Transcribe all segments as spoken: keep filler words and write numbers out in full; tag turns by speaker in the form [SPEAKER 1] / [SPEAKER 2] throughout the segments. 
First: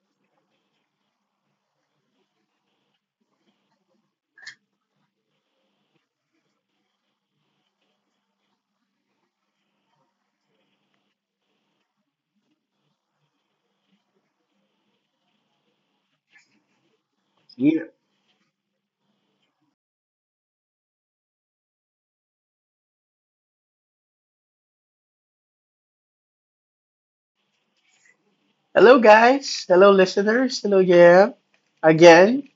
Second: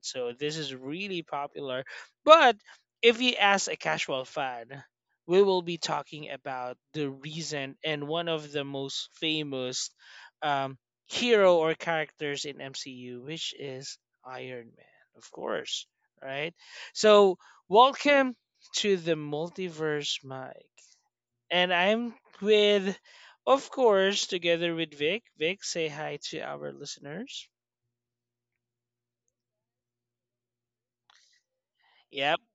[SPEAKER 1] So this is really popular. But if you ask a casual fan, we will be talking about the reason and one of the most famous um, hero or characters in M C U, which is Iron Man, of course, right? So,
[SPEAKER 2] Yeah.
[SPEAKER 1] welcome to the multiverse, Mike. And I'm with, of course, together with Vic. Vic, say hi to our listeners.
[SPEAKER 2] Hello, guys. Hello, listeners. Hello, yeah.
[SPEAKER 1] Yep,
[SPEAKER 2] Again,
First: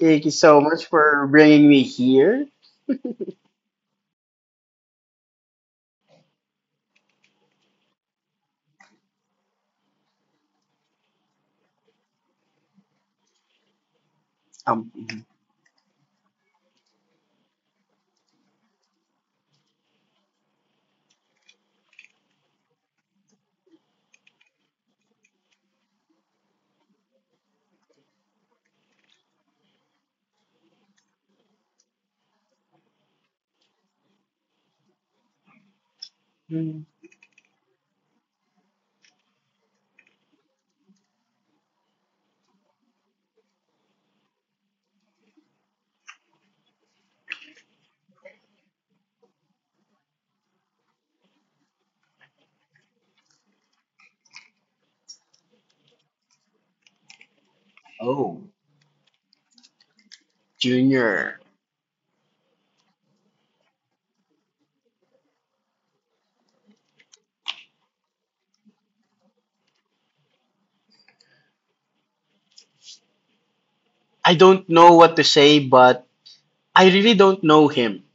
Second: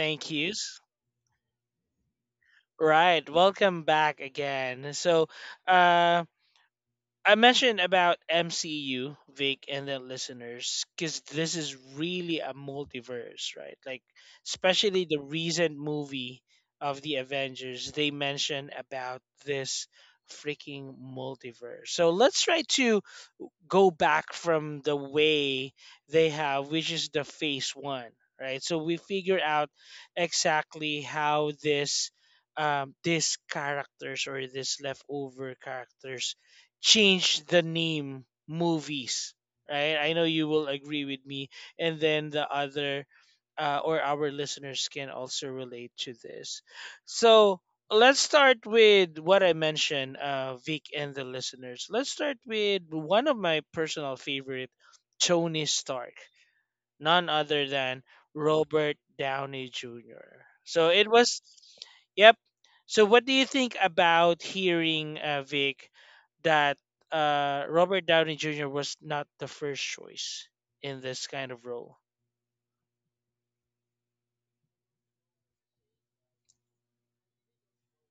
[SPEAKER 2] thank you so
[SPEAKER 1] yous.
[SPEAKER 2] much for bringing me here.
[SPEAKER 1] Right, welcome back again. So, uh, I mentioned about M C U, Vic, and the listeners, because this is really a multiverse, right? Like,
[SPEAKER 2] Um,
[SPEAKER 1] especially the recent movie of the Avengers, they mention about this freaking multiverse. So let's try to go back from the way they have, which is the phase one, right? So we figure out exactly how this um, these characters or these leftover characters
[SPEAKER 2] mhm.
[SPEAKER 1] change the name movies, right? I know you will agree with me, and then the other uh, or our listeners can also relate to this. So let's start with what I mentioned, uh, Vic and the listeners. Let's start with one of my personal favorite, Tony Stark, none other than
[SPEAKER 2] Oh,
[SPEAKER 1] Robert Downey Junior So it
[SPEAKER 2] Junior.
[SPEAKER 1] was, yep. So what do you think about hearing, uh, Vic, that uh, Robert Downey Junior was not the first choice in this kind of role?
[SPEAKER 2] I don't know what to say, but I really don't know him.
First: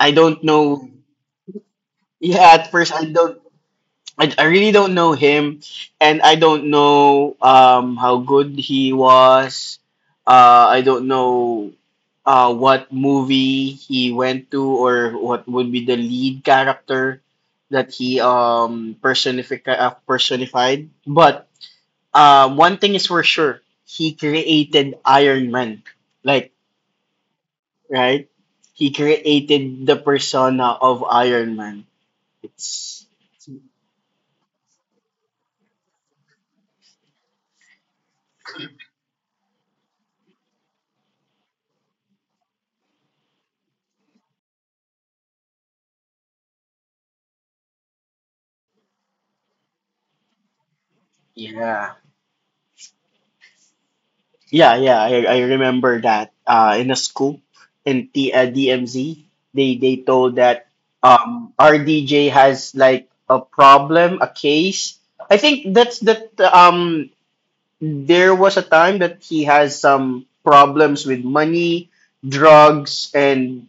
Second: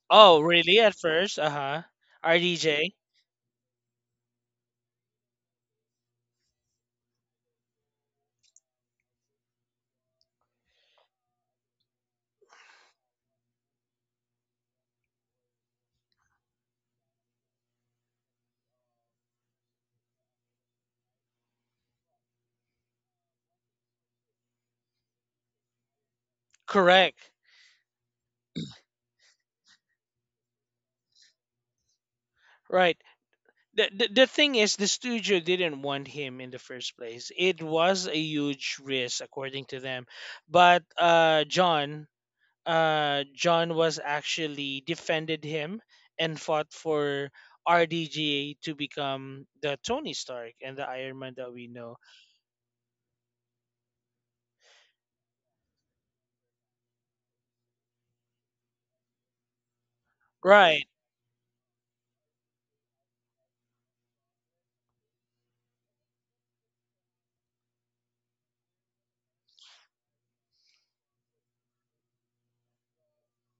[SPEAKER 2] I
[SPEAKER 1] Oh,
[SPEAKER 2] don't
[SPEAKER 1] really?
[SPEAKER 2] know.
[SPEAKER 1] At first, uh huh.
[SPEAKER 2] Yeah, at first
[SPEAKER 1] R D J,
[SPEAKER 2] I don't I, I really don't know him, and I don't know um, how good he was. Uh, I don't know uh, what movie he went to or what would be the lead character that he um, personific- uh, personified. But uh, one thing is for sure, he created Iron Man. Like,
[SPEAKER 1] correct.
[SPEAKER 2] right? He created the persona of Iron Man.
[SPEAKER 1] Right.
[SPEAKER 2] It's,
[SPEAKER 1] the, the the thing is, the studio didn't want him in the first place. It was a huge risk according to them, but uh john uh John was actually defended him and fought for RDGA to become the Tony Stark and the Iron Man that we
[SPEAKER 2] yeah.
[SPEAKER 1] know,
[SPEAKER 2] Yeah, yeah, I, I remember that uh, in a scoop in T, uh, D M Z, they they told that
[SPEAKER 1] right?
[SPEAKER 2] um, our D J has like a problem, a case. I think that's that um there was a time that he has some problems with money, drugs, and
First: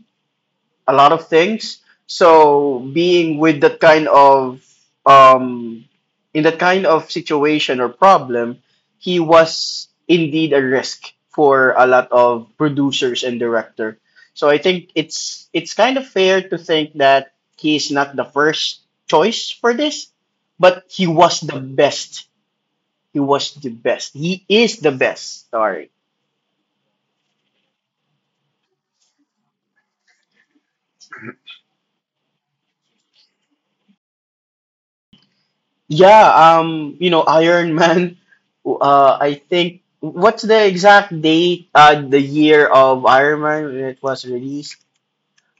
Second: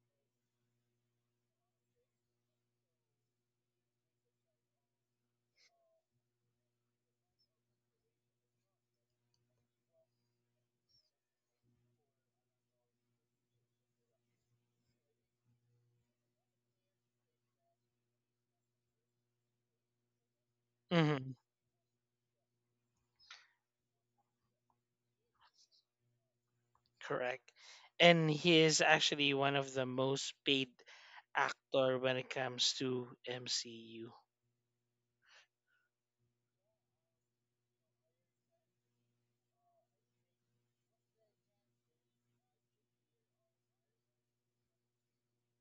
[SPEAKER 2] a lot of things. So being with that kind of um, in that kind of situation or problem, he was indeed a risk for a lot of producers and director. So I think it's it's kind of fair to think that he is not the first choice for this, but he
[SPEAKER 1] Hmm.
[SPEAKER 2] was the best. He was the best. He is the best. Sorry.
[SPEAKER 1] Correct. And he is actually one of the most paid actor when it comes to MCU.
[SPEAKER 2] Yeah, um, you know, Iron Man. Uh, I think what's the exact date? Uh, the year of Iron Man when it was released.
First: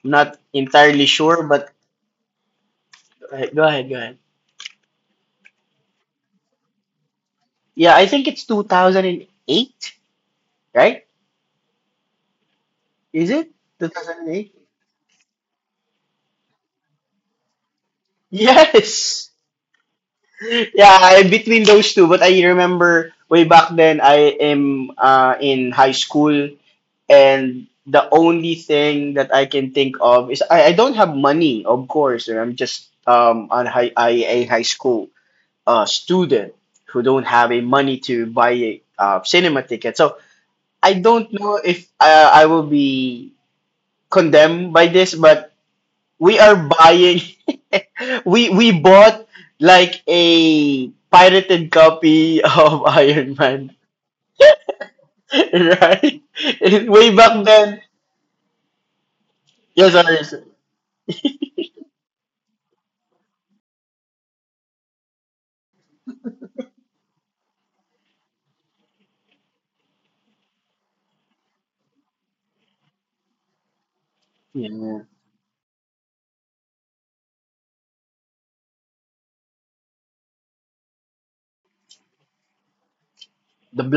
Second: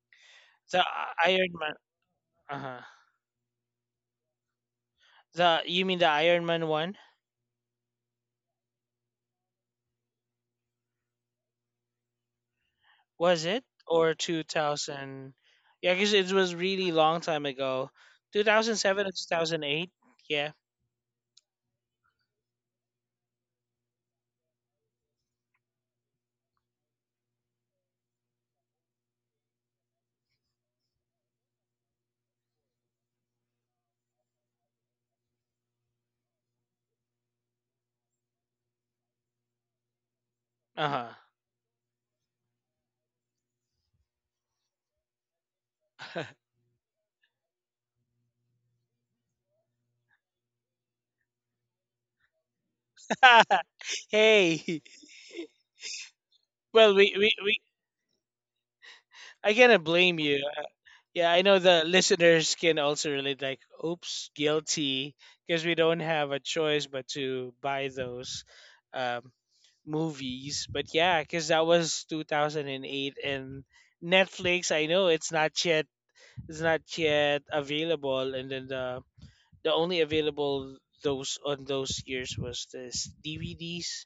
[SPEAKER 2] I'm not
[SPEAKER 1] the
[SPEAKER 2] entirely
[SPEAKER 1] uh,
[SPEAKER 2] sure,
[SPEAKER 1] Iron
[SPEAKER 2] but
[SPEAKER 1] Man. Uh-huh.
[SPEAKER 2] uh, go ahead, go ahead.
[SPEAKER 1] The You mean the Iron Man one?
[SPEAKER 2] Yeah, I think it's two thousand eight, right? Is
[SPEAKER 1] Was
[SPEAKER 2] it
[SPEAKER 1] it or two
[SPEAKER 2] two thousand eight?
[SPEAKER 1] thousand? Yeah, because it was really long time ago. Two thousand seven or two
[SPEAKER 2] Yes.
[SPEAKER 1] thousand eight? Yeah.
[SPEAKER 2] Yeah, I, between those two, but I remember way back then I am uh in high school, and the only thing that I can think of is I, I don't have money, of course. I'm just um on high I, a high school uh student who don't have a money to buy a uh, cinema ticket. So I
[SPEAKER 1] Uh
[SPEAKER 2] don't know if uh, I will be condemned by this, but
[SPEAKER 1] huh.
[SPEAKER 2] we are buying. we we bought like a pirated copy of Iron Man,
[SPEAKER 1] Hey.
[SPEAKER 2] right?
[SPEAKER 1] Well, we
[SPEAKER 2] Way
[SPEAKER 1] we
[SPEAKER 2] back
[SPEAKER 1] we.
[SPEAKER 2] then.
[SPEAKER 1] I cannot
[SPEAKER 2] Yes, sir.
[SPEAKER 1] blame
[SPEAKER 2] Yes,
[SPEAKER 1] you.
[SPEAKER 2] sir.
[SPEAKER 1] Yeah, I know the listeners can also relate. Like, oops, guilty, because we don't have a choice but to buy those. Um, Movies. But yeah, because that was twenty oh eight and Netflix. I know
[SPEAKER 2] Yeah.
[SPEAKER 1] it's not yet is not yet available, and then the the only available those on those years was this
[SPEAKER 2] The
[SPEAKER 1] D V Ds,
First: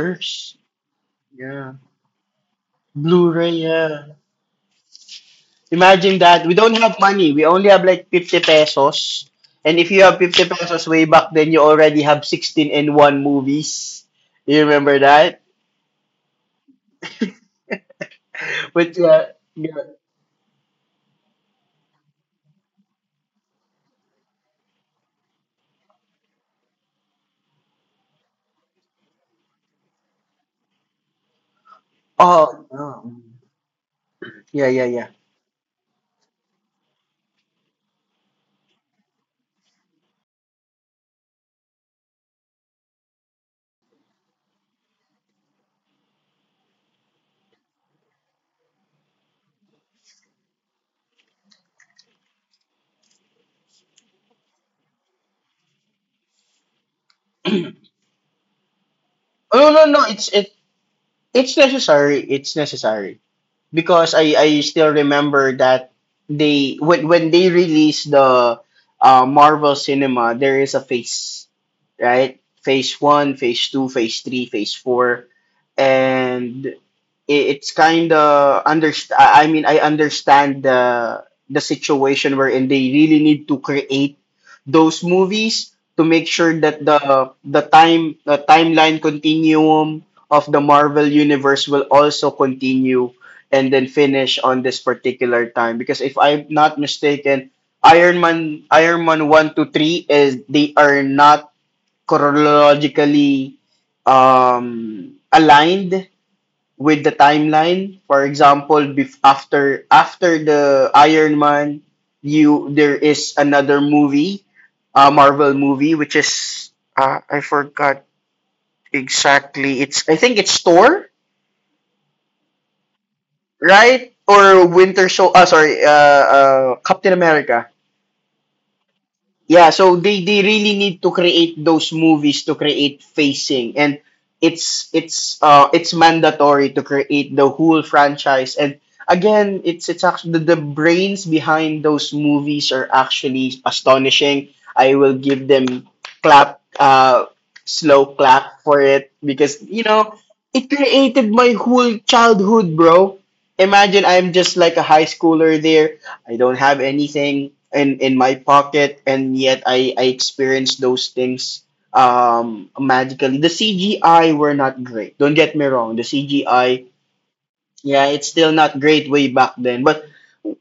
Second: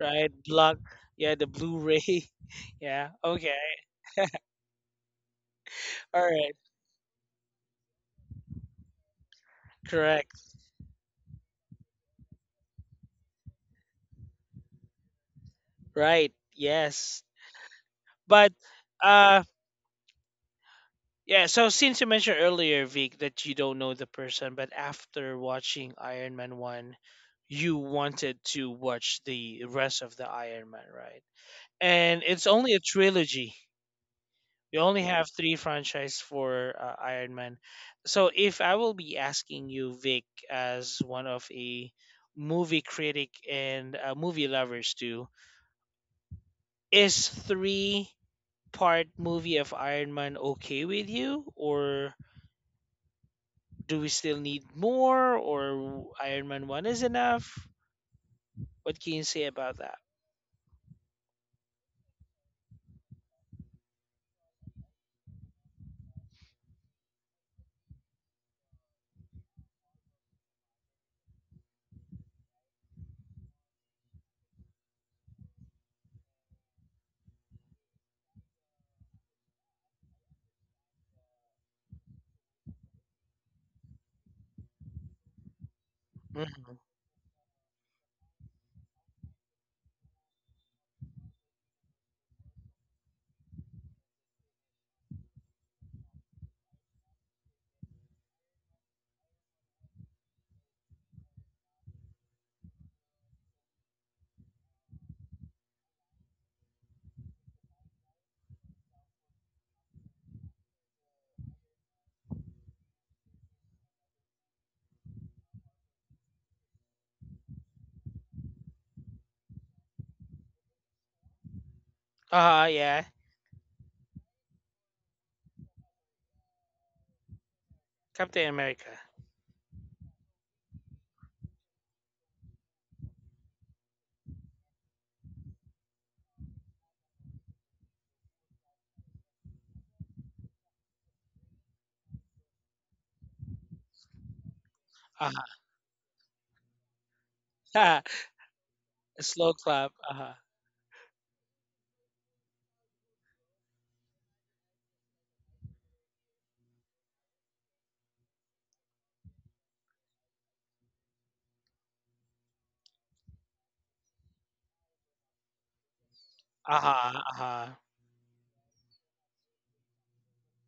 [SPEAKER 1] right? Block Yeah, the
[SPEAKER 2] Yeah.
[SPEAKER 1] Blu-ray. Yeah.
[SPEAKER 2] Blu-ray,
[SPEAKER 1] Okay.
[SPEAKER 2] yeah. Imagine
[SPEAKER 1] All
[SPEAKER 2] that.
[SPEAKER 1] right.
[SPEAKER 2] We don't have money. We only have like fifty pesos. And if you have
[SPEAKER 1] Correct.
[SPEAKER 2] fifty pesos way back then, you already have sixteen and one movies. You remember that?
[SPEAKER 1] Right. Yes. But
[SPEAKER 2] But yeah,
[SPEAKER 1] uh
[SPEAKER 2] yeah.
[SPEAKER 1] yeah, so since you mentioned earlier, Vic, that you don't know the person, but after watching Iron Man one, you wanted to watch the rest of the Iron Man, right? And it's
[SPEAKER 2] Oh,
[SPEAKER 1] only a
[SPEAKER 2] oh.
[SPEAKER 1] trilogy.
[SPEAKER 2] Yeah,
[SPEAKER 1] You
[SPEAKER 2] yeah,
[SPEAKER 1] only
[SPEAKER 2] yeah.
[SPEAKER 1] have three franchise for uh, Iron Man. So if I will be asking you, Vic, as one of a movie critic and uh, movie lovers too, is three part movie of Iron Man okay with you, or do we still need more, or Iron Man one is enough? What can you say
[SPEAKER 2] Oh,
[SPEAKER 1] about
[SPEAKER 2] no, no,
[SPEAKER 1] that?
[SPEAKER 2] no. It's, it, it's necessary. It's necessary. Because I I still remember that they when when they released the uh, Marvel Cinema, there is a phase, right? Phase one, phase two, phase three, phase four, and i- it's kind of underst- I I mean I understand the the situation wherein they really need to create those movies to make sure
[SPEAKER 1] Mm-hmm.
[SPEAKER 2] that the the time the timeline continuum of the Marvel universe will also continue and then finish on this particular time, because if I'm not mistaken, Iron Man Iron Man one to three is, they are not chronologically um aligned with the timeline. For example, bef- after after the Iron Man, you there is another movie, a uh, Marvel movie, which is uh, I forgot exactly. It's I think it's Thor,
[SPEAKER 1] Uh yeah,
[SPEAKER 2] right? Or Winter Soldier. Uh, sorry, uh, uh, Captain America.
[SPEAKER 1] Captain America.
[SPEAKER 2] Yeah, so they they really need to create those movies to create facing, and it's it's uh it's mandatory to create the whole franchise. And again, it's it's actually, the, the brains behind those movies are actually astonishing. I will give them clap uh
[SPEAKER 1] Uh-huh.
[SPEAKER 2] slow clap for it,
[SPEAKER 1] Slow
[SPEAKER 2] because you
[SPEAKER 1] clap.
[SPEAKER 2] know
[SPEAKER 1] Uh-huh.
[SPEAKER 2] it created my whole childhood, bro. Imagine I'm just like a high schooler there. I don't have anything in in my pocket, and yet I I experienced those things um magically. The C G I were not great. Don't get me wrong. The C G I,
[SPEAKER 1] Uh-huh.
[SPEAKER 2] yeah, it's still not great way back then, but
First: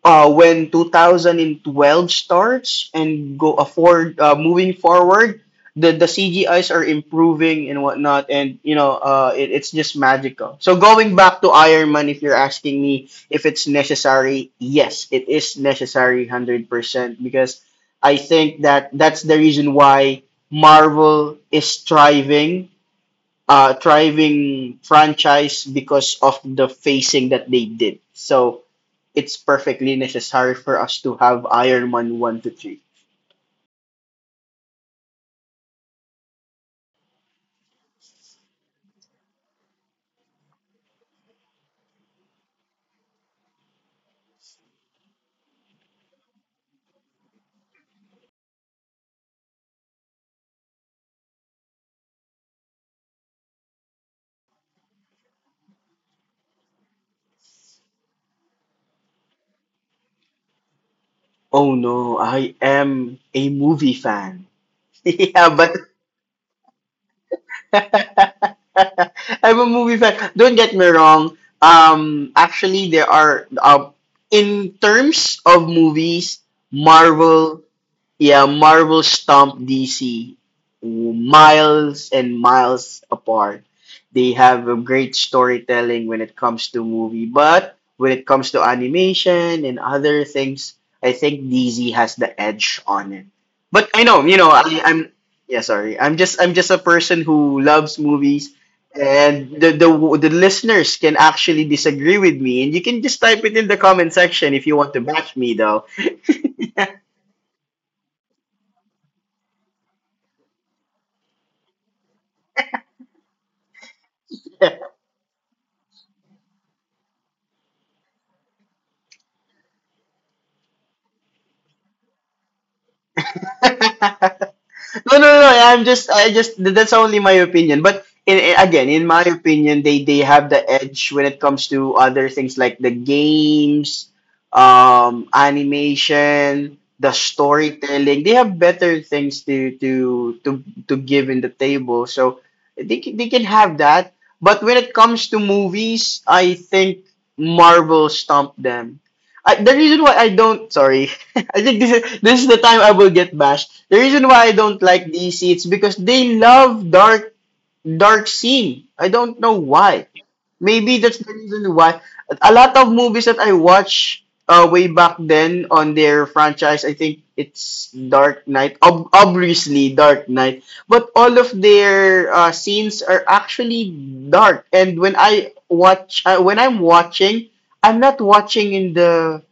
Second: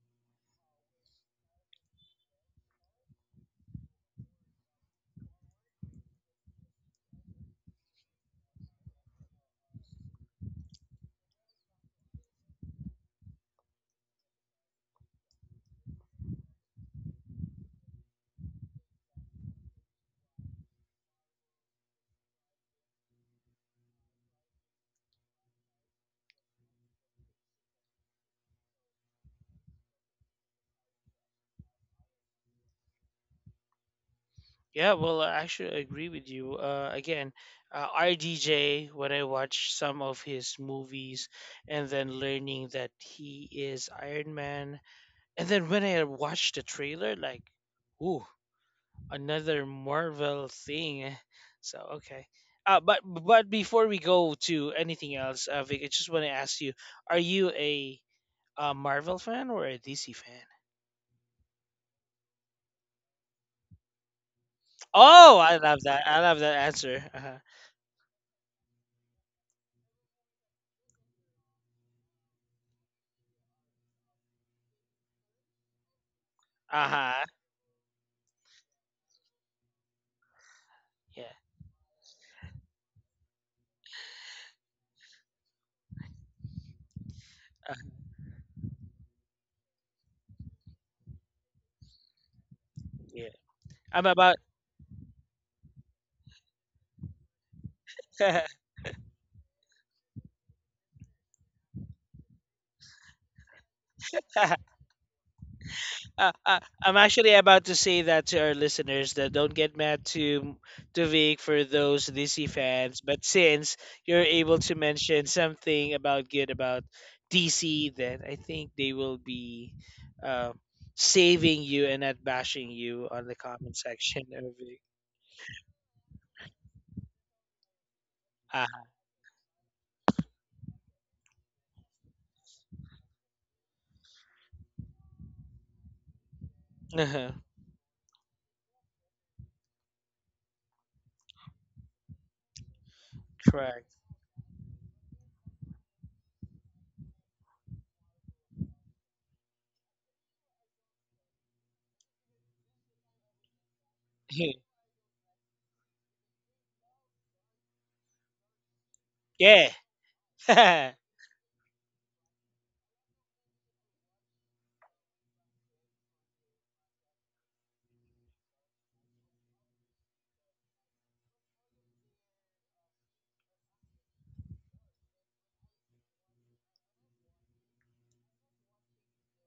[SPEAKER 2] uh, when twenty twelve starts and go afford uh, moving forward, the the C G Is are improving and whatnot, and you know, uh, it, it's just magical. So going back to Iron Man, if you're asking me if it's necessary, yes, it is necessary, hundred percent, because I think that that's the reason why Marvel is thriving, uh, thriving franchise because of the facing that they did. So it's perfectly necessary for us to have Iron Man one, to three.
[SPEAKER 1] Yeah, well, I actually agree with you. Uh, again, uh, R D J, when I watch some of his movies and then learning that he is Iron Man, and then when I watch the trailer, like, ooh, another Marvel thing. eh, So, okay. Uh, but but before we go to anything else, uh, Vic, I just want to ask you: Are you a, uh Marvel fan or a D C fan?
[SPEAKER 2] Oh no, I am a movie fan.
[SPEAKER 1] Oh,
[SPEAKER 2] Yeah,
[SPEAKER 1] I
[SPEAKER 2] but
[SPEAKER 1] love that! I love that answer. Uh huh.
[SPEAKER 2] I'm a movie fan. Don't get me wrong. Um, actually, there are uh, in terms of movies,
[SPEAKER 1] Uh huh.
[SPEAKER 2] Marvel Yeah, Marvel stomped D C
[SPEAKER 1] Yeah.
[SPEAKER 2] miles and miles apart. They have a great storytelling when it comes to movie, but
[SPEAKER 1] Uh,
[SPEAKER 2] when it comes to animation and other things, I think D C has the edge on it.
[SPEAKER 1] yeah.
[SPEAKER 2] But I
[SPEAKER 1] I'm
[SPEAKER 2] know, you
[SPEAKER 1] about.
[SPEAKER 2] know, I, I'm yeah, sorry, I'm just I'm just a person who loves movies, and the the the listeners can actually disagree with me, and you can just type it in the comment section if you want to bash me, though.
[SPEAKER 1] Uh, uh, I'm actually about to say that to our listeners that don't get mad to to Vic for those D C fans. But since you're able to mention something about good about D C, then I think they will be uh, saving you and not bashing you on the comment section of Vic.
[SPEAKER 2] No, no, no. No. I'm just, I just, That's only my opinion. But in, in-
[SPEAKER 1] uh
[SPEAKER 2] again, in my opinion, they they have the edge when it comes to other things like the games, um, animation, the
[SPEAKER 1] uh
[SPEAKER 2] storytelling. They have better things to to to to give in the table. So they can, they can have
[SPEAKER 1] Correct.
[SPEAKER 2] that. But when it comes to movies, I think Marvel stumped them. I, the reason why I don't, sorry, I think this is this is the time I will get bashed. The reason why I don't like D C it's because they love dark dark scene. I don't know
[SPEAKER 1] Yeah.
[SPEAKER 2] why. Maybe that's the reason why. A lot of movies that I watch uh, way back then on their franchise, I think it's Dark Knight. Ob- obviously, Dark Knight. But all of their uh, scenes are actually dark. And when I watch, uh, when I'm watching, I'm not watching in the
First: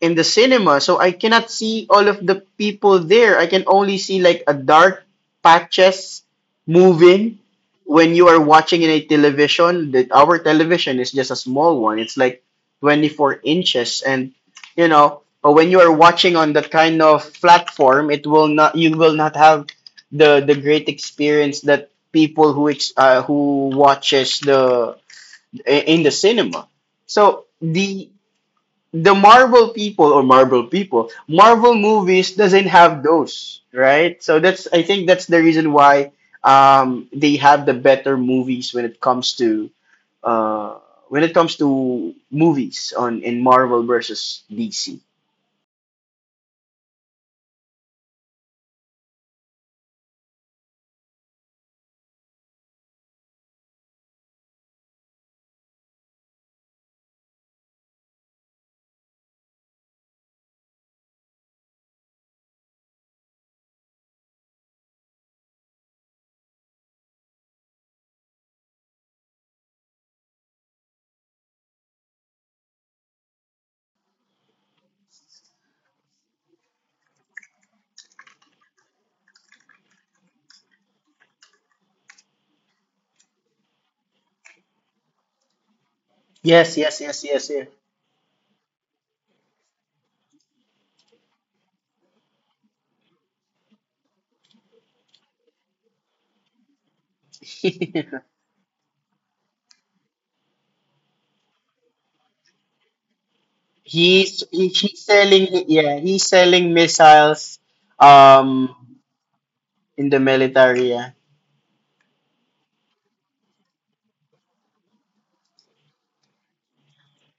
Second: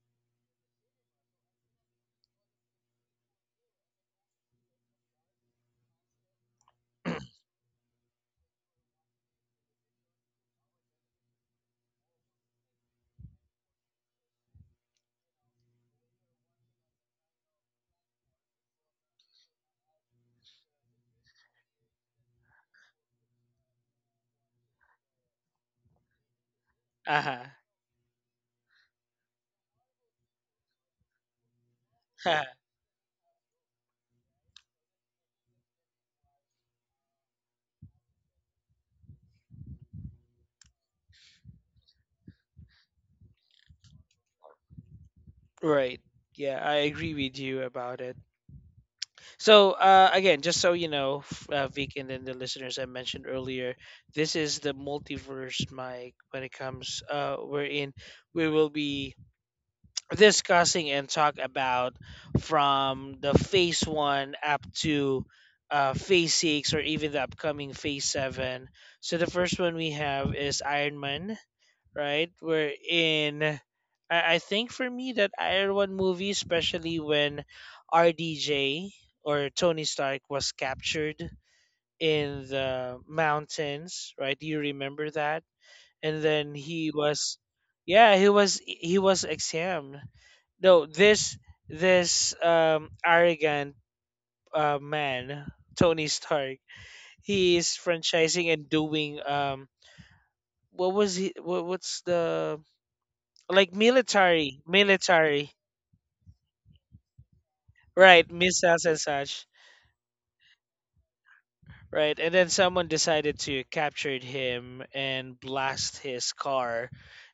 [SPEAKER 2] in the cinema, so I cannot see all of the people there. I can only see like a dark patches moving when you are watching in a television, that our television is just a small one. It's like twenty-four inches, and you know, but when you are watching on that kind of platform, it will not you will not have the the great experience that people who ex, uh, who watches the in the cinema. So
[SPEAKER 1] Uh-huh.
[SPEAKER 2] the the Marvel people, or Marvel people, Marvel movies doesn't have those, right? So that's I think that's the reason why um, they have the better movies when it comes to uh, when it comes to movies on in Marvel versus D C.
[SPEAKER 1] Right. Yeah, I agree with you about it. So uh, again, just so you know, f- uh, Vic and then the listeners I mentioned earlier, this is the multiverse mic when it comes. Uh, we're in. We will be discussing and talk about from the phase one up to uh, phase six or even the upcoming phase seven. So the first one we have is Iron Man, right? Wherein I, I think for me that Iron Man movie, especially when R D J or Tony Stark was captured in the mountains, right? Do you remember that? And then
[SPEAKER 2] Yes,
[SPEAKER 1] he
[SPEAKER 2] yes, yes,
[SPEAKER 1] was,
[SPEAKER 2] yes, yeah.
[SPEAKER 1] yeah, he was he was examined. No, this this um arrogant uh, man, Tony Stark, he is franchising and doing um. What was he? What, what's the, like,
[SPEAKER 2] he's
[SPEAKER 1] military,
[SPEAKER 2] he, he's selling,
[SPEAKER 1] military,
[SPEAKER 2] yeah, he's selling missiles,
[SPEAKER 1] right?
[SPEAKER 2] um
[SPEAKER 1] Missiles and such,
[SPEAKER 2] in the military, yeah.
[SPEAKER 1] right? And then someone decided to capture him and blast his car,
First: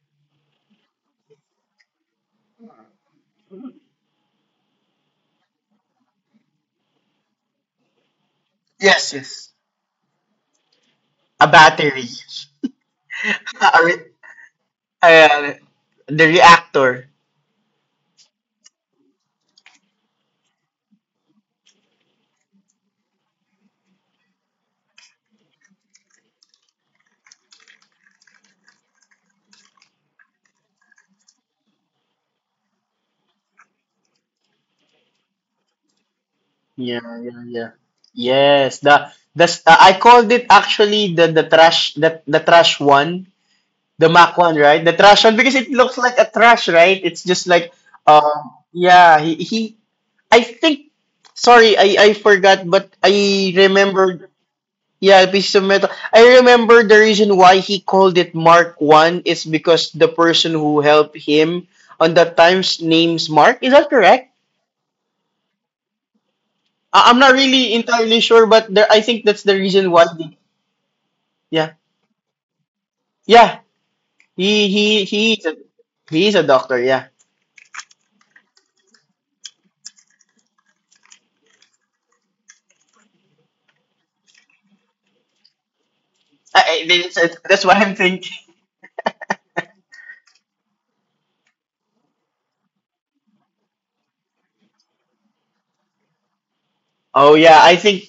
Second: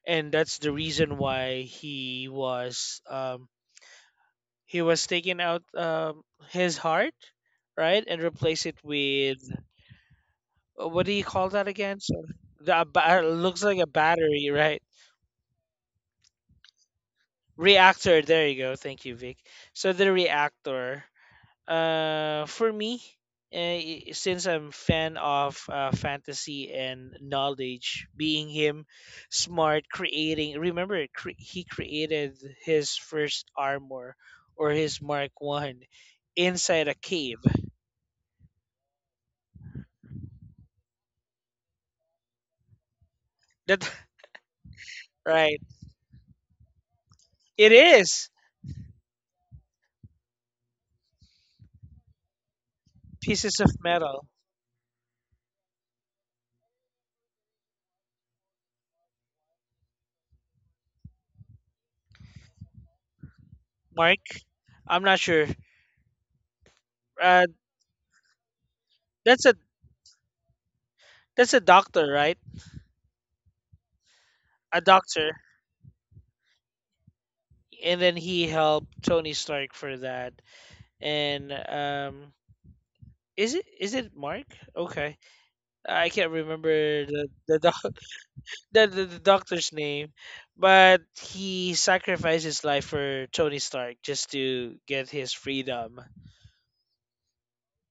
[SPEAKER 1] and that's the reason why he was um, he was taking out um, his heart, right, and replace it
[SPEAKER 2] Yes,
[SPEAKER 1] with
[SPEAKER 2] yes.
[SPEAKER 1] uh, what do you
[SPEAKER 2] A
[SPEAKER 1] call that again?
[SPEAKER 2] battery.
[SPEAKER 1] So the a ba- looks like a battery, right?
[SPEAKER 2] Uh, the reactor.
[SPEAKER 1] Reactor. There you go. Thank you, Vic. So the reactor. Uh, for me, uh, since I'm fan of uh, fantasy and knowledge, being him, smart, creating. Remember, cre- he created his first armor or his Mark One inside a
[SPEAKER 2] Yeah,
[SPEAKER 1] cave.
[SPEAKER 2] yeah, yeah. Yes, the the s- uh, I called it actually the the trash the the trash one,
[SPEAKER 1] That.
[SPEAKER 2] the Mac one, right? The trash one
[SPEAKER 1] Right?
[SPEAKER 2] because it looks like a trash, right? It's just
[SPEAKER 1] It
[SPEAKER 2] like
[SPEAKER 1] is
[SPEAKER 2] um yeah, he, he I think sorry, I I forgot, but I
[SPEAKER 1] pieces of metal.
[SPEAKER 2] remembered, yeah, piece of metal. I remember the reason why he called it Mark One is because the person who helped him on that time's name's Mark. Is that
[SPEAKER 1] Mark,
[SPEAKER 2] correct?
[SPEAKER 1] I'm not sure.
[SPEAKER 2] I- I'm not
[SPEAKER 1] Uh,
[SPEAKER 2] really entirely sure, but there, I think
[SPEAKER 1] that's
[SPEAKER 2] that's
[SPEAKER 1] a
[SPEAKER 2] the reason why. The,
[SPEAKER 1] that's a
[SPEAKER 2] yeah,
[SPEAKER 1] doctor, right?
[SPEAKER 2] yeah, he
[SPEAKER 1] A
[SPEAKER 2] he
[SPEAKER 1] doctor,
[SPEAKER 2] he is a, he is a doctor. Yeah,
[SPEAKER 1] and then he helped Tony Stark for that and um Is it is it Mark? Okay, I can't
[SPEAKER 2] I, I,
[SPEAKER 1] remember the
[SPEAKER 2] that's, that's
[SPEAKER 1] the
[SPEAKER 2] what
[SPEAKER 1] doc-
[SPEAKER 2] I'm thinking.
[SPEAKER 1] the, the, the doctor's name, but he sacrificed his life for Tony Stark just to get his freedom.
[SPEAKER 2] Oh yeah, I think.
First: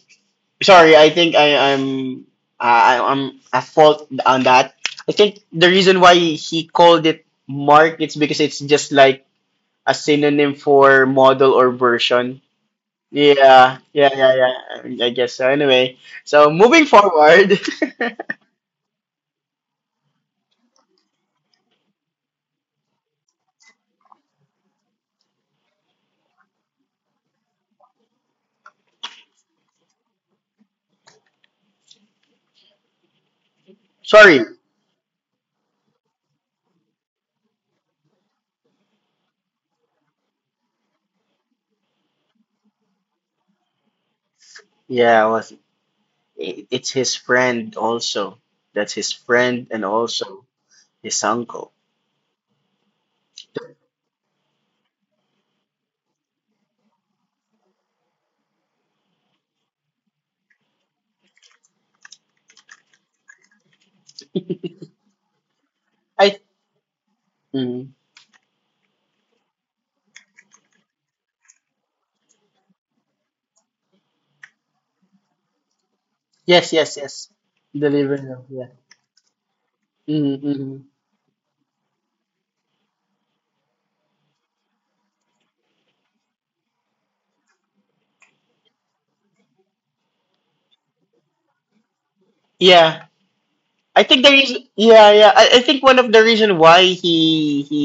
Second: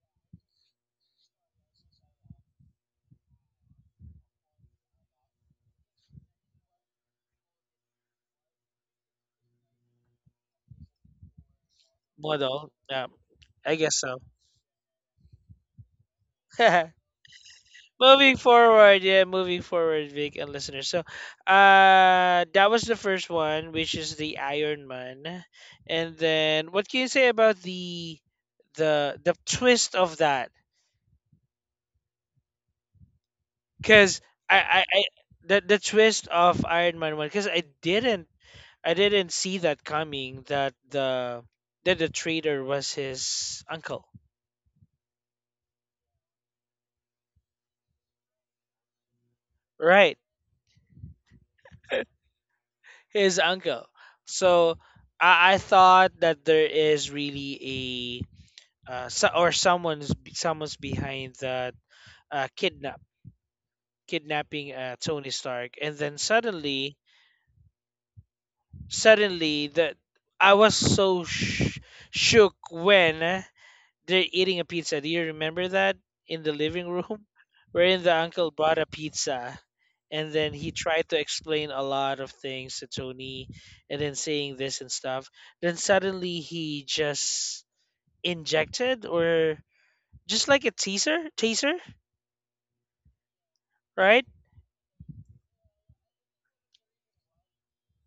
[SPEAKER 2] Sorry, I think I, I'm I, I'm at fault on that. I think the reason why he called it Mark it's because it's just like a synonym for model or version.
[SPEAKER 1] Model. Um, I
[SPEAKER 2] Yeah,
[SPEAKER 1] guess so.
[SPEAKER 2] yeah, yeah, yeah. I guess so. Anyway, so moving forward.
[SPEAKER 1] Moving forward, yeah, moving forward, Vic and listeners. So, uh, that was the first one, which is the Iron Man, and then what can you say about the the the twist of that? Because I,
[SPEAKER 2] Sorry.
[SPEAKER 1] I, I the the twist of Iron Man one, because I didn't I didn't see that coming, that the that the traitor was his uncle,
[SPEAKER 2] Yeah, well, i- it's his friend also. That's his friend and
[SPEAKER 1] right?
[SPEAKER 2] also his uncle.
[SPEAKER 1] His uncle. So I, I thought that there is really a uh, so, or someone's someone's behind that uh, kidnap kidnapping uh, Tony Stark, and then
[SPEAKER 2] I
[SPEAKER 1] suddenly
[SPEAKER 2] mm,
[SPEAKER 1] suddenly that I was so sh- shook when they're eating a pizza. Do you remember that? In the living
[SPEAKER 2] yes, yes,
[SPEAKER 1] room,
[SPEAKER 2] yes.
[SPEAKER 1] wherein the uncle
[SPEAKER 2] Delivery of,
[SPEAKER 1] brought a
[SPEAKER 2] yeah.
[SPEAKER 1] pizza, and then
[SPEAKER 2] Mm-hmm.
[SPEAKER 1] he
[SPEAKER 2] Mm-hmm.
[SPEAKER 1] tried to explain a lot of things to Tony, and then saying this and stuff. Then suddenly he just injected, or just like a teaser, teaser,
[SPEAKER 2] Yeah. I
[SPEAKER 1] right?
[SPEAKER 2] think the reason Yeah, yeah. I, I think one of the reason why he he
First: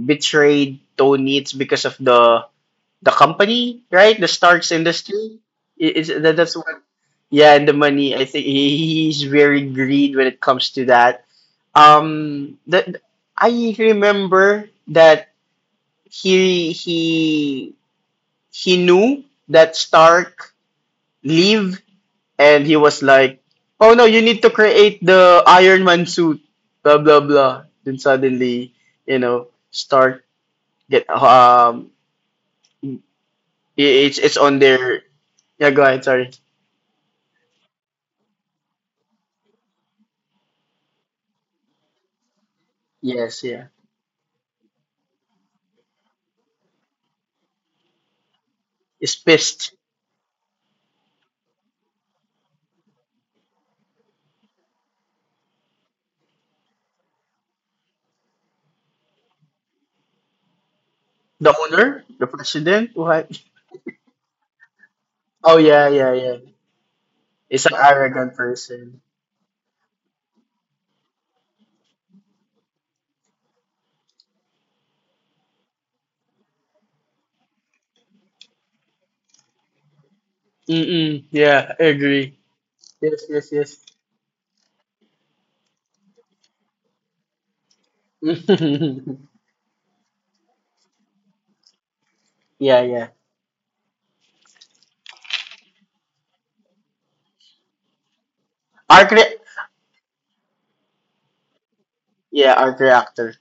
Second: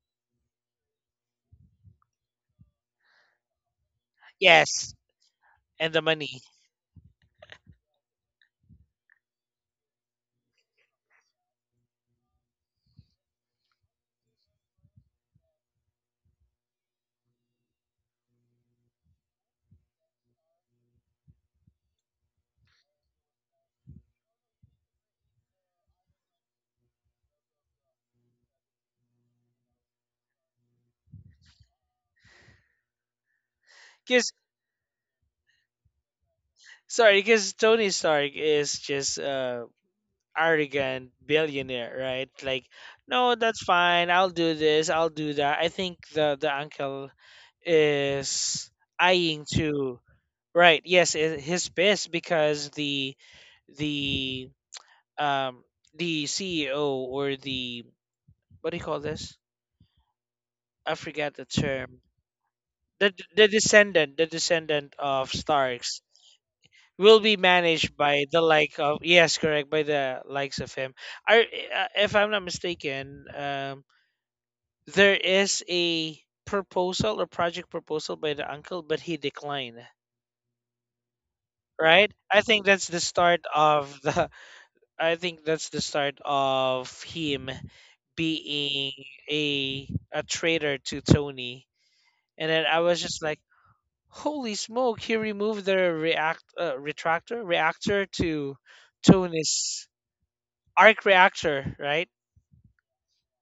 [SPEAKER 2] betrayed Tony it's because of the the company, right? The Starks
[SPEAKER 1] Yes,
[SPEAKER 2] industry.
[SPEAKER 1] and
[SPEAKER 2] I-
[SPEAKER 1] the
[SPEAKER 2] Is that
[SPEAKER 1] money.
[SPEAKER 2] that's what Yeah, and the money. I think he, he's very greed when it comes to that. Um, that I remember that he he he knew that Stark leave, and he was like, "Oh no, you need to create the Iron Man suit." Blah blah blah. Then suddenly, you know, Stark get, um, i- it's
[SPEAKER 1] Because,
[SPEAKER 2] it's on their, yeah. Go ahead. Sorry.
[SPEAKER 1] sorry, because Tony Stark is just uh arrogant billionaire, right? Like, no,
[SPEAKER 2] Yes,
[SPEAKER 1] that's
[SPEAKER 2] yeah.
[SPEAKER 1] fine. I'll do this. I'll do that. I think the the uncle is
[SPEAKER 2] Is
[SPEAKER 1] eyeing
[SPEAKER 2] pissed.
[SPEAKER 1] to, right. Yes, i- his piss, because the the um the C E O or the, what do you call this? I forget the
[SPEAKER 2] The
[SPEAKER 1] term.
[SPEAKER 2] owner, the president.
[SPEAKER 1] The
[SPEAKER 2] What?
[SPEAKER 1] the descendant, the descendant of
[SPEAKER 2] Oh yeah,
[SPEAKER 1] Starks
[SPEAKER 2] yeah, yeah.
[SPEAKER 1] will be
[SPEAKER 2] It's an
[SPEAKER 1] managed by
[SPEAKER 2] arrogant
[SPEAKER 1] the like of
[SPEAKER 2] person.
[SPEAKER 1] yes, correct, by the likes of him. I, uh, if I'm not mistaken, um, there is a proposal or project proposal by the uncle, but he declined.
[SPEAKER 2] Mm-mm, yeah, I
[SPEAKER 1] Right?
[SPEAKER 2] agree.
[SPEAKER 1] I think that's the
[SPEAKER 2] Yes,
[SPEAKER 1] start
[SPEAKER 2] yes, yes.
[SPEAKER 1] of the. I think that's the start of him being a a traitor to Tony. And then
[SPEAKER 2] Yeah,
[SPEAKER 1] I was
[SPEAKER 2] yeah.
[SPEAKER 1] just like, "Holy smoke! He removed the react uh, retractor reactor to
[SPEAKER 2] Arc re-
[SPEAKER 1] Tony's arc reactor, right?"
[SPEAKER 2] yeah, arc reactor.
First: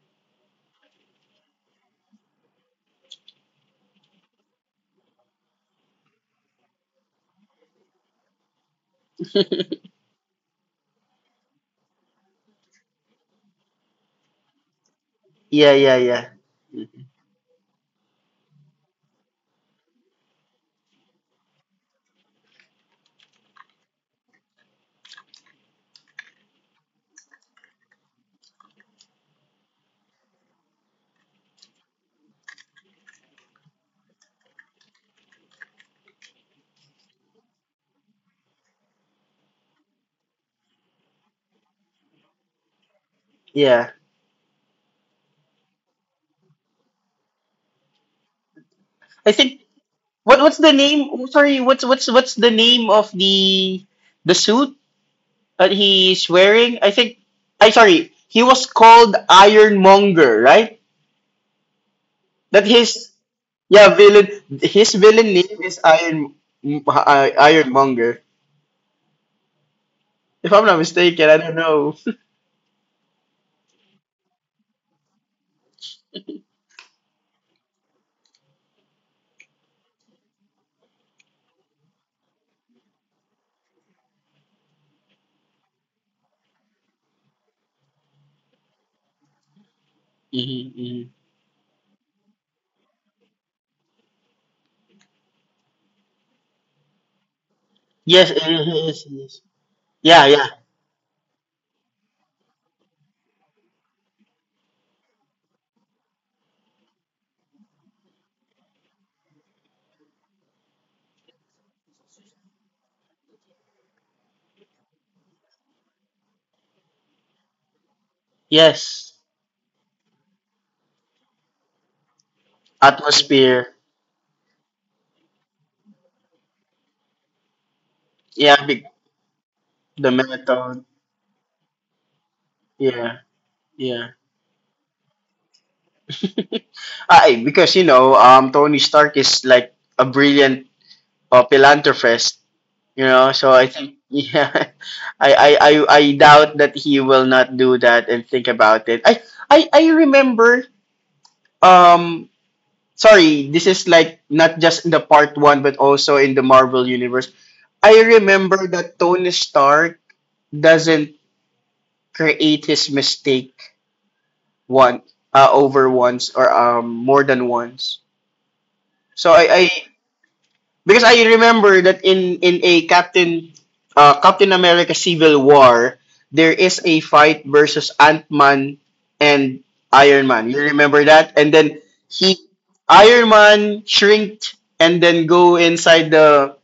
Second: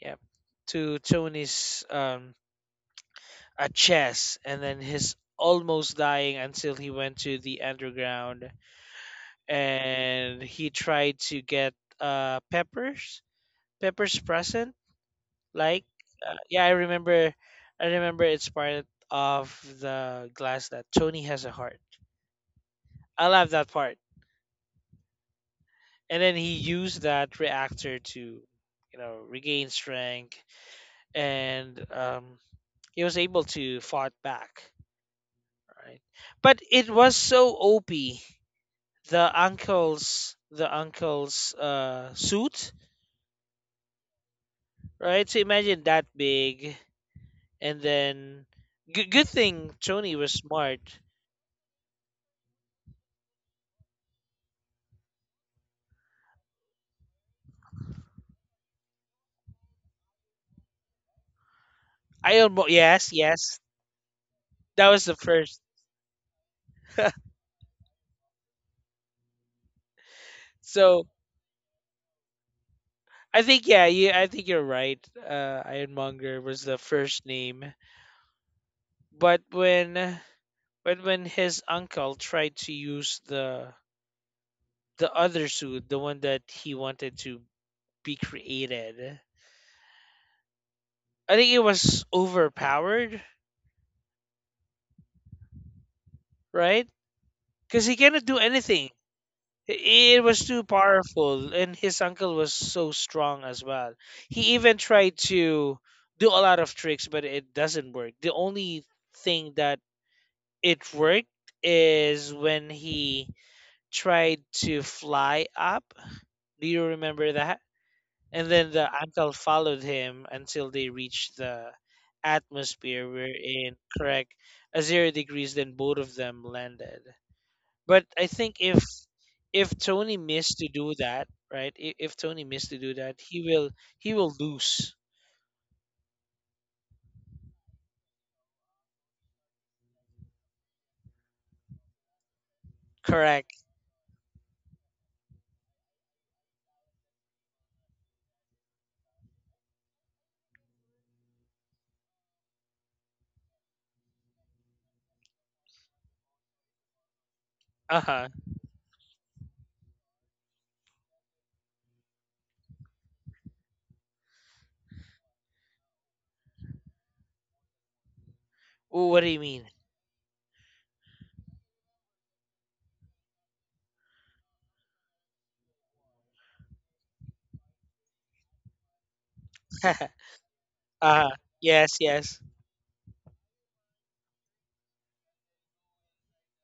[SPEAKER 1] Yeah, to Tony's um at chess, and then his almost dying until he went to the underground, and he tried to get uh peppers peppers present,
[SPEAKER 2] Yeah,
[SPEAKER 1] like,
[SPEAKER 2] yeah, yeah.
[SPEAKER 1] uh, yeah, i remember i remember it's part of the glass that Tony has a heart. I love that part, and then he used that reactor to you know regain strength, and um he was able to fought back, right? But it was so op, the uncle's the uncle's uh suit,
[SPEAKER 2] Yeah.
[SPEAKER 1] right? So imagine that big, and then good good
[SPEAKER 2] I think
[SPEAKER 1] thing Tony was
[SPEAKER 2] what what's the
[SPEAKER 1] smart.
[SPEAKER 2] name? Oh, sorry, what's what's what's the name of the the suit that he's wearing? I think I Sorry, he was called Ironmonger, right?
[SPEAKER 1] I
[SPEAKER 2] That
[SPEAKER 1] almost, yes,
[SPEAKER 2] his
[SPEAKER 1] yes,
[SPEAKER 2] Yeah, villain
[SPEAKER 1] that
[SPEAKER 2] his
[SPEAKER 1] was the
[SPEAKER 2] villain
[SPEAKER 1] first.
[SPEAKER 2] name is Iron m- I- Ironmonger. If I'm not
[SPEAKER 1] So
[SPEAKER 2] mistaken, I don't know.
[SPEAKER 1] I think, yeah, you I think you're right. Uh, Ironmonger was the first name, but when but when his uncle tried to use the the other suit, the one that he wanted to be created,
[SPEAKER 2] Mhm, mhm.
[SPEAKER 1] I think it was overpowered, right? Because he cannot
[SPEAKER 2] Yes,
[SPEAKER 1] do
[SPEAKER 2] it is, it
[SPEAKER 1] anything.
[SPEAKER 2] is, it is.
[SPEAKER 1] I- It
[SPEAKER 2] Yeah, yeah.
[SPEAKER 1] was too powerful, and his uncle was so strong as well. He even tried to do a lot of tricks, but it doesn't work. The only thing that it worked is when he tried to fly up. Do you remember that? And then the
[SPEAKER 2] Yes.
[SPEAKER 1] uncle followed him until they reached the atmosphere,
[SPEAKER 2] Atmosphere.
[SPEAKER 1] wherein, correct, a zero degrees, then both of them landed. But I
[SPEAKER 2] Yeah,
[SPEAKER 1] think if if
[SPEAKER 2] the
[SPEAKER 1] Tony missed to
[SPEAKER 2] method.
[SPEAKER 1] do that, right? If, if Tony missed to do
[SPEAKER 2] Yeah,
[SPEAKER 1] that, he will
[SPEAKER 2] yeah.
[SPEAKER 1] he will lose.
[SPEAKER 2] I Because you know, um, Tony Stark is like a brilliant uh, philanthropist. You know, so
[SPEAKER 1] Correct.
[SPEAKER 2] I think yeah, I, I I I doubt that he will not do that and think about it. I I I remember. Um, Sorry, this is like not just in the part one, but also in the Marvel universe.
[SPEAKER 1] Uh
[SPEAKER 2] I
[SPEAKER 1] huh.
[SPEAKER 2] remember that Tony Stark doesn't create his mistake one uh, over once or um more than once.
[SPEAKER 1] Ooh, what do
[SPEAKER 2] So
[SPEAKER 1] you
[SPEAKER 2] I,
[SPEAKER 1] mean?
[SPEAKER 2] I because I remember that in in a Captain uh, Captain America Civil War, there is a fight versus Ant Man and
[SPEAKER 1] uh
[SPEAKER 2] Iron Man. You remember
[SPEAKER 1] huh.
[SPEAKER 2] that? And then
[SPEAKER 1] Yes,
[SPEAKER 2] he
[SPEAKER 1] yes.
[SPEAKER 2] Iron Man shrinked and then go inside the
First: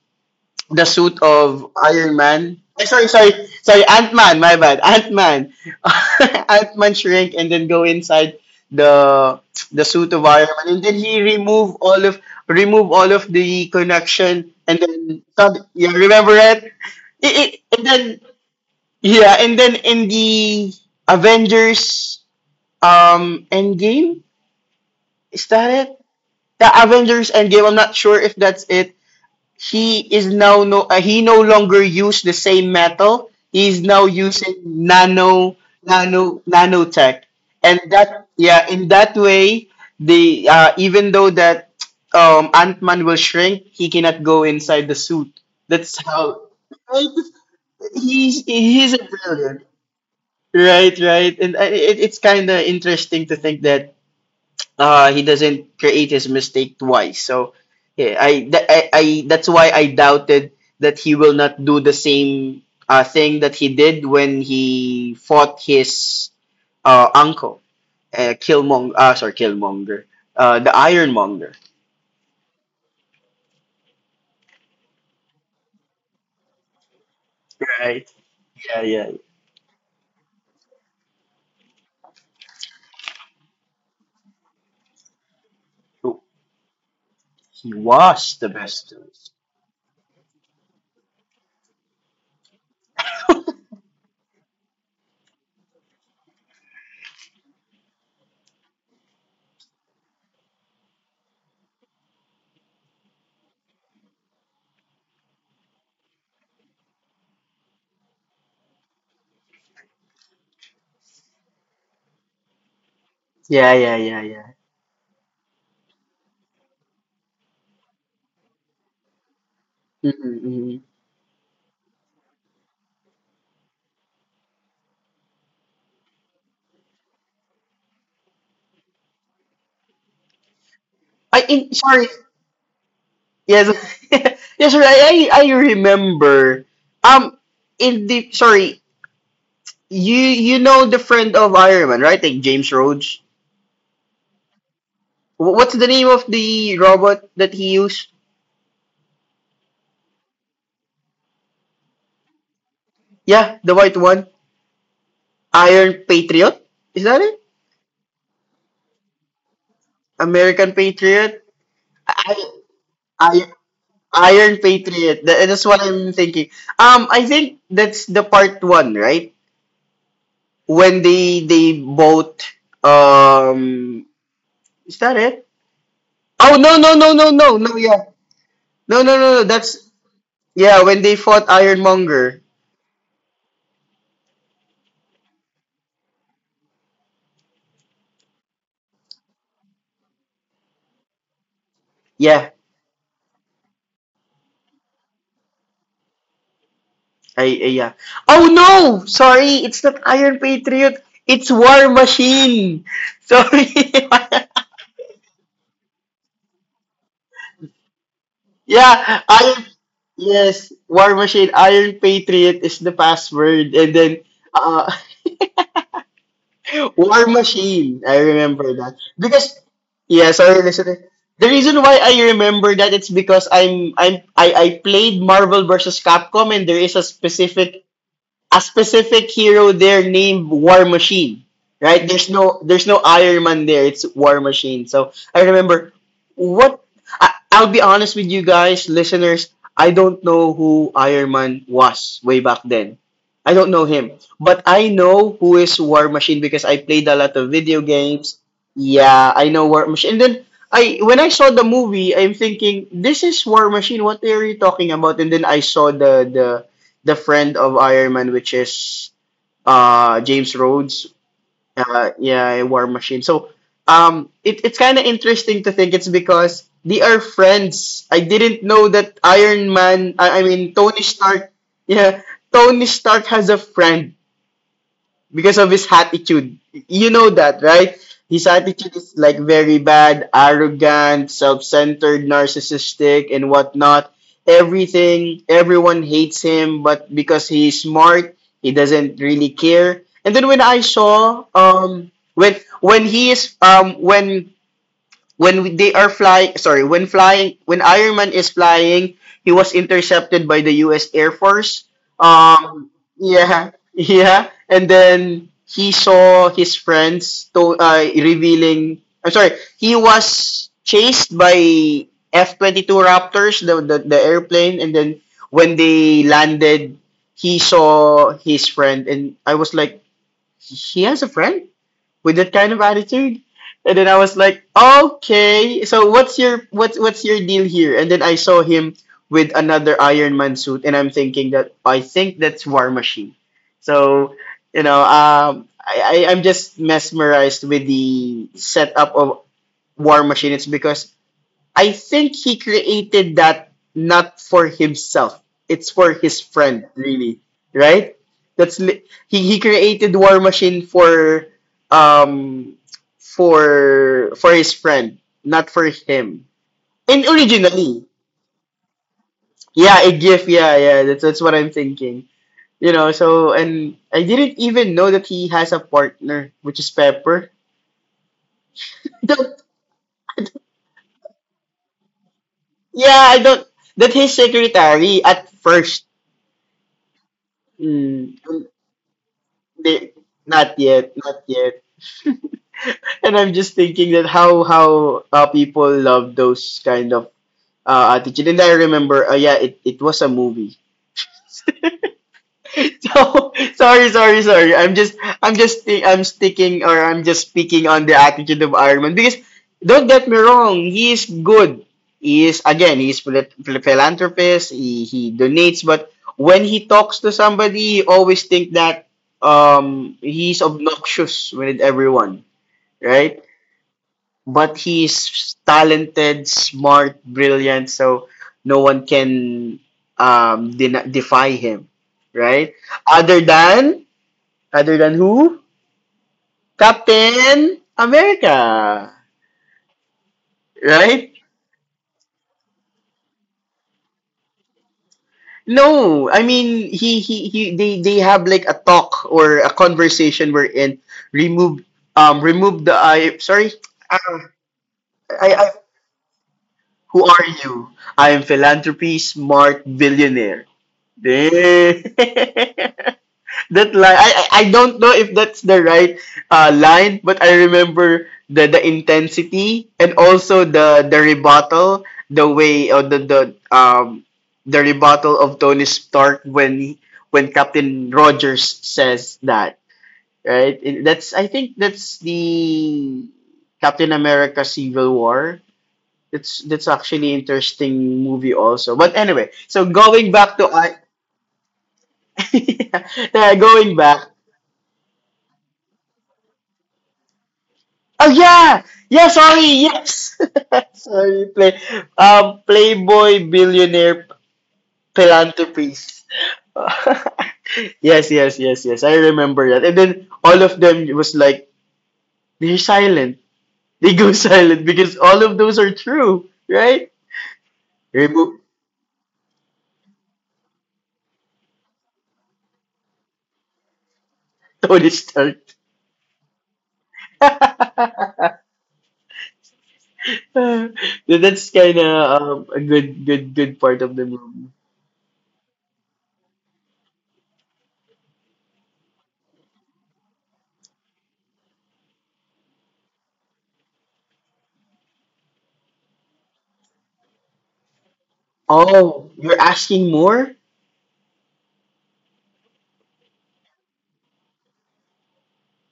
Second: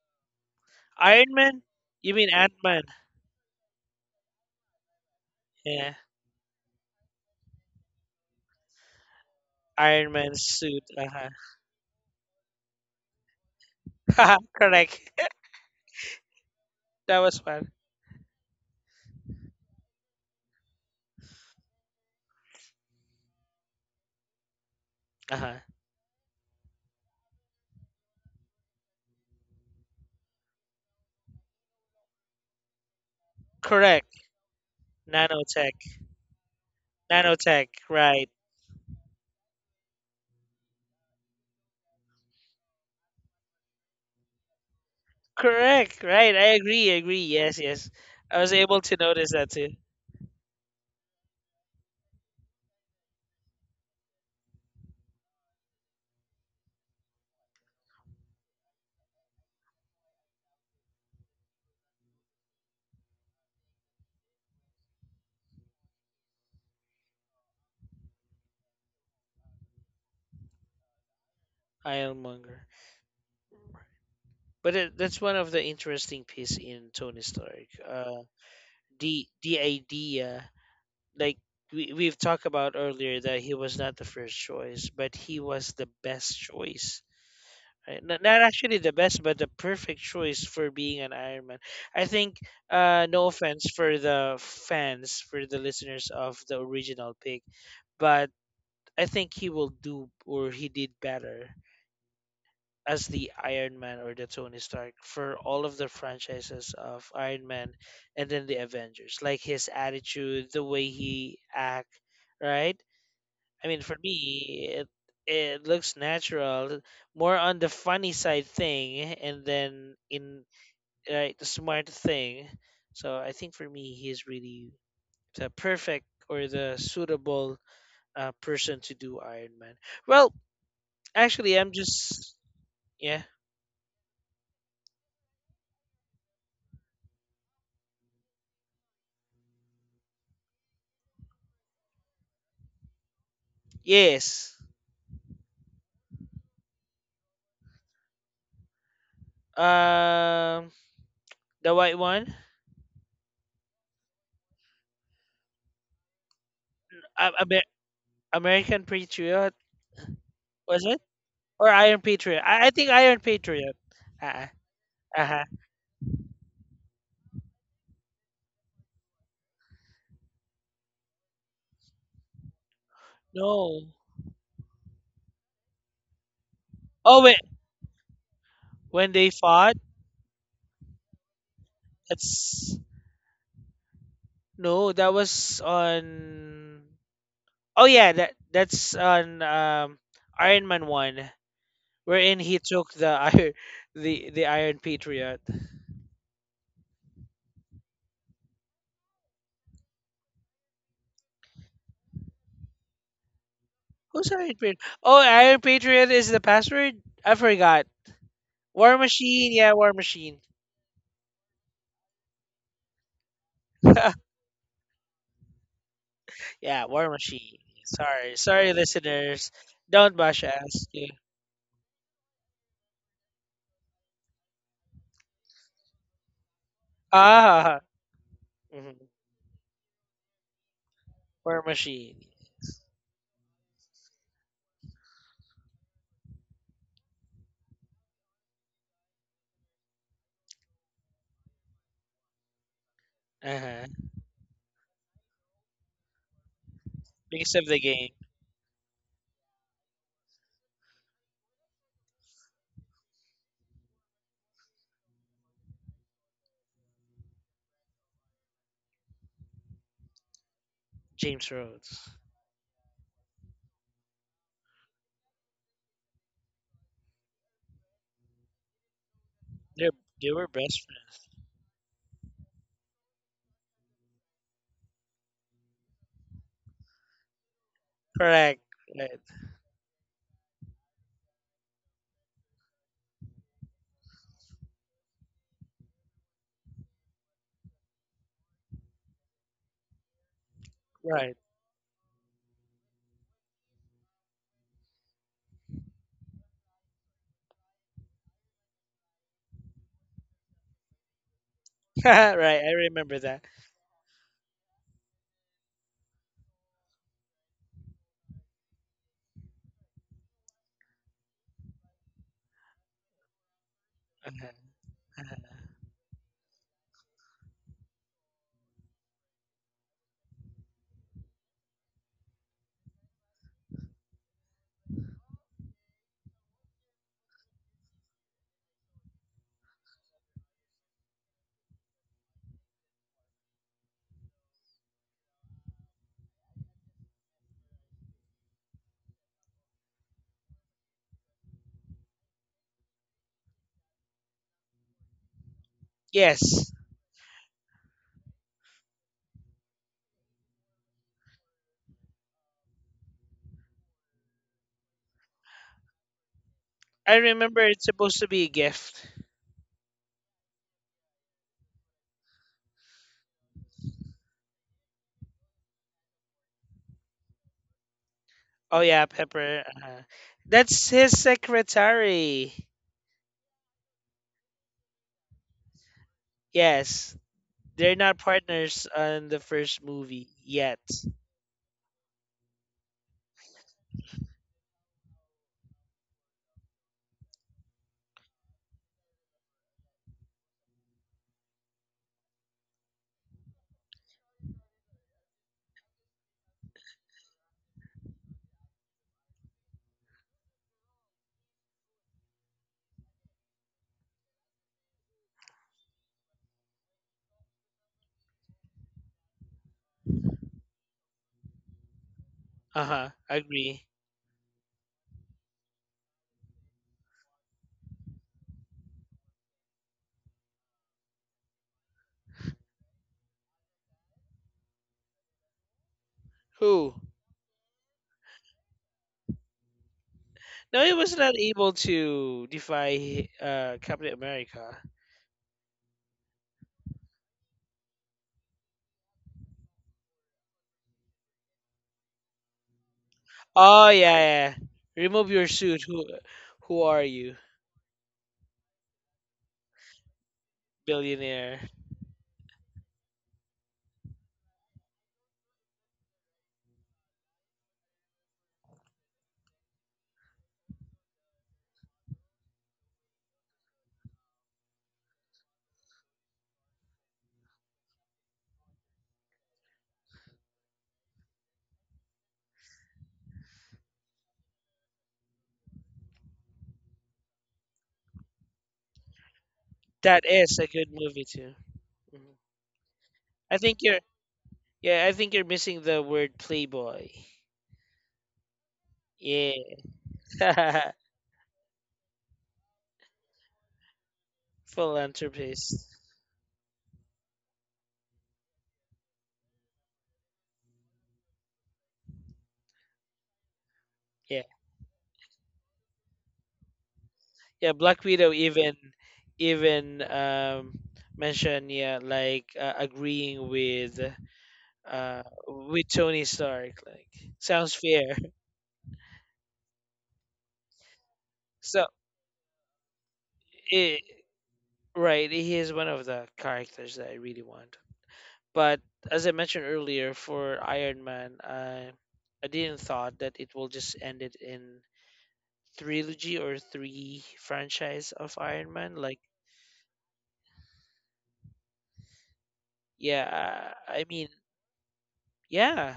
[SPEAKER 2] the suit
[SPEAKER 1] Iron Man.
[SPEAKER 2] of
[SPEAKER 1] You
[SPEAKER 2] Iron
[SPEAKER 1] mean Ant
[SPEAKER 2] Man.
[SPEAKER 1] Man?
[SPEAKER 2] Eh, sorry, sorry, sorry, Ant Man. My bad, Ant Man.
[SPEAKER 1] Yeah.
[SPEAKER 2] Ant Man shrink and then go inside the the
[SPEAKER 1] Iron
[SPEAKER 2] suit of
[SPEAKER 1] Man's
[SPEAKER 2] Iron Man,
[SPEAKER 1] suit.
[SPEAKER 2] and then he
[SPEAKER 1] Uh
[SPEAKER 2] remove all of remove all of the
[SPEAKER 1] huh.
[SPEAKER 2] connection, and
[SPEAKER 1] Correct.
[SPEAKER 2] then sud- yeah, remember it?
[SPEAKER 1] That
[SPEAKER 2] It,
[SPEAKER 1] was
[SPEAKER 2] it?
[SPEAKER 1] fun.
[SPEAKER 2] And then yeah, and then in the Avengers um Endgame,
[SPEAKER 1] Uh
[SPEAKER 2] is
[SPEAKER 1] huh.
[SPEAKER 2] that it? The Avengers Endgame. I'm not sure if that's it. He is now no uh, he no longer use the same metal. He's now
[SPEAKER 1] Correct.
[SPEAKER 2] using nano
[SPEAKER 1] Nanotech.
[SPEAKER 2] nano nanotech,
[SPEAKER 1] Nanotech.
[SPEAKER 2] and that
[SPEAKER 1] Right.
[SPEAKER 2] yeah, in that way, the uh, even though that um, Ant Man will shrink, he cannot go inside the suit.
[SPEAKER 1] Correct.
[SPEAKER 2] That's
[SPEAKER 1] Right.
[SPEAKER 2] how
[SPEAKER 1] I agree. I agree. Yes. Yes. I
[SPEAKER 2] he's
[SPEAKER 1] was able
[SPEAKER 2] he's
[SPEAKER 1] to
[SPEAKER 2] a
[SPEAKER 1] notice that
[SPEAKER 2] brilliant,
[SPEAKER 1] too.
[SPEAKER 2] right, right, and uh, it, it's kind of interesting to think that uh, he doesn't create his mistake twice. So yeah, I, th- I, I that's why I doubted that he will not do the same uh, thing that he did when he fought his uh, uncle, uh, Killmonger. Uh, sorry, Killmonger. Uh, the Ironmonger.
[SPEAKER 1] Ironmonger. But it, that's one of the interesting piece in Tony Stark.
[SPEAKER 2] Right.
[SPEAKER 1] Uh,
[SPEAKER 2] Yeah, yeah.
[SPEAKER 1] the the idea, like we we've talked about earlier, that he was not the first choice, but he was the best choice.
[SPEAKER 2] He
[SPEAKER 1] Right? Not, not
[SPEAKER 2] was the
[SPEAKER 1] actually the
[SPEAKER 2] best
[SPEAKER 1] best,
[SPEAKER 2] choice.
[SPEAKER 1] but the perfect choice for being an Iron Man, I think. Uh, no offense for the fans, for the listeners of the original pick, but I think he will do or he did better as the Iron Man or the Tony Stark for all of the franchises of Iron Man and then the Avengers. Like his attitude, the way he act, right? I
[SPEAKER 2] Yeah,
[SPEAKER 1] mean, for
[SPEAKER 2] yeah, yeah, yeah.
[SPEAKER 1] me, it it looks natural, more on the funny side thing, and then in
[SPEAKER 2] Mm-hmm, mm-hmm.
[SPEAKER 1] right the smart thing. So I think for me, he's really the perfect or the suitable uh, person to do Iron Man. Well,
[SPEAKER 2] I
[SPEAKER 1] actually, I'm
[SPEAKER 2] in, sorry.
[SPEAKER 1] just yeah,
[SPEAKER 2] Yes, yes, sir. I, I I remember. Um, in the Sorry, You you know the friend of Iron Man, right? Like James Rhodes.
[SPEAKER 1] yes.
[SPEAKER 2] Wh- What's the name of the robot that he used?
[SPEAKER 1] Um, the white one.
[SPEAKER 2] Yeah, the white one. Iron Patriot. Is that
[SPEAKER 1] A-
[SPEAKER 2] it?
[SPEAKER 1] Amer- American Patriot,
[SPEAKER 2] American
[SPEAKER 1] was it?
[SPEAKER 2] Patriot.
[SPEAKER 1] Or Iron Patriot?
[SPEAKER 2] I,
[SPEAKER 1] I, I think Iron
[SPEAKER 2] I,
[SPEAKER 1] Patriot. Uh,
[SPEAKER 2] Iron Patriot.
[SPEAKER 1] uh-huh.
[SPEAKER 2] Tha- That's what I'm thinking. Um, I think that's the part one, right? When they they both
[SPEAKER 1] No.
[SPEAKER 2] um is that it? Oh, no, no, no,
[SPEAKER 1] Oh
[SPEAKER 2] no,
[SPEAKER 1] wait,
[SPEAKER 2] no, no, yeah, no,
[SPEAKER 1] when
[SPEAKER 2] no,
[SPEAKER 1] they
[SPEAKER 2] no, no,
[SPEAKER 1] fought,
[SPEAKER 2] that's yeah when they fought Ironmonger.
[SPEAKER 1] that's no, that was on. Oh yeah, that that's on um Iron Man one, wherein
[SPEAKER 2] Yeah,
[SPEAKER 1] he took the iron, the the Iron Patriot.
[SPEAKER 2] ay, ay, yeah. Oh no! Sorry, it's not Iron Patriot. It's War Machine. Sorry.
[SPEAKER 1] Who's Iron Patriot? Oh, Iron Patriot is the password. I forgot. War
[SPEAKER 2] Yeah,
[SPEAKER 1] Machine,
[SPEAKER 2] Iron.
[SPEAKER 1] yeah, War Machine.
[SPEAKER 2] Yes, War Machine. Iron Patriot is the password, and then uh,
[SPEAKER 1] Yeah, War
[SPEAKER 2] War
[SPEAKER 1] Machine.
[SPEAKER 2] Machine. I
[SPEAKER 1] Sorry, sorry,
[SPEAKER 2] remember that
[SPEAKER 1] listeners.
[SPEAKER 2] because
[SPEAKER 1] Don't
[SPEAKER 2] yeah.
[SPEAKER 1] bash
[SPEAKER 2] Sorry,
[SPEAKER 1] us.
[SPEAKER 2] listen.
[SPEAKER 1] Yeah.
[SPEAKER 2] The reason why I remember that, it's because I'm I'm I, I played Marvel versus Capcom, and there is a
[SPEAKER 1] Ah,
[SPEAKER 2] specific a
[SPEAKER 1] mhm.
[SPEAKER 2] specific hero there named War Machine.
[SPEAKER 1] War
[SPEAKER 2] Right?
[SPEAKER 1] Machine.
[SPEAKER 2] There's no there's no Iron Man there. It's War Machine. So I remember what I, I'll be honest with you guys, listeners. I don't know who Iron Man was way back then.
[SPEAKER 1] Uh
[SPEAKER 2] I don't know
[SPEAKER 1] huh.
[SPEAKER 2] him, but I know who is War Machine because I played a lot
[SPEAKER 1] Because
[SPEAKER 2] of
[SPEAKER 1] of the
[SPEAKER 2] video
[SPEAKER 1] game,
[SPEAKER 2] games. Yeah, I know War Machine. And then I when I saw the movie, I'm thinking this is War Machine. What are you talking about? And then I saw the the the friend of Iron Man, which is uh, James Rhodes.
[SPEAKER 1] James Rhodes.
[SPEAKER 2] Uh, yeah, War Machine. So um, it, it's kind of interesting to think it's because they are friends. I didn't know that Iron
[SPEAKER 1] They
[SPEAKER 2] Man.
[SPEAKER 1] they
[SPEAKER 2] I,
[SPEAKER 1] were
[SPEAKER 2] I mean
[SPEAKER 1] best
[SPEAKER 2] Tony Stark. Yeah, Tony Stark has a friend because of his attitude. You know that, right?
[SPEAKER 1] friends.
[SPEAKER 2] His
[SPEAKER 1] Correct.
[SPEAKER 2] attitude is
[SPEAKER 1] Right.
[SPEAKER 2] like very bad, arrogant, self-centered, narcissistic, and whatnot. Everything, everyone hates him, but because he's smart, he doesn't really care. And then when I
[SPEAKER 1] Right.
[SPEAKER 2] saw, um, when when he is, um, when when we- they are flying, sorry when flying when Iron Man is flying, he was intercepted by the U S Air Force.
[SPEAKER 1] Right. I
[SPEAKER 2] um
[SPEAKER 1] remember that.
[SPEAKER 2] yeah, yeah, and then he saw his friends to uh, revealing I'm sorry he was chased by F twenty-two raptors, the, the the
[SPEAKER 1] Uh-huh.
[SPEAKER 2] airplane, and then
[SPEAKER 1] Uh-huh.
[SPEAKER 2] when they landed, he saw his friend, and I was like, he has a friend with that kind of attitude. And then I was like, okay, so what's your what's what's your deal here? And then I saw him with another Iron Man suit, and I'm thinking that, I think that's War Machine. So, you know, um, I, I I'm just mesmerized with the setup of War Machine. It's because I think he created that not for himself. It's for his
[SPEAKER 1] Yes,
[SPEAKER 2] friend, really, right? That's li- he he created War Machine for um for for his friend, not for him.
[SPEAKER 1] I
[SPEAKER 2] And
[SPEAKER 1] remember. It's
[SPEAKER 2] originally,
[SPEAKER 1] supposed to be a gift.
[SPEAKER 2] yeah, a gift, yeah, yeah. That's that's what I'm thinking. You know, so and I didn't even know that he has a partner, which is Pepper.
[SPEAKER 1] Oh yeah, Pepper.
[SPEAKER 2] Don't,
[SPEAKER 1] Uh-huh. That's his secretary.
[SPEAKER 2] yeah, I don't. That his secretary at first.
[SPEAKER 1] Yes, they're not
[SPEAKER 2] Mm,
[SPEAKER 1] partners on the first
[SPEAKER 2] they,
[SPEAKER 1] movie yet.
[SPEAKER 2] not yet, not yet. And I'm just thinking that how how uh, people love those kind of uh, attitude. And I remember, uh, yeah, it, it was a movie. So sorry, sorry, sorry. I'm just I'm just thi- I'm sticking or I'm just speaking on the attitude of Iron Man because don't get me wrong, he is good. He is, again, he is phil- phil- philanthropist. He he donates, but when he talks to somebody, you always think that um he's obnoxious with everyone,
[SPEAKER 1] Uh huh.
[SPEAKER 2] right?
[SPEAKER 1] Agree.
[SPEAKER 2] But he's talented, smart, brilliant, so no one can um den- defy him, right? Other than other than who?
[SPEAKER 1] Who?
[SPEAKER 2] Captain America,
[SPEAKER 1] No, he was not
[SPEAKER 2] right?
[SPEAKER 1] able to defy uh, Captain America.
[SPEAKER 2] No, I mean, he he, he they, they have like a talk or a conversation wherein remove, um remove the I sorry
[SPEAKER 1] Oh yeah,
[SPEAKER 2] uh,
[SPEAKER 1] yeah. Remove your
[SPEAKER 2] I, I
[SPEAKER 1] suit. Who, who are
[SPEAKER 2] who
[SPEAKER 1] you,
[SPEAKER 2] are you? I am philanthropy smart billionaire.
[SPEAKER 1] billionaire?
[SPEAKER 2] That line, I, I I don't know if that's the right uh line, but I remember the the intensity, and also the the rebuttal, the way or the the um the rebuttal of Tony Stark when he- when Captain Rogers says that, right. It- that's, I think, that's the Captain America Civil War. That's that's actually interesting movie also, but anyway, so
[SPEAKER 1] That
[SPEAKER 2] going
[SPEAKER 1] is
[SPEAKER 2] back
[SPEAKER 1] a
[SPEAKER 2] to
[SPEAKER 1] good
[SPEAKER 2] I
[SPEAKER 1] movie too. Mhm. I
[SPEAKER 2] yeah,
[SPEAKER 1] think
[SPEAKER 2] going
[SPEAKER 1] you're.
[SPEAKER 2] back.
[SPEAKER 1] Yeah, I think you're missing the word playboy.
[SPEAKER 2] Oh yeah, yeah. Sorry, yes.
[SPEAKER 1] Yeah,
[SPEAKER 2] Sorry, play. Um, Playboy billionaire
[SPEAKER 1] philanthropist.
[SPEAKER 2] philanthropist. Yes, yes, yes, yes. I remember that. And then all of them was like, they're silent. They go
[SPEAKER 1] Yeah,
[SPEAKER 2] silent because all of those are true, right?
[SPEAKER 1] yeah. Black Widow
[SPEAKER 2] Remove
[SPEAKER 1] even even um mentioned yeah like uh, agreeing with
[SPEAKER 2] Tony
[SPEAKER 1] uh
[SPEAKER 2] Stark.
[SPEAKER 1] with Tony Stark. Like sounds fair.
[SPEAKER 2] So that's
[SPEAKER 1] So
[SPEAKER 2] kind of um, a good, good, good
[SPEAKER 1] it,
[SPEAKER 2] part of the movie.
[SPEAKER 1] right, he is one of the characters that I really want. But as I mentioned earlier, for Iron Man, I I didn't thought that it will just end it in trilogy or three franchise of Iron Man. Like,
[SPEAKER 2] Oh, you're asking more?
[SPEAKER 1] yeah, I I mean, yeah,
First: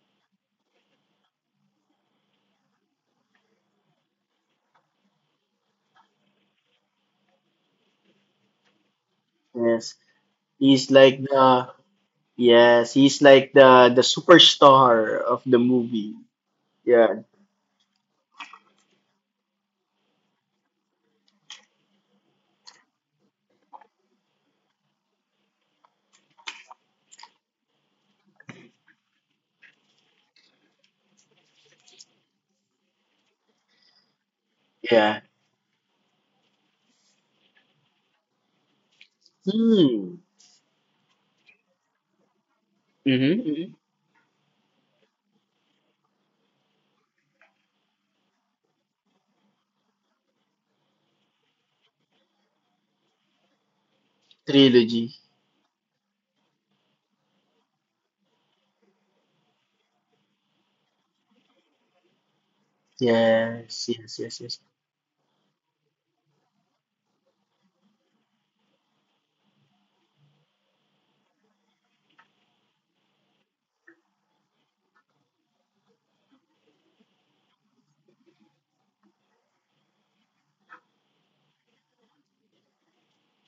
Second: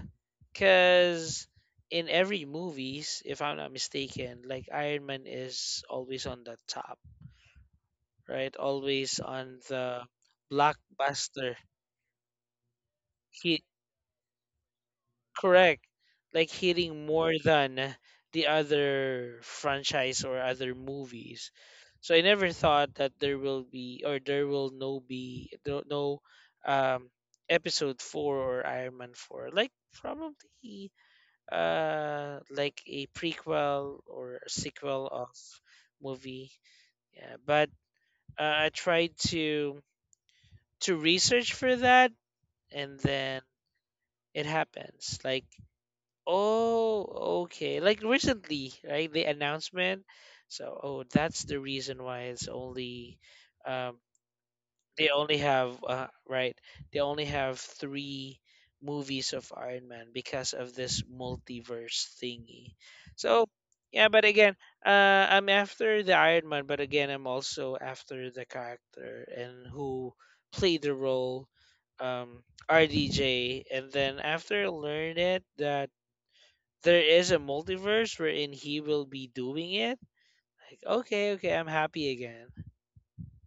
[SPEAKER 1] because in every movies, if I'm not mistaken, like Iron Man is always on the top, right? Always on
[SPEAKER 2] Yes.
[SPEAKER 1] the
[SPEAKER 2] He's like
[SPEAKER 1] blockbuster.
[SPEAKER 2] the Yes, he's like
[SPEAKER 1] He
[SPEAKER 2] the the superstar of the
[SPEAKER 1] correct
[SPEAKER 2] movie.
[SPEAKER 1] like hitting
[SPEAKER 2] Yeah,
[SPEAKER 1] more than the other franchise or other movies, so I never thought that there will be or there will no be no no, um episode four or Iron Man four, like probably uh like a prequel or a sequel
[SPEAKER 2] yeah.
[SPEAKER 1] of movie, yeah, but uh, I tried to
[SPEAKER 2] Hmm.
[SPEAKER 1] to research for that, and then
[SPEAKER 2] Mm-hmm. hmm
[SPEAKER 1] it happens like, oh, okay. Like recently, right? The announcement. So, oh, that's the reason why it's only, um, they
[SPEAKER 2] Trilogy.
[SPEAKER 1] only have, uh, right? They only have three movies of Iron Man because of this multiverse thingy. So,
[SPEAKER 2] Yes,
[SPEAKER 1] yeah,
[SPEAKER 2] yes,
[SPEAKER 1] but
[SPEAKER 2] yes,
[SPEAKER 1] again,
[SPEAKER 2] yes.
[SPEAKER 1] uh, I'm after the Iron Man, but again, I'm also after the character and who played the role, um, R D J. And then after I learned it that there is a multiverse wherein he will be doing it. Like, okay, okay, I'm happy again.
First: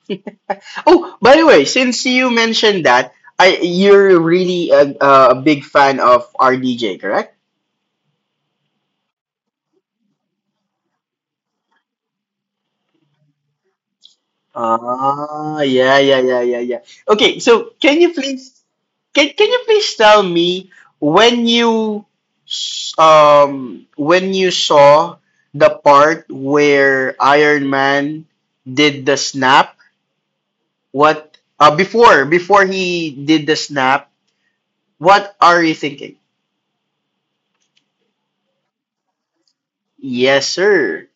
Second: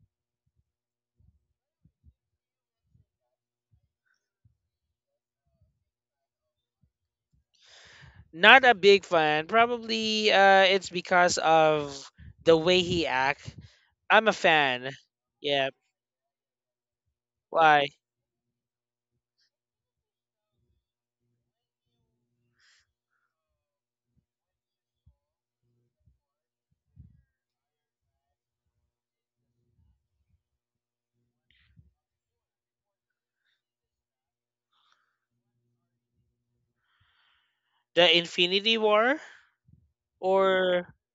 [SPEAKER 2] Oh, by the way, since you mentioned that, I you're really a, a big fan of R D J.
[SPEAKER 1] Not a big fan. Probably uh, it's because of the way he act. I'm a fan.
[SPEAKER 2] Ah,
[SPEAKER 1] Yeah.
[SPEAKER 2] yeah, yeah, yeah, yeah, yeah. Okay, so
[SPEAKER 1] Why?
[SPEAKER 2] can you please can can you please tell me, when you s- um when you saw the part where Iron Man did the snap? What uh Before before he did the snap, what are you thinking?
[SPEAKER 1] The Infinity War?
[SPEAKER 2] Yes,
[SPEAKER 1] Or
[SPEAKER 2] sir.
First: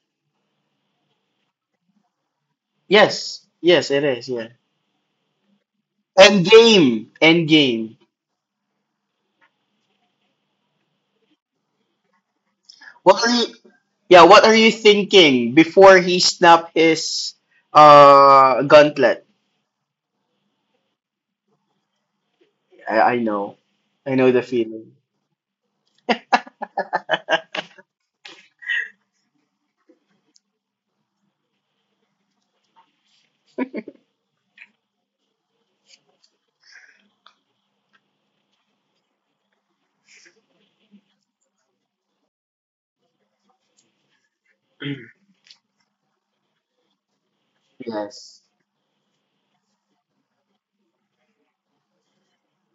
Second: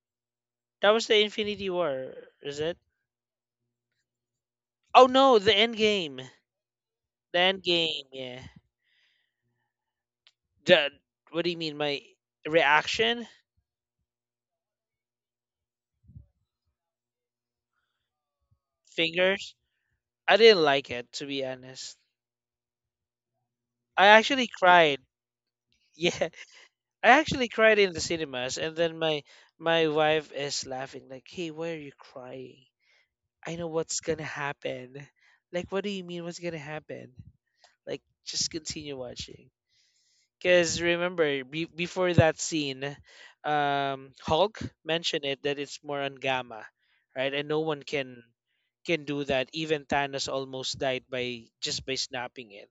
[SPEAKER 1] that was the Infinity War, is it?
[SPEAKER 2] Yes. Yes, it is, yeah.
[SPEAKER 1] Oh no, the end game.
[SPEAKER 2] End game.
[SPEAKER 1] The
[SPEAKER 2] End
[SPEAKER 1] end
[SPEAKER 2] game.
[SPEAKER 1] game, yeah. The what do you mean? My
[SPEAKER 2] What
[SPEAKER 1] reaction?
[SPEAKER 2] are you Yeah, what are you thinking before he snapped his uh gauntlet?
[SPEAKER 1] Fingers? I didn't like it, to be honest.
[SPEAKER 2] I, I know.
[SPEAKER 1] I
[SPEAKER 2] I know the
[SPEAKER 1] actually
[SPEAKER 2] feeling.
[SPEAKER 1] cried. Yeah. I actually cried in the cinemas, and then my my wife is laughing like, "Hey, why are you crying? I know what's gonna happen." Like, what do you mean? What's gonna happen? Like, just continue watching. Because remember, be- before that scene, um, Hulk mentioned it that it's more on gamma, right? And no one can
[SPEAKER 2] Yes.
[SPEAKER 1] can do that. Even Thanos almost died by just by snapping it.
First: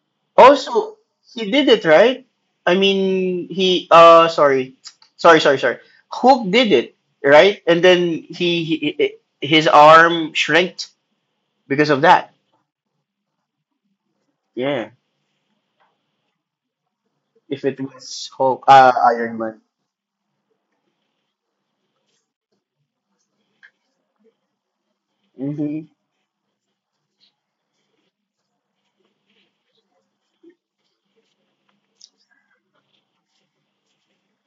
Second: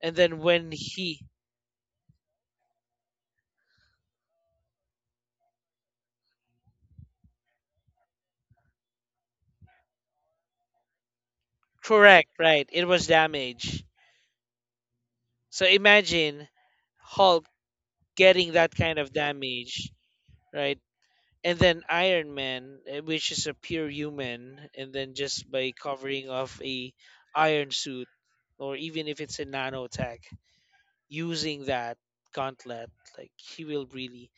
[SPEAKER 1] And then when
[SPEAKER 2] Also,
[SPEAKER 1] he
[SPEAKER 2] he did it, right? I mean, he uh sorry. Sorry, sorry, sorry. Hook did it, right? And then he, he his arm shrinked because of that.
[SPEAKER 1] correct, right? It was damage.
[SPEAKER 2] Yeah.
[SPEAKER 1] So imagine Hulk
[SPEAKER 2] If it was
[SPEAKER 1] getting
[SPEAKER 2] Hulk,
[SPEAKER 1] that
[SPEAKER 2] uh,
[SPEAKER 1] kind of
[SPEAKER 2] Iron Man.
[SPEAKER 1] damage, right? And then Iron Man, eh, which is a pure human, and then just by
[SPEAKER 2] Mm-hmm.
[SPEAKER 1] covering off a iron suit, or even if it's a nanotech, using that gauntlet, like he will really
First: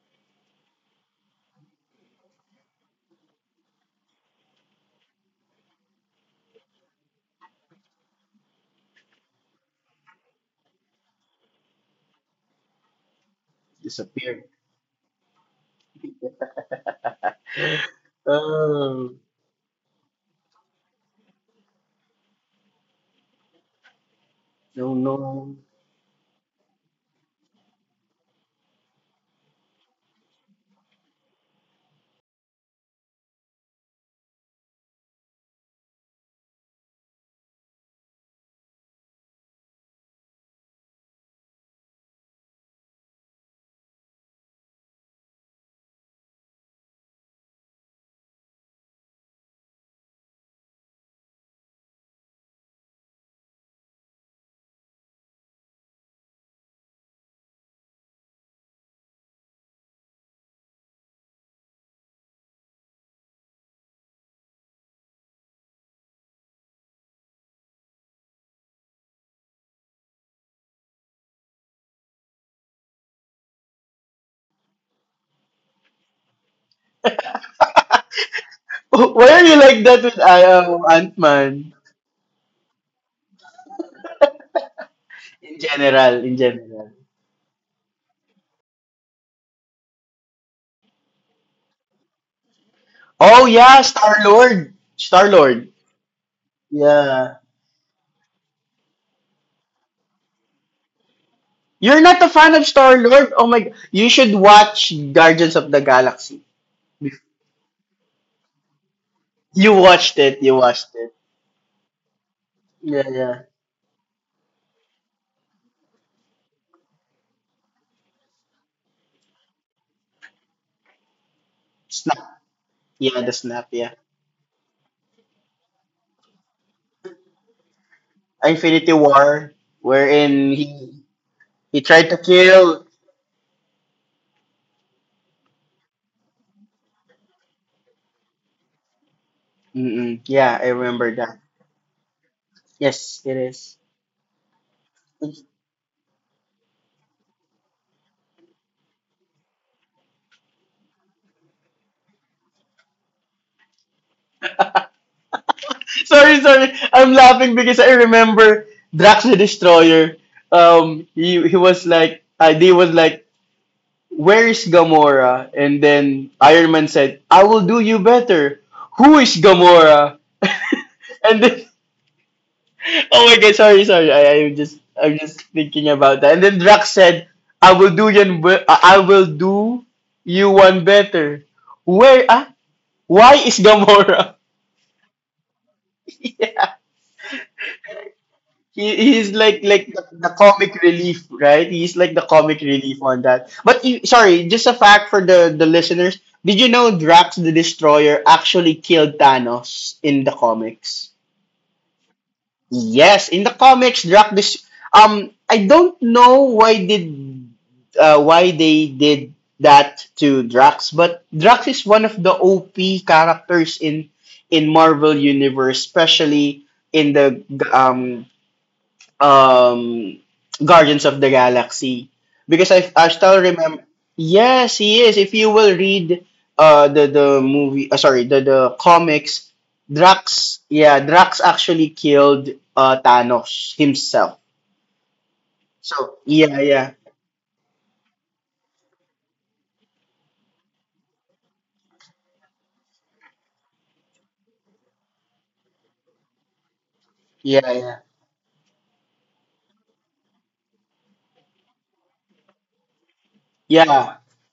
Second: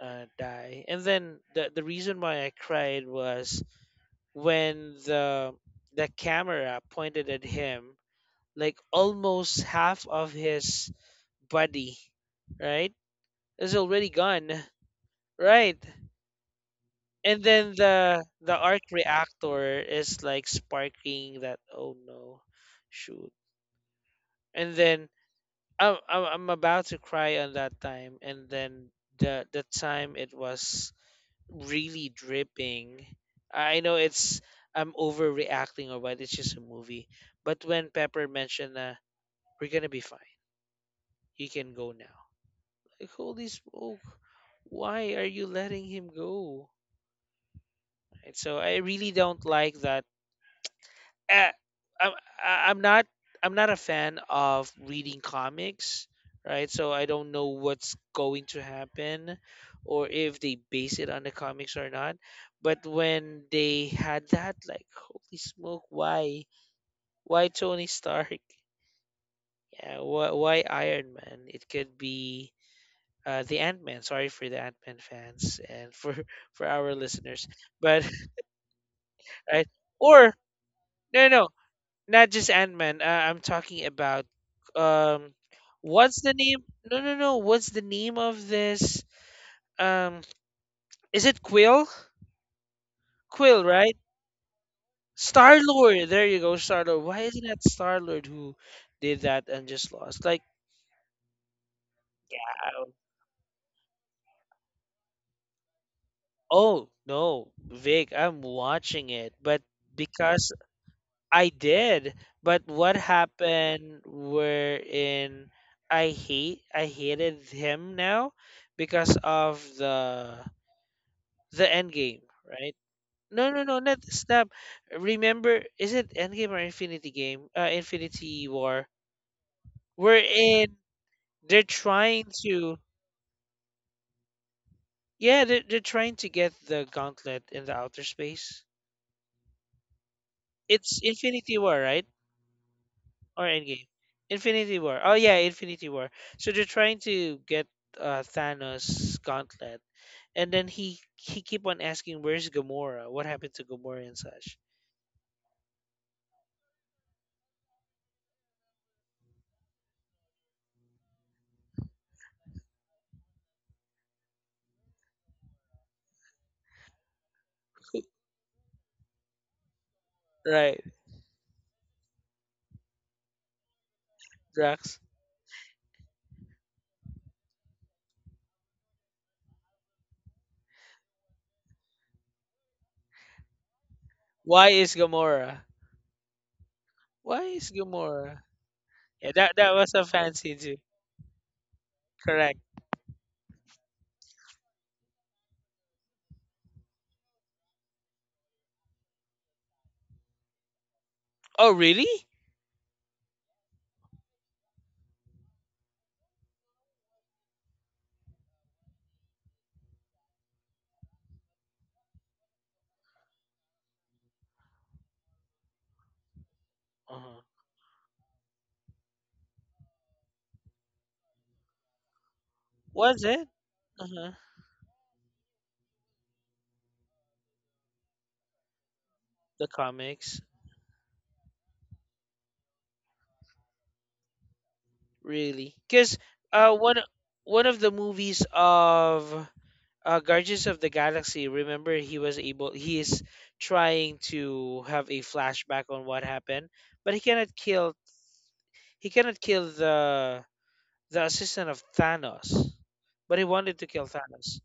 [SPEAKER 1] uh, die. And then the the reason why I cried was when the the camera pointed at him, like almost half of his body, right? Is already gone,
[SPEAKER 2] Disappeared.
[SPEAKER 1] right? And then the the arc
[SPEAKER 2] Oh,
[SPEAKER 1] reactor is like sparking that oh no, shoot. And
[SPEAKER 2] no,
[SPEAKER 1] then
[SPEAKER 2] no.
[SPEAKER 1] I'm I'm, I'm about to cry on that time, and then the the time it was really dripping. I know it's I'm overreacting or what. It's just a movie. But when Pepper mentioned, uh, "We're gonna be fine. You can go now," like holy smoke, why are you letting him go? And so I really don't like that. Eh, I'm I- I'm not I'm not a fan of reading comics, right? So I don't know what's going to happen, or if they base it on the comics or not. But when they had that, like, holy smoke, why why Tony Stark? Yeah, why, why Iron Man? It could be uh, the Ant Man. Sorry for the Ant Man fans and for for our listeners, but
[SPEAKER 2] Why are you
[SPEAKER 1] right
[SPEAKER 2] like that with
[SPEAKER 1] or
[SPEAKER 2] I um,
[SPEAKER 1] no no no.
[SPEAKER 2] Ant-Man?
[SPEAKER 1] Not just Ant-Man. Uh, I'm talking about um
[SPEAKER 2] In
[SPEAKER 1] what's
[SPEAKER 2] general,
[SPEAKER 1] the
[SPEAKER 2] in
[SPEAKER 1] name?
[SPEAKER 2] general.
[SPEAKER 1] No, no, no. What's the name of this? Um is it Quill?
[SPEAKER 2] Oh
[SPEAKER 1] Quill,
[SPEAKER 2] yeah,
[SPEAKER 1] right?
[SPEAKER 2] Star-Lord. Star-Lord.
[SPEAKER 1] Star-Lord. There you go, Star-Lord. Why is
[SPEAKER 2] Yeah.
[SPEAKER 1] it not Star-Lord who did that and just lost? Like
[SPEAKER 2] You're not a fan
[SPEAKER 1] I
[SPEAKER 2] of
[SPEAKER 1] don't-
[SPEAKER 2] Star-Lord? Oh my god. You should watch Guardians of the Galaxy.
[SPEAKER 1] Oh, no. Vic, I'm watching it, but
[SPEAKER 2] You watched
[SPEAKER 1] because
[SPEAKER 2] it, you watched it.
[SPEAKER 1] I did, but what
[SPEAKER 2] Yeah, yeah.
[SPEAKER 1] happened wherein I hate I hated him now because of the the end game,
[SPEAKER 2] Snap.
[SPEAKER 1] right?
[SPEAKER 2] Yeah, the
[SPEAKER 1] No, no, no,
[SPEAKER 2] snap,
[SPEAKER 1] not
[SPEAKER 2] yeah.
[SPEAKER 1] the snap. Remember, is it Endgame or Infinity Game? Uh, Infinity War.
[SPEAKER 2] Infinity War,
[SPEAKER 1] We're
[SPEAKER 2] wherein
[SPEAKER 1] in.
[SPEAKER 2] he
[SPEAKER 1] They're
[SPEAKER 2] he tried
[SPEAKER 1] trying
[SPEAKER 2] to
[SPEAKER 1] to.
[SPEAKER 2] kill.
[SPEAKER 1] Yeah, they're, they're trying to get the gauntlet in the outer space.
[SPEAKER 2] Mm-mm. Yeah, I
[SPEAKER 1] It's
[SPEAKER 2] remember that.
[SPEAKER 1] Infinity War, right?
[SPEAKER 2] Yes,
[SPEAKER 1] Or
[SPEAKER 2] it is.
[SPEAKER 1] Endgame? Infinity War. Oh yeah, Infinity War. So they're trying to get uh, Thanos' gauntlet, and then he he keep on asking, "Where's Gamora? What happened to Gamora and such?"
[SPEAKER 2] Sorry, sorry. I'm laughing because I remember Drax the Destroyer. Um, he he was like, uh, they was like, where is Gamora? And then Iron Man said, I will do you better. Who is Gamora?
[SPEAKER 1] Right,
[SPEAKER 2] And then, oh my god, sorry, sorry. I, I'm just
[SPEAKER 1] Drax.
[SPEAKER 2] I'm just thinking about that. And then Drax said, I will do you be- I I will do you one better. Where ah? Why is Gamora?
[SPEAKER 1] Why is Gamora?
[SPEAKER 2] Yeah.
[SPEAKER 1] Why is Gamora?
[SPEAKER 2] He
[SPEAKER 1] Yeah,
[SPEAKER 2] he's
[SPEAKER 1] that that
[SPEAKER 2] like
[SPEAKER 1] was
[SPEAKER 2] like
[SPEAKER 1] a
[SPEAKER 2] the, the
[SPEAKER 1] fancy too.
[SPEAKER 2] comic relief, right? He's like the
[SPEAKER 1] Correct.
[SPEAKER 2] comic relief on that. But you, sorry, just a fact for the the listeners. Did you know Drax the Destroyer actually killed Thanos in the comics?
[SPEAKER 1] Oh, really?
[SPEAKER 2] Yes, in the comics, Drax. Dis- um, I don't know why did uh, why they did that to Drax, but Drax is one of the O P characters in in Marvel Universe, especially in
[SPEAKER 1] Uh-huh.
[SPEAKER 2] the um um Guardians of the Galaxy because I I
[SPEAKER 1] Was it?
[SPEAKER 2] still remember.
[SPEAKER 1] Uh-huh.
[SPEAKER 2] Yes, he is, if you will read uh the the movie uh, sorry, the the comics.
[SPEAKER 1] The comics,
[SPEAKER 2] Drax, yeah, Drax actually killed uh Thanos himself.
[SPEAKER 1] really? Because
[SPEAKER 2] So yeah,
[SPEAKER 1] uh, one
[SPEAKER 2] yeah,
[SPEAKER 1] one of the movies of uh, Guardians of the Galaxy. Remember, he was able. He is trying to have a flashback on what happened, but he cannot
[SPEAKER 2] yeah.
[SPEAKER 1] kill.
[SPEAKER 2] Yeah,
[SPEAKER 1] He cannot kill the the assistant of Thanos, but he wanted to kill
[SPEAKER 2] yeah.
[SPEAKER 1] Thanos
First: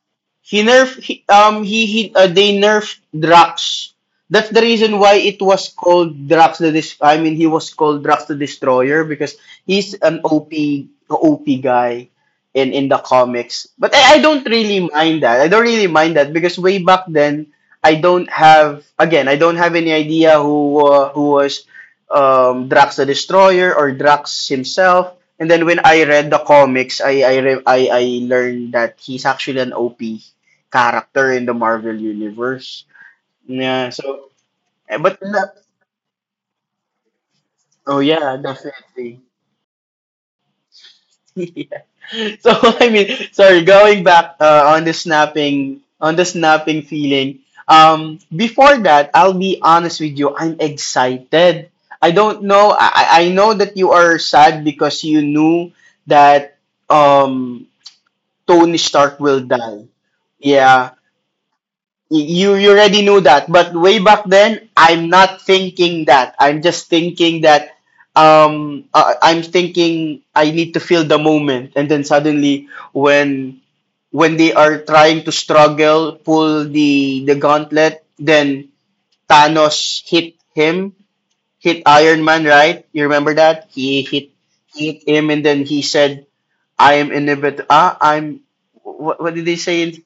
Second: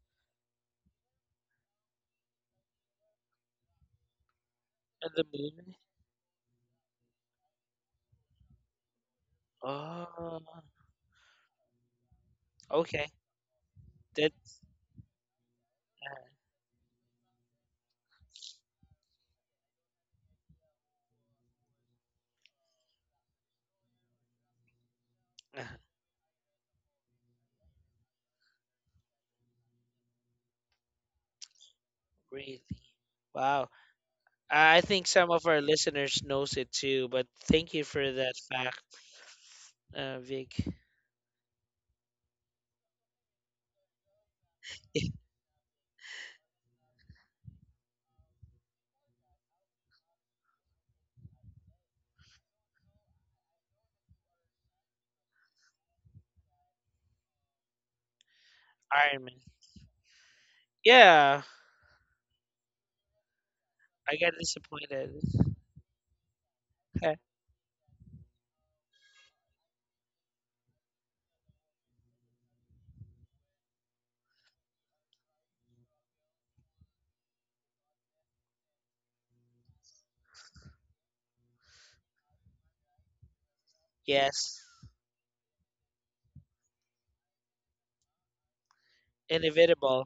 [SPEAKER 2] He nerfed he, um he, he uh, They nerfed Drax. That's the reason
[SPEAKER 1] and
[SPEAKER 2] why
[SPEAKER 1] the
[SPEAKER 2] it was
[SPEAKER 1] moon.
[SPEAKER 2] called Drax the Dis- I mean he was called Drax the Destroyer, because he's an
[SPEAKER 1] Oh,
[SPEAKER 2] O P O P guy in in the
[SPEAKER 1] okay.
[SPEAKER 2] comics. But I, I don't
[SPEAKER 1] That's
[SPEAKER 2] really mind that. I don't really mind
[SPEAKER 1] uh,
[SPEAKER 2] that because way back then I don't have again I don't have any idea who uh, who was, um, Drax the Destroyer or Drax himself. And
[SPEAKER 1] uh,
[SPEAKER 2] then when I read the comics, I I re- I, I learned that he's actually an O P character in the Marvel
[SPEAKER 1] really
[SPEAKER 2] universe.
[SPEAKER 1] wow.
[SPEAKER 2] Yeah, so
[SPEAKER 1] I
[SPEAKER 2] eh,
[SPEAKER 1] think
[SPEAKER 2] but
[SPEAKER 1] some of our
[SPEAKER 2] that
[SPEAKER 1] listeners knows it too, but thank you
[SPEAKER 2] oh
[SPEAKER 1] for that
[SPEAKER 2] yeah,
[SPEAKER 1] fact,
[SPEAKER 2] definitely.
[SPEAKER 1] uh, Vic.
[SPEAKER 2] So I mean, sorry, going back uh, on the snapping on the snapping feeling. Um, before that, I'll be honest with you. I'm excited. I don't know. I I know that you are sad because you knew that, um Tony Stark
[SPEAKER 1] Iron Man.
[SPEAKER 2] will die. Yeah,
[SPEAKER 1] Yeah,
[SPEAKER 2] you you already knew that, but way
[SPEAKER 1] I
[SPEAKER 2] back
[SPEAKER 1] got
[SPEAKER 2] then I'm
[SPEAKER 1] disappointed.
[SPEAKER 2] not thinking that I'm just
[SPEAKER 1] Heh,
[SPEAKER 2] thinking that, um uh, I'm thinking I need to feel the moment, and then suddenly when when they are trying to struggle pull the the gauntlet, then Thanos hit him hit Iron Man, right? You remember that he hit
[SPEAKER 1] yes,
[SPEAKER 2] he hit him, and then he said, I am inevitable. Ah I'm what, what did they say in,
[SPEAKER 1] inevitable.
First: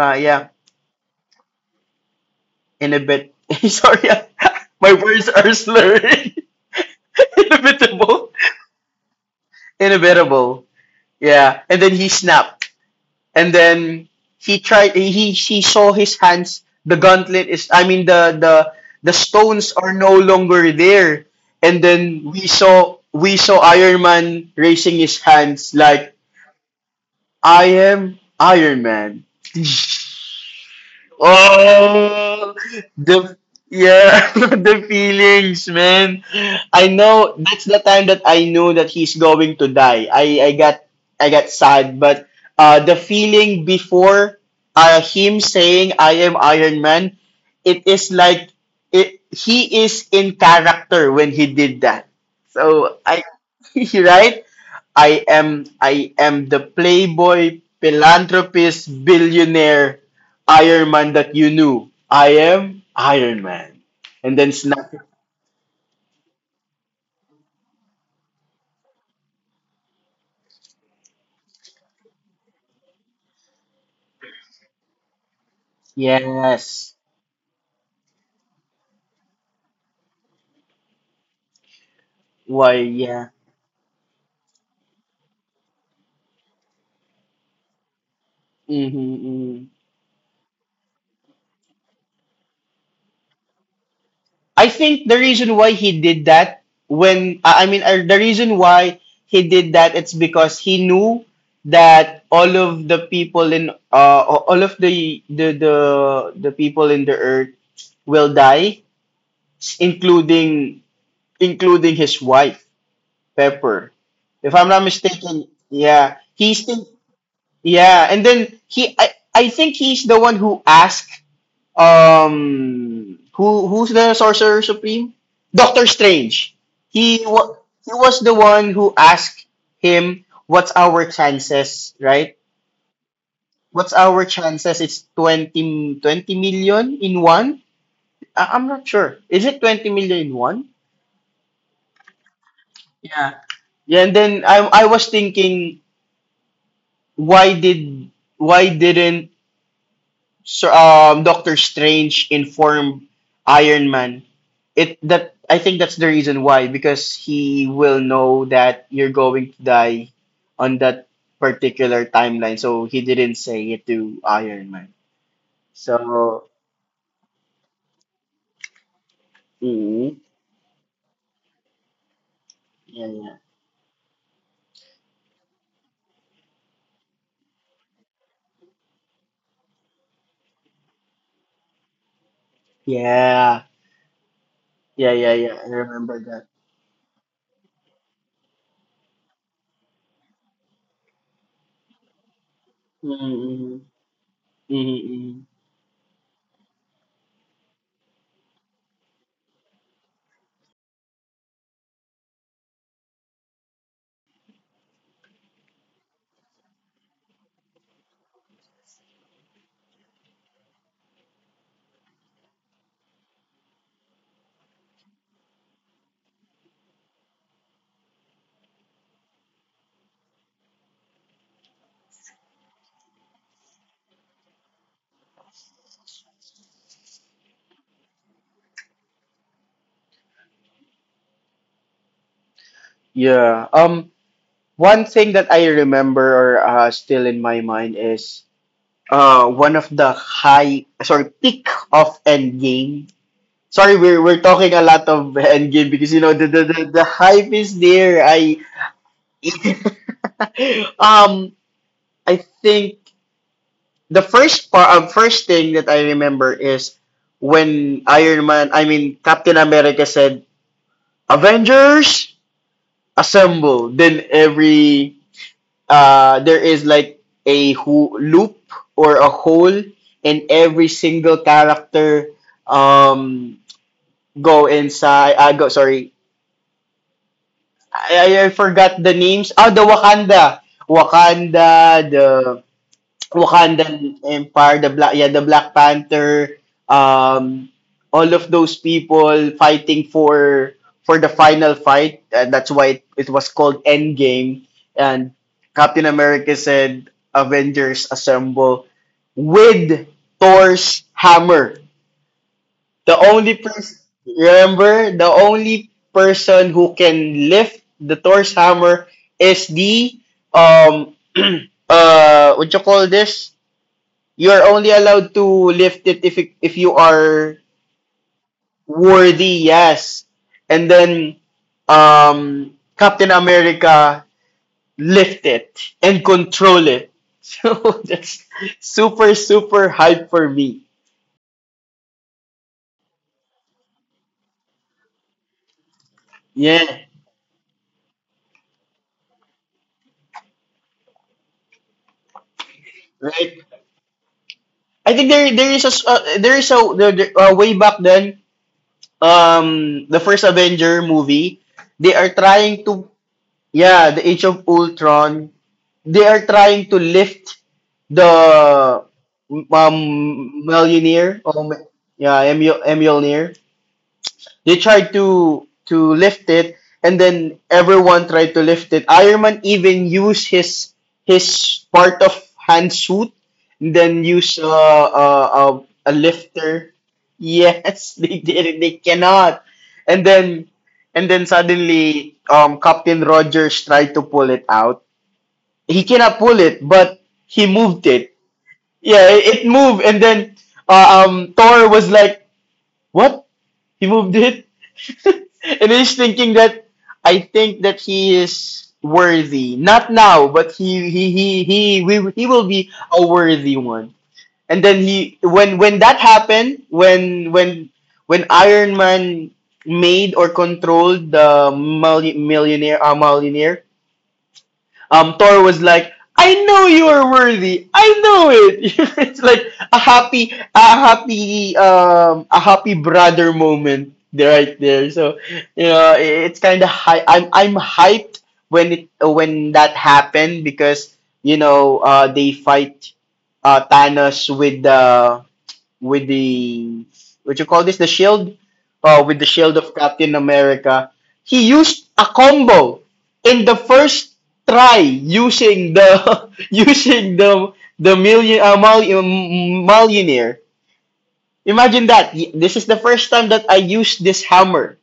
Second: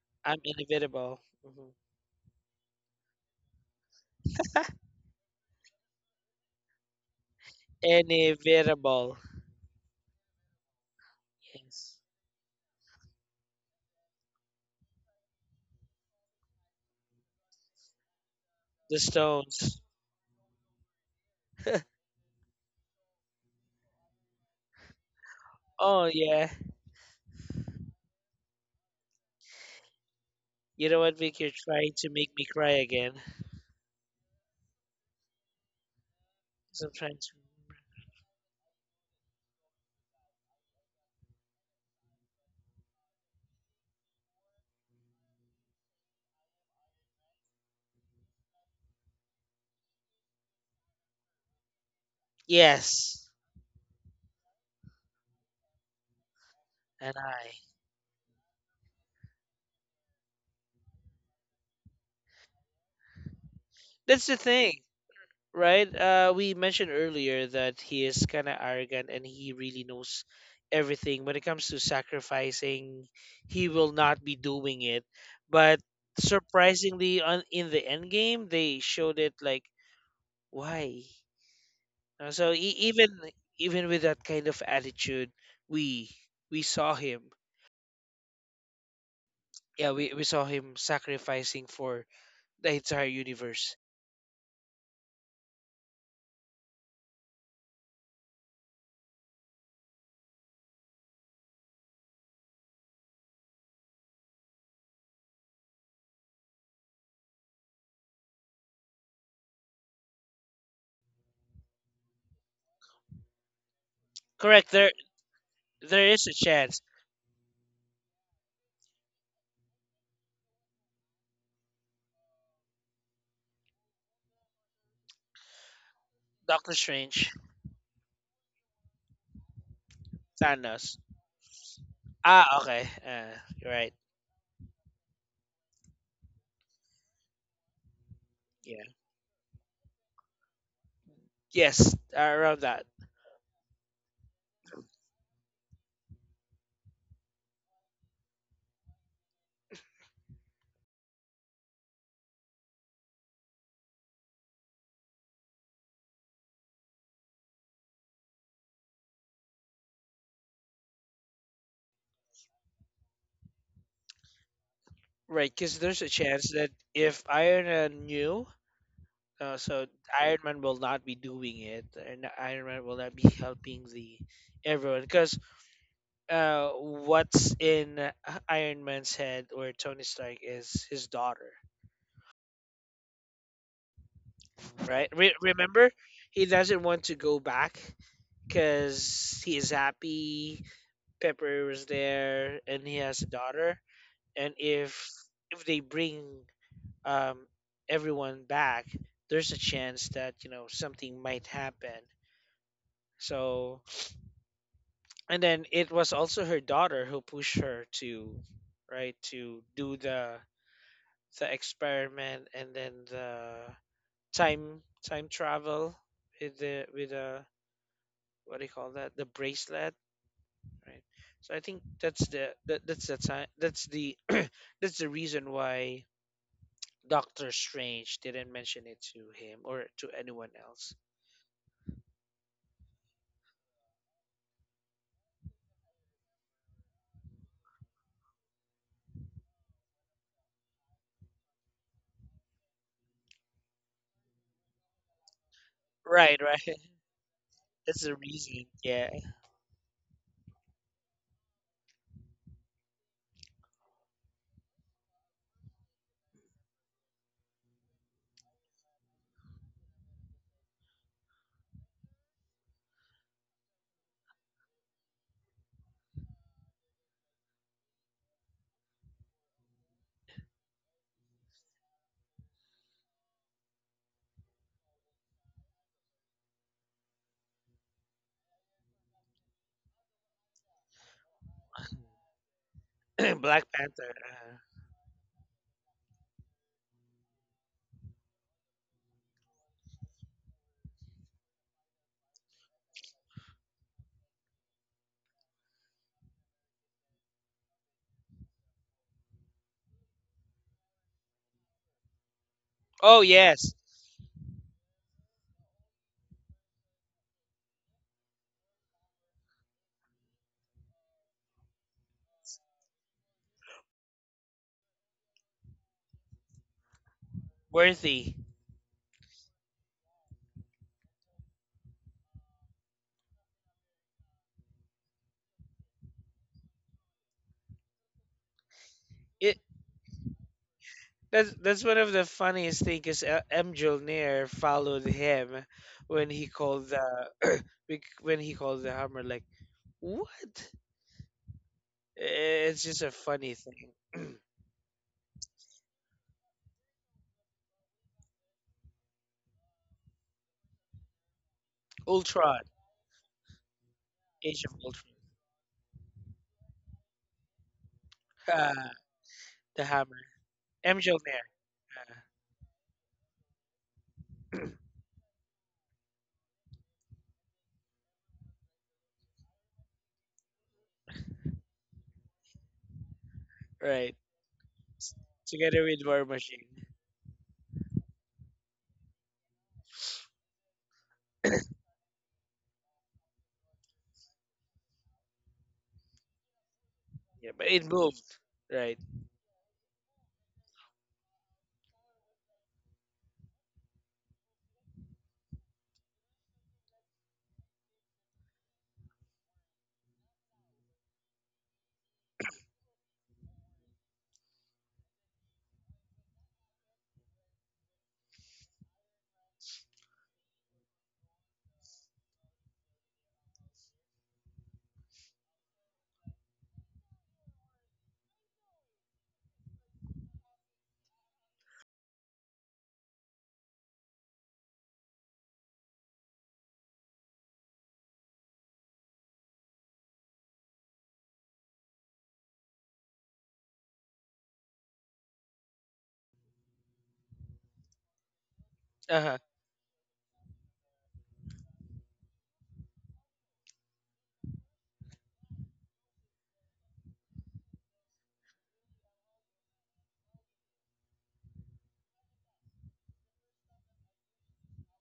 [SPEAKER 2] uh,
[SPEAKER 1] I'm
[SPEAKER 2] yeah,
[SPEAKER 1] inevitable. Hmm.
[SPEAKER 2] inhibit. Sorry, my words are slurred. Inevitable,
[SPEAKER 1] Inevitable.
[SPEAKER 2] inevitable. Yeah, and then
[SPEAKER 1] Yes,
[SPEAKER 2] he snapped, and then he tried. He She saw his hands. The gauntlet is, I mean, the the
[SPEAKER 1] the
[SPEAKER 2] the stones
[SPEAKER 1] Stones.
[SPEAKER 2] are no longer there. And then we saw we saw Iron Man raising his hands
[SPEAKER 1] Oh
[SPEAKER 2] like,
[SPEAKER 1] yeah.
[SPEAKER 2] I am Iron Man.
[SPEAKER 1] You know what, Vic? You're trying to make me
[SPEAKER 2] Oh,
[SPEAKER 1] cry again.
[SPEAKER 2] the yeah, the feelings, man.
[SPEAKER 1] 'Cause
[SPEAKER 2] I
[SPEAKER 1] I'm trying
[SPEAKER 2] know that's
[SPEAKER 1] to.
[SPEAKER 2] the time that I knew that he's going to die. I I got I got sad, but uh, the feeling before, uh, him saying, I am Iron Man, it is like, it, he is in character when he did that. So I
[SPEAKER 1] Yes,
[SPEAKER 2] right? I am I am the
[SPEAKER 1] and I.
[SPEAKER 2] playboy, philanthropist, billionaire, Iron Man that you knew. I am Iron Man.
[SPEAKER 1] That's the
[SPEAKER 2] And then
[SPEAKER 1] thing.
[SPEAKER 2] snap.
[SPEAKER 1] Right? Uh, we mentioned earlier that he is kind of arrogant and he really knows everything. When it comes to sacrificing, he will not be doing it. But
[SPEAKER 2] Yes.
[SPEAKER 1] surprisingly, on in the end game, they showed it like why. Uh, So e-
[SPEAKER 2] Why?
[SPEAKER 1] even
[SPEAKER 2] Yeah.
[SPEAKER 1] even with that kind of attitude, we we saw him.
[SPEAKER 2] Mm-hmm, mm-hmm.
[SPEAKER 1] Yeah, we, we saw him sacrificing for the entire universe.
[SPEAKER 2] I think the reason why he did that, when I I mean uh, the reason why he did that, it's because he knew that all of the people in uh all of the the the, the people in the earth will die, including including his wife, Pepper. If I'm
[SPEAKER 1] Correct.
[SPEAKER 2] not
[SPEAKER 1] There
[SPEAKER 2] mistaken,
[SPEAKER 1] there
[SPEAKER 2] yeah,
[SPEAKER 1] is a
[SPEAKER 2] he's
[SPEAKER 1] chance.
[SPEAKER 2] the yeah, and then he I, I think he's the one who asked, um who who's the sorcerer supreme? Doctor Strange.
[SPEAKER 1] Doctor
[SPEAKER 2] He
[SPEAKER 1] Strange,
[SPEAKER 2] wa- he was the one who asked him, what's
[SPEAKER 1] Thanos.
[SPEAKER 2] our chances, right?
[SPEAKER 1] Ah, okay. Uh,
[SPEAKER 2] What's
[SPEAKER 1] right.
[SPEAKER 2] our chances? It's twenty twenty million in one. I, I'm
[SPEAKER 1] Yeah.
[SPEAKER 2] not sure. Is it 20 million in one?
[SPEAKER 1] Yes, uh, around that.
[SPEAKER 2] Yeah, and then I I was thinking, why did why didn't Sir- um, Doctor Strange inform Iron Man? It that I think that's the reason why, because he will know that you're going to die on that particular timeline. So he didn't say it to Iron Man.
[SPEAKER 1] Right, because there's a
[SPEAKER 2] So,
[SPEAKER 1] chance that if Iron Man knew, uh, so
[SPEAKER 2] mm,
[SPEAKER 1] Iron Man will not be doing it, and Iron Man will not be
[SPEAKER 2] yeah,
[SPEAKER 1] helping the everyone. Because uh, what's in uh, Iron Man's head or Tony Stark is his daughter,
[SPEAKER 2] yeah,
[SPEAKER 1] right?
[SPEAKER 2] yeah,
[SPEAKER 1] Re-
[SPEAKER 2] yeah, yeah, yeah. I
[SPEAKER 1] remember,
[SPEAKER 2] remember
[SPEAKER 1] he
[SPEAKER 2] that.
[SPEAKER 1] doesn't want to go back because he is happy. Pepper was there, and he has a
[SPEAKER 2] Mm-hmm.
[SPEAKER 1] daughter, and if
[SPEAKER 2] Mm-hmm.
[SPEAKER 1] if they bring um, everyone back, there's a chance that you know something might happen. So, and then it was also her daughter who pushed her to right to do the the experiment, and then the time time travel with the with the what do you call that, the bracelet, right? So I think that's the that, that's the time, that's the that's the reason why Doctor Strange didn't mention it to him or to anyone else.
[SPEAKER 2] Yeah. Um. One thing that I remember, or uh, still in my mind, is uh, one of the high, sorry, peak of Endgame. Sorry, we're we're talking a lot of Endgame because, you know,
[SPEAKER 1] Right,
[SPEAKER 2] the
[SPEAKER 1] right.
[SPEAKER 2] the, the, the hype is
[SPEAKER 1] That's the
[SPEAKER 2] there. I
[SPEAKER 1] reason. Yeah.
[SPEAKER 2] um I think the first part, um, first thing that I remember is when Iron Man, I mean, Captain America said, Avengers, assemble! Then every uh, there is like a ho- loop or a hole in every single character, um go inside. I go sorry I, I I forgot the names. Oh, the Wakanda Wakanda, the
[SPEAKER 1] Black Panther.
[SPEAKER 2] Wakandan
[SPEAKER 1] Uh,
[SPEAKER 2] Empire, the Black, yeah, the Black Panther, um, all of those people fighting for for the final fight. And that's why it, it was called Endgame. And Captain America said, Avengers assemble with Thor's hammer. The
[SPEAKER 1] oh
[SPEAKER 2] only
[SPEAKER 1] yes,
[SPEAKER 2] person, remember, the only person who can lift the Thor's hammer is the um uh what you call this. You're only allowed to lift it if if you are
[SPEAKER 1] worthy.
[SPEAKER 2] worthy, yes. And then, um Captain America lift it and control it. So that's super
[SPEAKER 1] It
[SPEAKER 2] super hype for me.
[SPEAKER 1] that's that's one of the funniest things is uh, M. Jolnir followed him when he called
[SPEAKER 2] Yeah,
[SPEAKER 1] the bec- when he called the hammer like what? I- It's just a funny
[SPEAKER 2] right.
[SPEAKER 1] thing.
[SPEAKER 2] I think there there is a uh, there is a there, there- uh, way back then, um the first Avenger movie, they are
[SPEAKER 1] Ultron,
[SPEAKER 2] trying to, yeah, the Age of
[SPEAKER 1] Age of Ultron,
[SPEAKER 2] Ultron, they are trying to lift
[SPEAKER 1] uh,
[SPEAKER 2] the,
[SPEAKER 1] the
[SPEAKER 2] um
[SPEAKER 1] hammer. M.
[SPEAKER 2] millionaire,
[SPEAKER 1] Jolnir,
[SPEAKER 2] or Mi-
[SPEAKER 1] uh,
[SPEAKER 2] yeah, Emil Emilionaire. They tried to to lift it, and then everyone tried to lift it. Iron Man even used his his part of hand suit, and
[SPEAKER 1] right?
[SPEAKER 2] then use uh,
[SPEAKER 1] s-
[SPEAKER 2] uh, a
[SPEAKER 1] Together with
[SPEAKER 2] a
[SPEAKER 1] War Machine.
[SPEAKER 2] lifter. Yes, they did it. They cannot, and then and then suddenly, um Captain Rogers tried to pull it out. He cannot pull it, but
[SPEAKER 1] Yeah,
[SPEAKER 2] he
[SPEAKER 1] but it
[SPEAKER 2] moved it.
[SPEAKER 1] moved. Right.
[SPEAKER 2] Yeah, it, it moved, and then uh, um Thor was like, What? He moved it? And he's thinking that, I think that he is worthy, not now, but he he he he we, he will be a worthy one. And then he, when when that happened, when when when Iron Man made or controlled the multi- millionaire uh, millionaire, um, Thor was like, I know you are worthy. I know it. It's like a happy, a happy, um, a happy brother moment there, right there. So you know, it's kind of high. I'm I'm hyped when it when that happened, because you know, uh, they fight, uh, Thanos with the, with the what you call this, the shield, uh, with
[SPEAKER 1] Uh-huh.
[SPEAKER 2] the shield of Captain America. He used a combo in the first try using the using the the million uh, mul- millionaire. Imagine that. This is the first time that I used this hammer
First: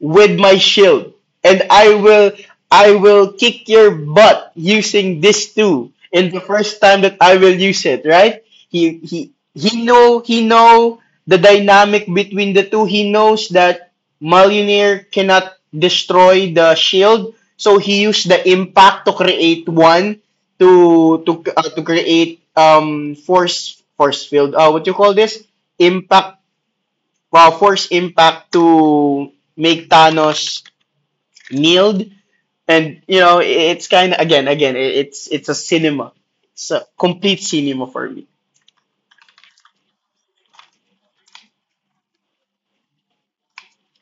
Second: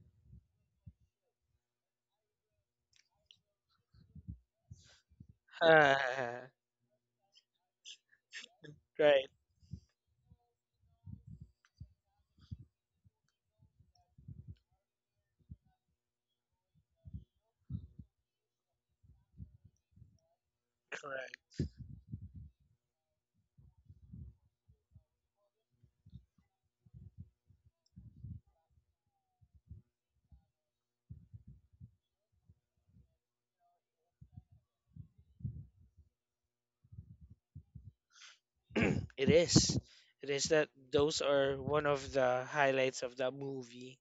[SPEAKER 2] with my shield, and I will I will kick your butt using this too. In the
[SPEAKER 1] Uh-huh.
[SPEAKER 2] first time that I will use it, right? He he
[SPEAKER 1] Right.
[SPEAKER 2] he know he know the dynamic between the two. He knows that Malunier cannot destroy the shield, so he used the impact to create one to to
[SPEAKER 1] Correct.
[SPEAKER 2] uh, to create um force force field. Uh, what you call this? Impact, uh, force Impact to make Thanos kneeled, and you know, it's kind of again, again, it's it's a cinema, it's a complete cinema for me.
[SPEAKER 1] It is. It is that those are one of the highlights of that movie.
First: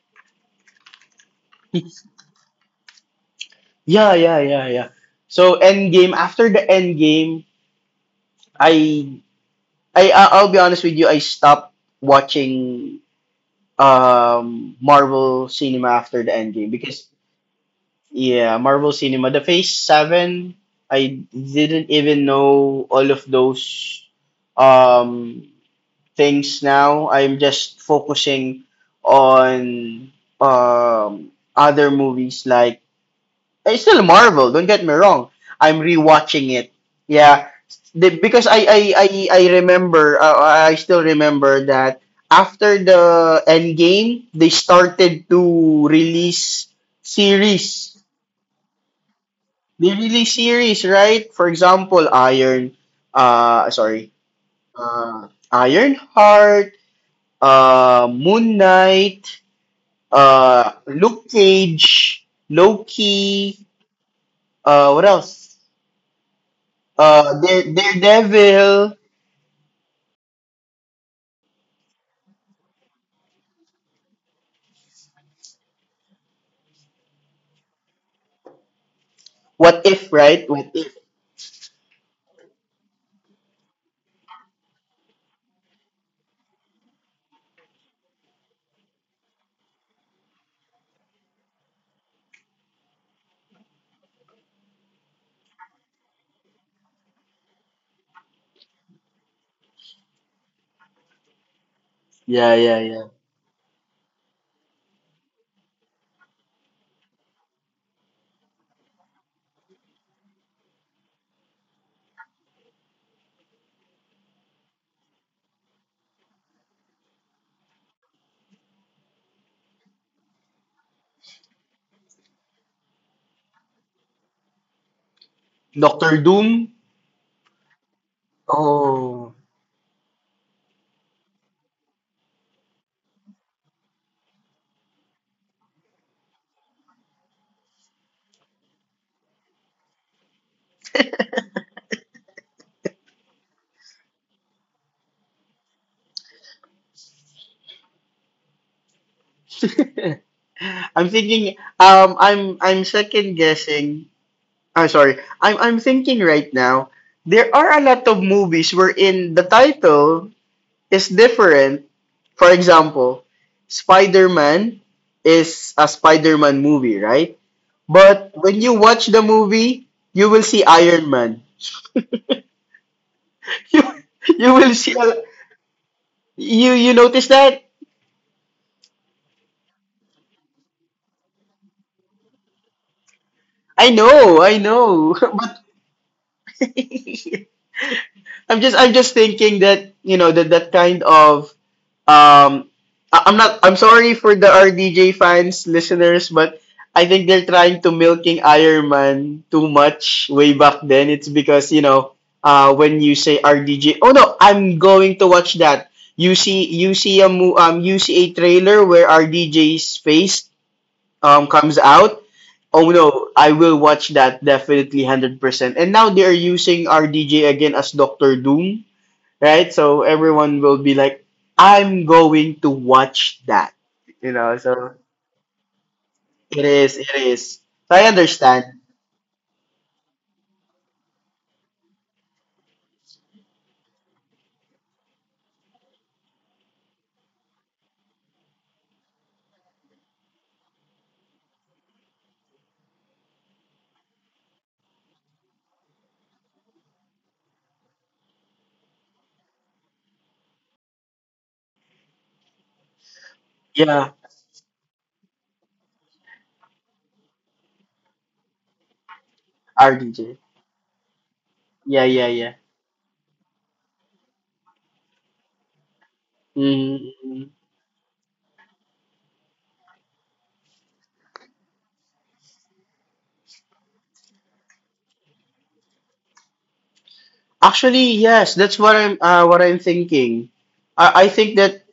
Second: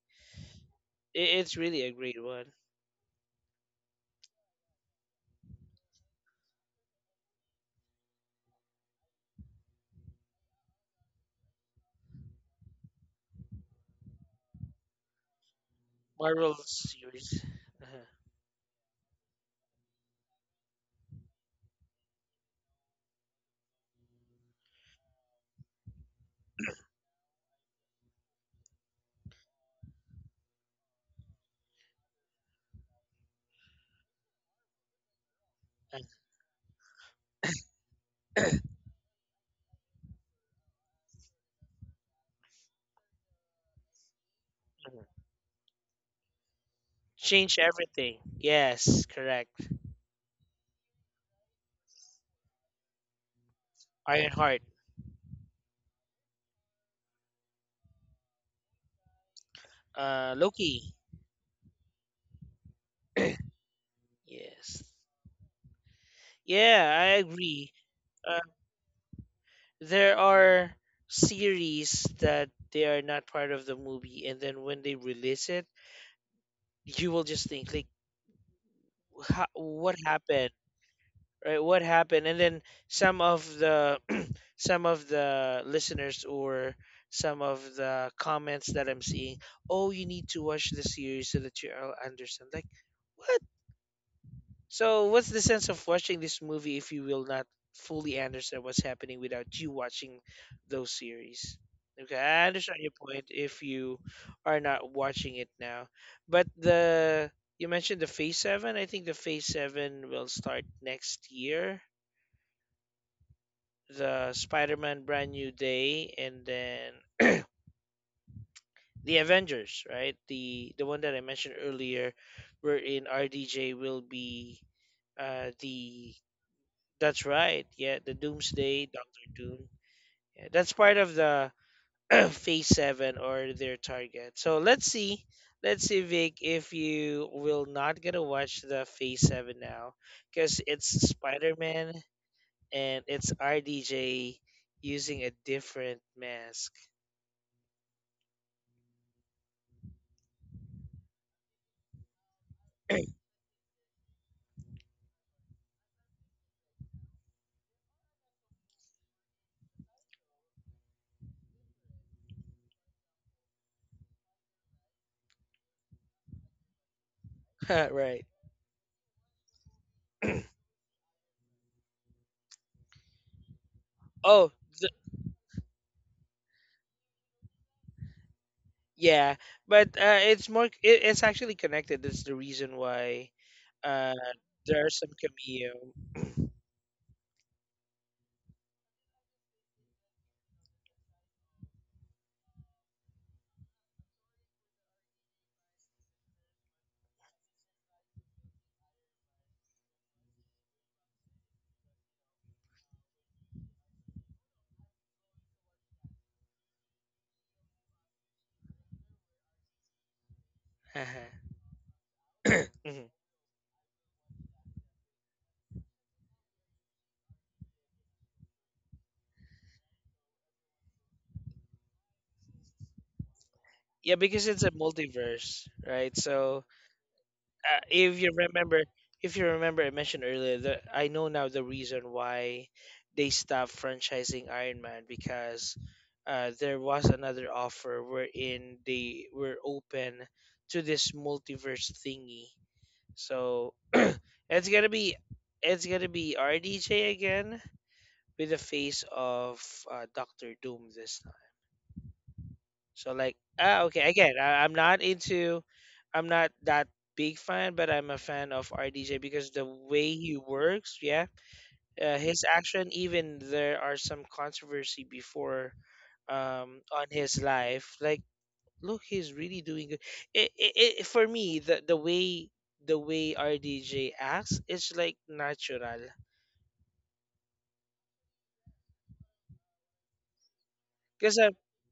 [SPEAKER 1] It, it's really a great one.
[SPEAKER 2] Yeah, yeah, yeah, yeah. So, Endgame. After the Endgame, I I I- I'll be honest with you. I stopped watching, um Marvel cinema after the
[SPEAKER 1] Marvel
[SPEAKER 2] Endgame, because,
[SPEAKER 1] series. Uh-huh.
[SPEAKER 2] yeah, Marvel cinema. The Phase Seven. I didn't even know all of those, um things now. I'm just focusing on, um, other movies like, eh, it's still Marvel. Don't get me wrong. I'm
[SPEAKER 1] Uh,
[SPEAKER 2] rewatching it. Yeah, the, because I I I, I remember, uh, I still remember that after the end game they
[SPEAKER 1] uh-huh.
[SPEAKER 2] started to release
[SPEAKER 1] Change
[SPEAKER 2] series.
[SPEAKER 1] everything. Yes, correct.
[SPEAKER 2] They release series, right? For example, Iron. Uh, sorry.
[SPEAKER 1] Ironheart.
[SPEAKER 2] Uh, Iron Heart, uh, Moon Knight,
[SPEAKER 1] Uh,
[SPEAKER 2] uh,
[SPEAKER 1] Loki.
[SPEAKER 2] Luke Cage, Loki,
[SPEAKER 1] Yes.
[SPEAKER 2] uh, what else?
[SPEAKER 1] Yeah, I
[SPEAKER 2] Uh,
[SPEAKER 1] agree.
[SPEAKER 2] Dare-
[SPEAKER 1] Uh,
[SPEAKER 2] Daredevil,
[SPEAKER 1] there are series that they are not part of the movie, and then when they release it, you will just think like ha-
[SPEAKER 2] What
[SPEAKER 1] what
[SPEAKER 2] If,
[SPEAKER 1] happened,
[SPEAKER 2] right? What If.
[SPEAKER 1] right, what happened? And then some of the some of the listeners or some of the comments that I'm seeing, oh, you need to watch the series so that you'll understand like what. So, what's the sense of watching this movie if you will not fully understand what's happening without you watching those series? Okay, I
[SPEAKER 2] Yeah,
[SPEAKER 1] understand
[SPEAKER 2] yeah,
[SPEAKER 1] your
[SPEAKER 2] yeah.
[SPEAKER 1] point if you are not watching it now. But the you mentioned the Phase seven. I think the Phase seven will start next year. The Spider-Man Brand New Day and then the Avengers, right? The the one that I mentioned earlier wherein R D J will be uh the.
[SPEAKER 2] Doctor Doom.
[SPEAKER 1] That's right. Yeah, the Doomsday, Doctor
[SPEAKER 2] Oh.
[SPEAKER 1] Doom. Yeah, that's part of the Phase Seven or their target. So let's see, let's see, Vic, if you will not gonna watch the Phase Seven now, because it's Spider Man and it's R D J using a different mask.
[SPEAKER 2] I'm thinking um I'm I'm second guessing. I'm sorry. I'm I'm thinking right now. There are a lot of movies wherein the title is different. For example, Spider Man is a Spider Man movie, right?
[SPEAKER 1] Right.
[SPEAKER 2] But when you watch the movie, you will see Iron Man. You,
[SPEAKER 1] Oh,
[SPEAKER 2] you will
[SPEAKER 1] th-
[SPEAKER 2] see a, you you notice that?
[SPEAKER 1] yeah, but uh, it's more. It, it's actually connected. That's the reason why
[SPEAKER 2] I
[SPEAKER 1] uh,
[SPEAKER 2] know, I
[SPEAKER 1] there are some
[SPEAKER 2] know. But
[SPEAKER 1] cameo.
[SPEAKER 2] I'm just I'm just thinking that, you know, that that kind of, um I'm not I'm sorry for the R D J fans listeners, but I think they're trying to milking Iron Man too much way back then. It's because, you know, uh when you say R D J, oh no, I'm going to watch that. You see you see a mo- um you see a trailer where R D J's face, um comes out. Oh
[SPEAKER 1] Mhm.
[SPEAKER 2] no, I will watch that, definitely, one hundred percent. And now they are using R D J again as Doctor Doom, right? So everyone will be like, I'm going to watch that.
[SPEAKER 1] Yeah,
[SPEAKER 2] You
[SPEAKER 1] because
[SPEAKER 2] know,
[SPEAKER 1] it's a
[SPEAKER 2] so
[SPEAKER 1] multiverse, right? So
[SPEAKER 2] it is, it is.
[SPEAKER 1] uh,
[SPEAKER 2] So I
[SPEAKER 1] if you
[SPEAKER 2] understand.
[SPEAKER 1] remember, if you remember, I mentioned earlier that I know now the reason why they stopped franchising Iron Man because uh, there was another offer wherein they were open to this multiverse thingy. So it's gonna be it's gonna be R D J again with the face of uh, Doctor Doom this time. So like, ah, okay.
[SPEAKER 2] Yeah,
[SPEAKER 1] Again, I, I'm not into, I'm not that big fan, but I'm a fan of R D J because the way he
[SPEAKER 2] R D J.
[SPEAKER 1] works, yeah,
[SPEAKER 2] Yeah,
[SPEAKER 1] uh,
[SPEAKER 2] yeah,
[SPEAKER 1] his
[SPEAKER 2] yeah.
[SPEAKER 1] action. Even there are some controversy before, um, on
[SPEAKER 2] mm
[SPEAKER 1] his life. Like, look, he's really doing good. It, it, it for me the the way the way R D J acts, it's like natural.
[SPEAKER 2] Actually, yes, that's what I'm uh, what I'm thinking. I, I
[SPEAKER 1] Because um,
[SPEAKER 2] think that,